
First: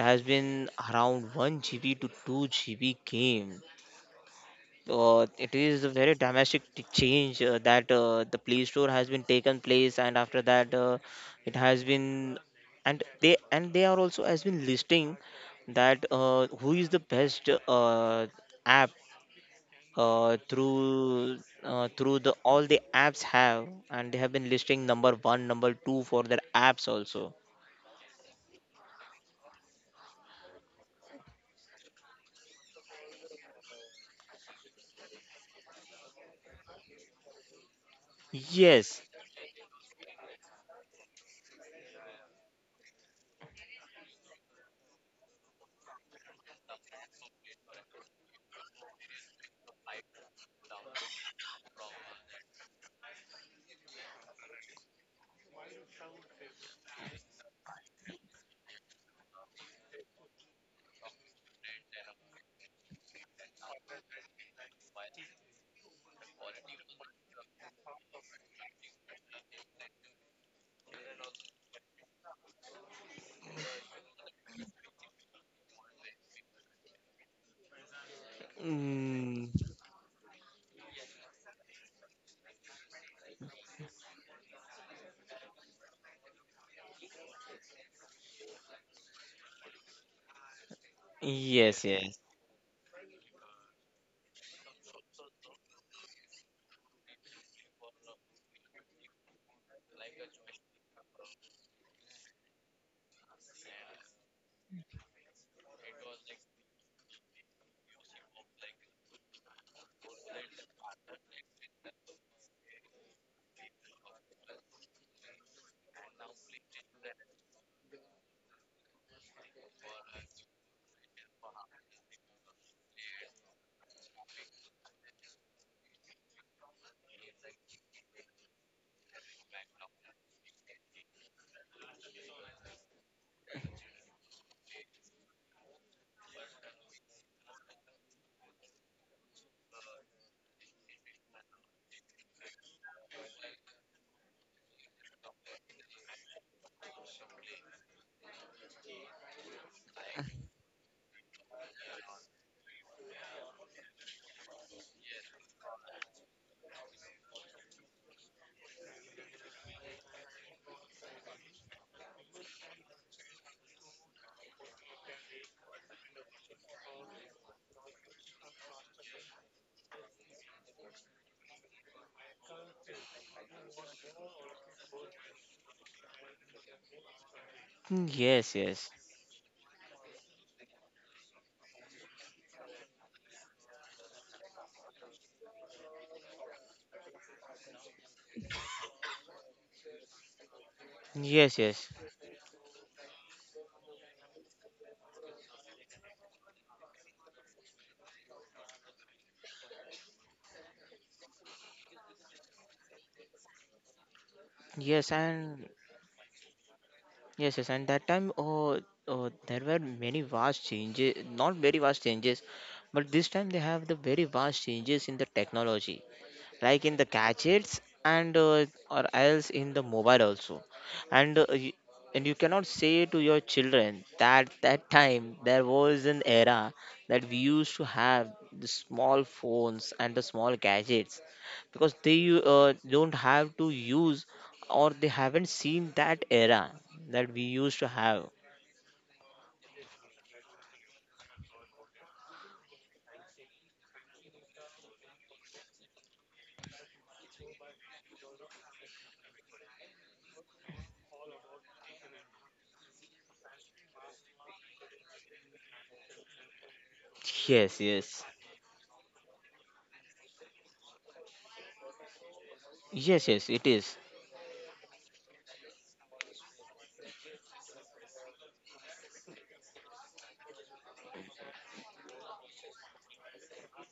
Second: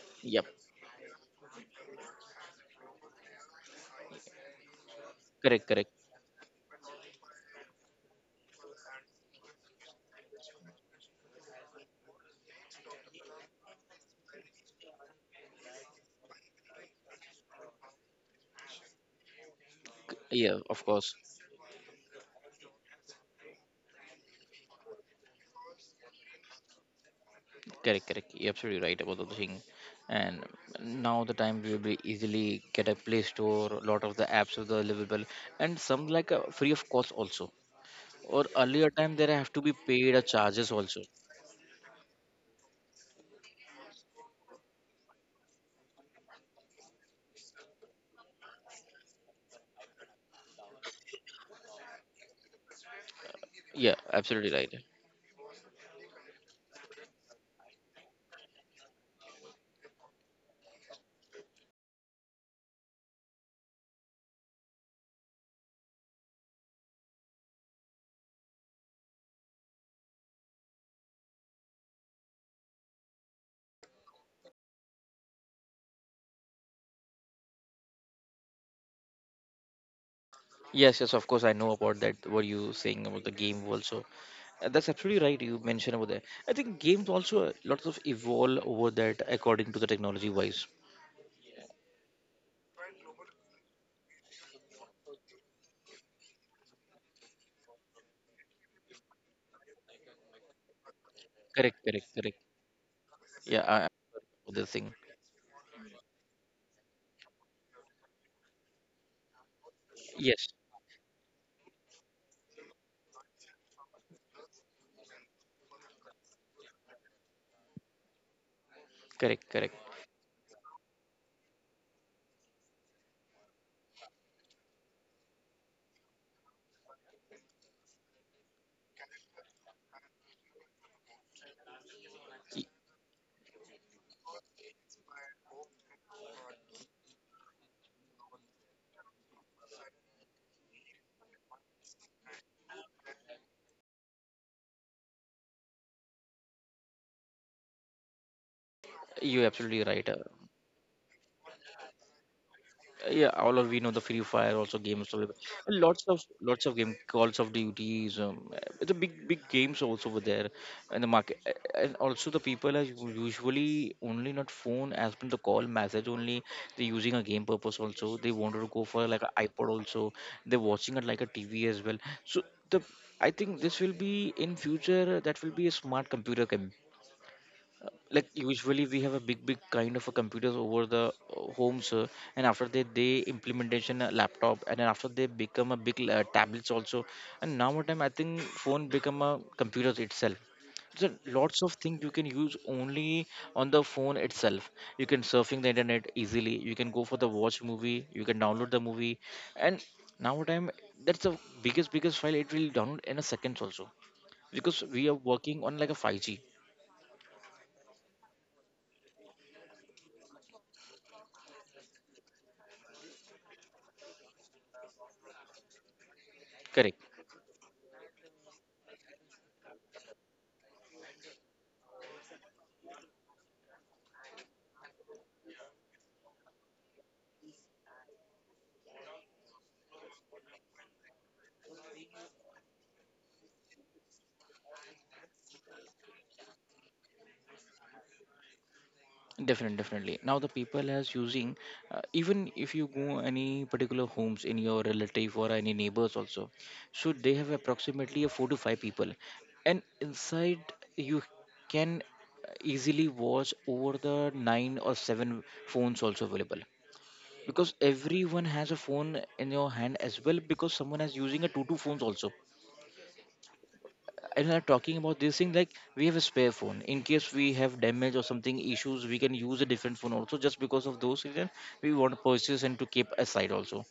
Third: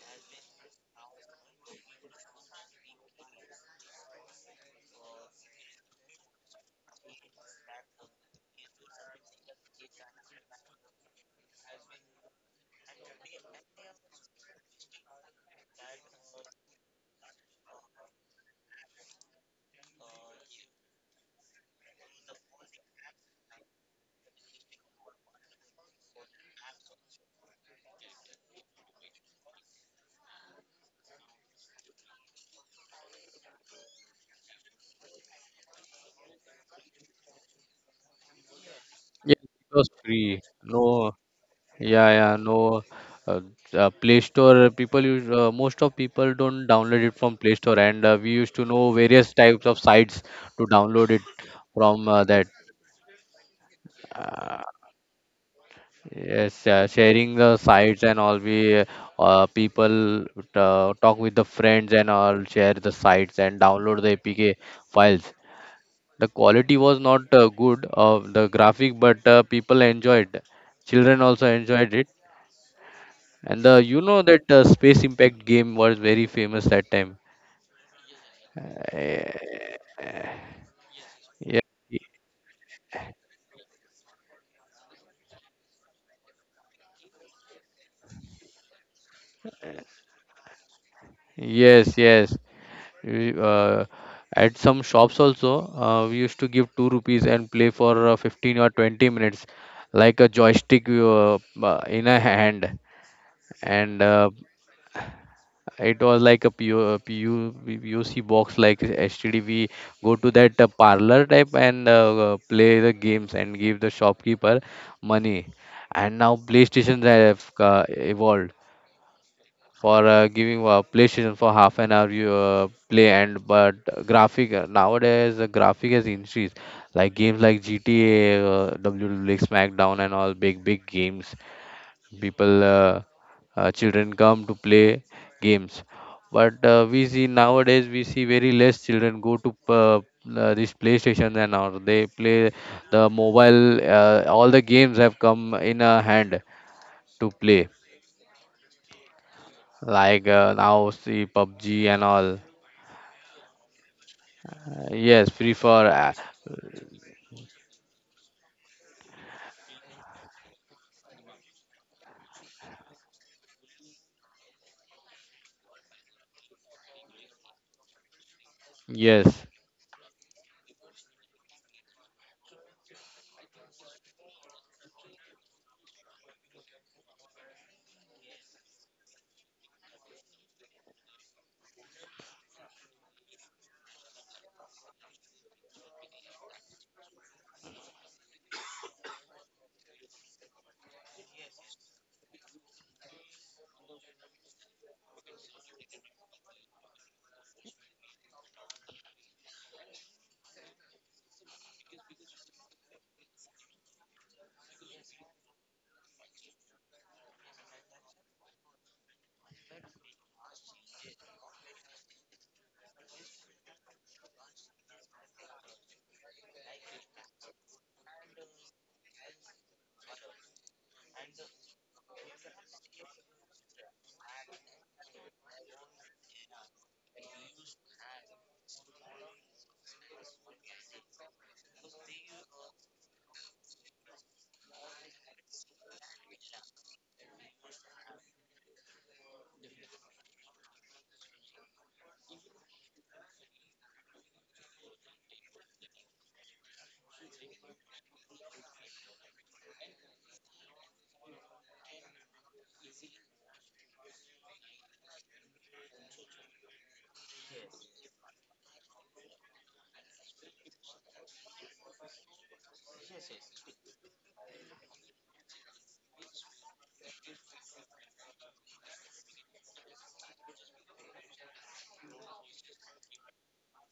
has yep. been around 1 GB to 2 GB game. It Correct, is a correct. very dramatic change that the Play Store has been taken place, and after that, it has been and they are also has been listing that who is the best app uh, Yeah, of course. through through the all the apps have and they have been listing number one number two for their apps also. Correct, correct. You're absolutely right about the thing. And now the time we will be easily get a Play Store. A lot of the apps are available, and some like free of cost also, or earlier Yes. time there Yeah, have to it be was paid a free. charges also. No. Yeah, yeah, no. Uh, Play Store, people use, most of people don't download it from Play Store, and we used to know various types of sites to download it from, that. Yeah, absolutely right. Yes, sharing the sites and all, we people, talk with the friends and all, share the sites and download the APK files. The quality was not, good of the graphic, but people enjoyed. Children also enjoyed it. And the, you know that, Space Impact game was very famous that time. Uh, Mm. Yes, yes, of course, I yeah. know about that what you saying about the game also. That's absolutely right you mentioned about that, I think games also lots of evolve over that according to the technology wise. Yes, Yes, yes. yes. We, uh, at some shops also, we used to give 2 rupees and play for, 15 or 20 minutes, like a joystick you, Correct, in correct, a correct. hand. Yeah, I And know the thing. it was like a PO, PU, PUC box like HTD. We go to Yes. that, parlor type, and play the games and give the shopkeeper money. And now PlayStation have, evolved Correct, correct. for, giving, PlayStation for half an hour you, play, and but graphic, nowadays the graphic has increased, like games like GTA, WWE, SmackDown and all big big games, people, Y- children come to play games. But we see nowadays we see very less children go to, this playstation and all. They play the mobile, all the games have come in a hand to play, you're absolutely right. Like, now see pubg and all. yeah, all of we know the free fire also games, so Yes, free for, lots of game calls of duties, the big games also were there in the market. And also the people are usually only not phone as per the call message only, they're using a game purpose also, they wanted to go for like an yes, ipod also, they're watching it like a tv as well, so the I think this will be in future that will be a smart computer game, Mm, like yes, usually yes, we have a big kind of a computers over the homes, and after that they implementation a laptop and then after they become a big tablets also, and now what time I think phone become a computers itself, so yes, lots of things you can use only on the phone itself, you can surfing the internet easily, you can go for the watch movie, you can download the movie, and now what time that's the biggest file it will download in a seconds also because we yes, are working and on like a 5G. yes, yes, and that time, oh, oh, there were many vast changes, not very vast changes, but this time they have the very vast changes in the technology, like in Correct. the gadgets and or else in the mobile also. And and you cannot say to your children that that time there was an era that we used to have the small phones and the small gadgets, because they don't have to use or they haven't seen that era that we used to have. Definitely, definitely. Now the people as using, even if you go any particular homes in your relative or any neighbors also, so they have approximately a four to five people, and inside you can easily watch over the nine or seven phones also available because Yes, yes, everyone has a phone in your hand as well because someone is using a two phones also yes, yes, it is. and are talking about this thing like we have a spare phone in case we have damage or something issues we can use a different phone also just because of those reason we want to purchase and to keep aside also.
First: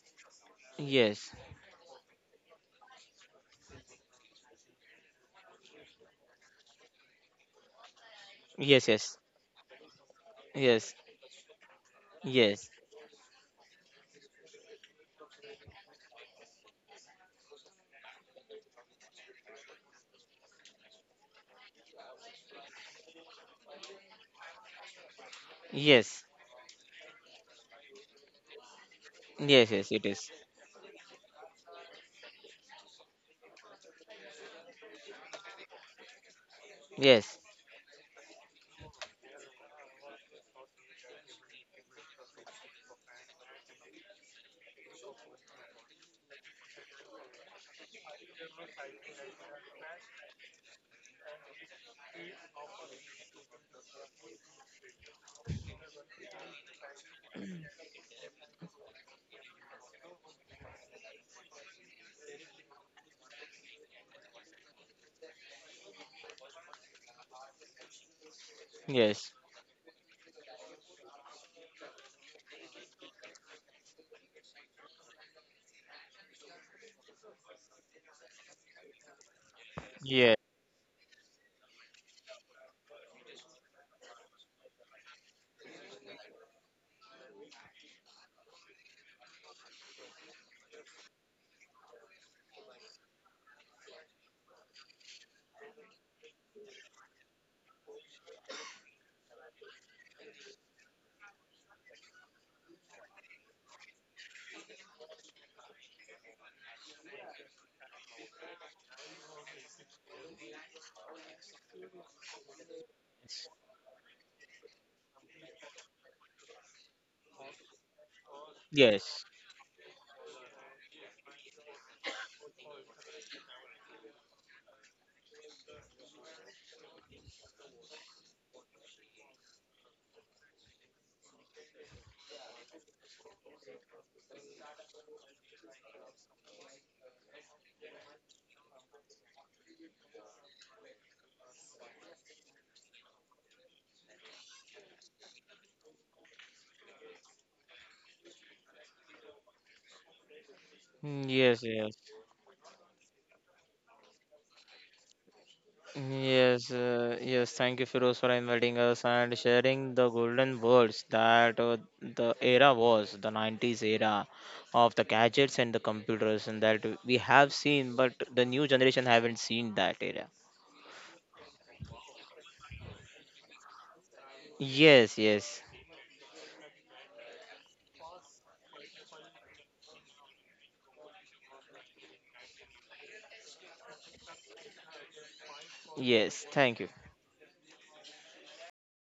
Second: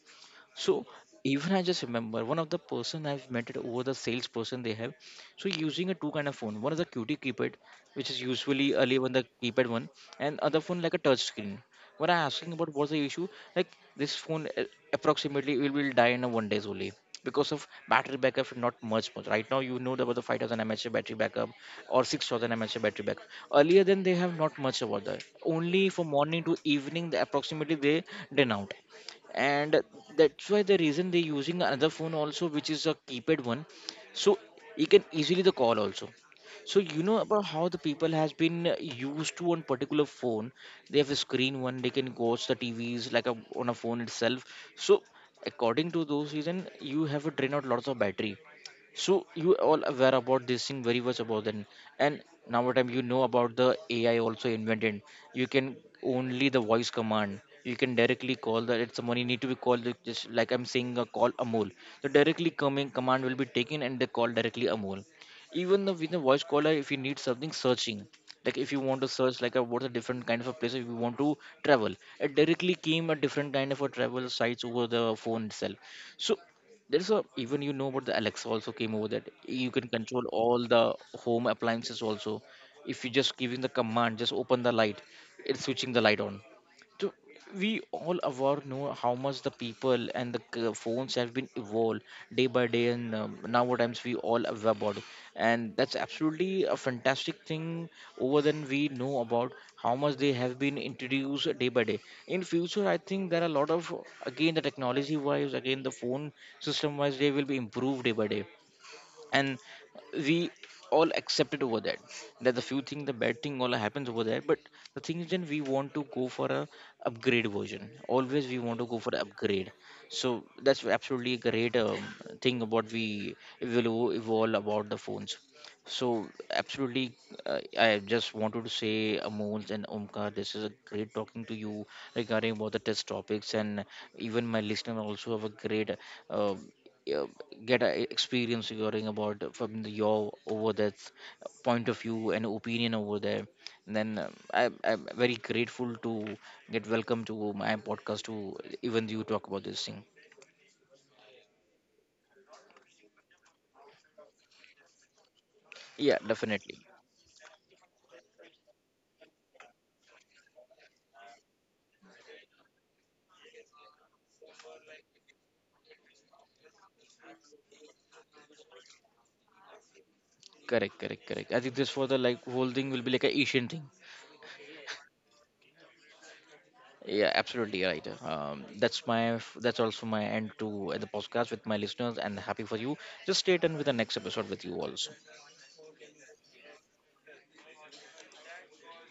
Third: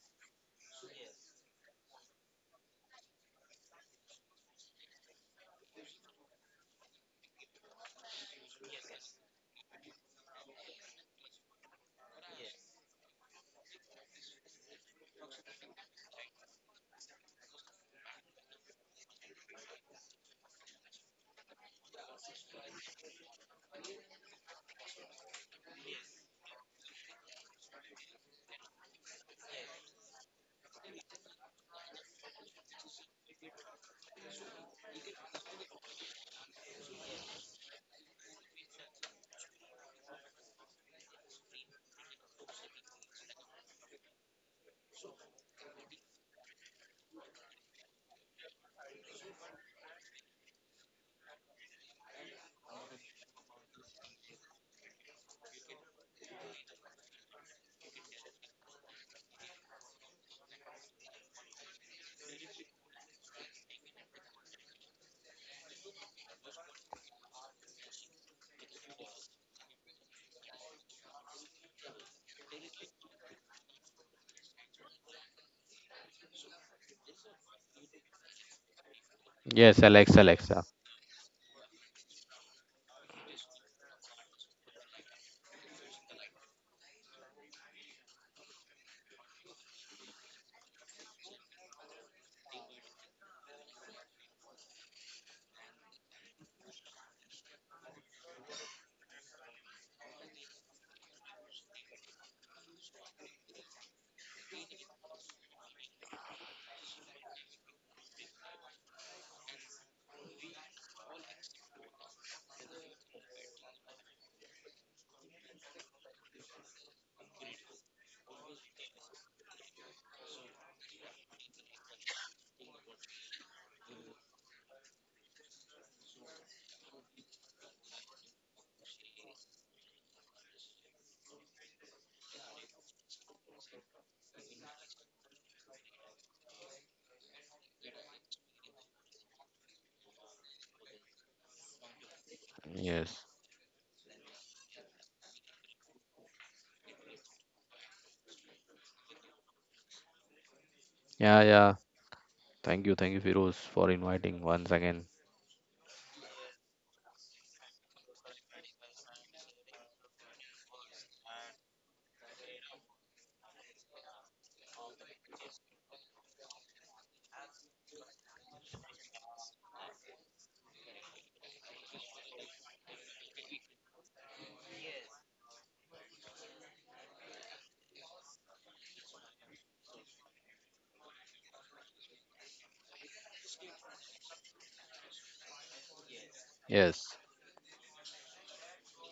So Yes, even I just remember one of the person I've met it over the salesperson they have. So using a two kind of phone. One is a QT keypad, which is usually earlier on yes, the keypad one, and other phone like yes, a yes, touch screen. When I asking yes, about what's the issue, like this phone approximately it will die in a 1 day only because of battery backup not much right now. You know about the 5000 mAh battery backup or 6000 mAh battery backup earlier, then they have not much about that, only for yes, morning to evening the approximately they done out. yes, And yes, it is. that's why the reason they're using another phone also, which is a keypad one, so you can easily the call also. So you know Yes. about how the people has been used to one particular phone, they have a screen one, they can watch the tvs like a, on a phone itself. So according to those reason you have to drain out lots of battery. So you all aware about this thing very much about then, and nowadays you know about the AI also invented. You can only the voice command. You can directly call the it's money need to be called like- just like I'm saying a call Amol. So directly coming command will be taken and they call directly Amol. Even the with the voice caller, if you need something searching, like if you want to Yes. search like a, what's a different kind of a place if you want to travel, it directly came a different kind of a travel sites over the phone itself. So there's a even you know about the alexa also came over that you yes, can alexa control Yeah. alexa all the home appliances also. If you just giving the command just open the light, it's switching the light on. So we all aware know how much the people and the phones have been evolved day by day, and nowadays we all aware about it. And that's absolutely a fantastic thing. Over than we know about how much they have been introduced day by day. In future I think there are a lot of, again the technology wise, again the phone system wise they will be improved day by day, and we all accepted over that, that the few thing the bad thing all happens over there, but the thing is then we want to go for a upgrade version. Always we want to go for the Yes. upgrade. So that's absolutely a great thing about we will evolve about the phones. So, absolutely, I just wanted to say, Amol and Omkar, this is a great talking to you regarding about the test topics, and even my listener also have a great uh, uh, get a experience regarding about from the, your over that point of view and opinion over Yes. there. And then I'm very grateful to get welcome to my podcast to even you talk about this thing. Mm. Yeah, Yes, yeah, yes. thank you Firoz for inviting once again. Yeah, Mm, yes, definitely. Yes. Thank you, Firoz, for inviting us and sharing the golden words that the era was, the 90s era of the gadgets and the computers, and that we have seen, but the new generation haven't seen that era. Correct, correct, correct. I think this for the like whole thing will be like a Asian thing. Yes, yes, Yeah, absolutely right. That's also my end to the podcast with my listeners, and happy for you. Just stay tuned with the next episode with you all. yes. Thank you. Yes.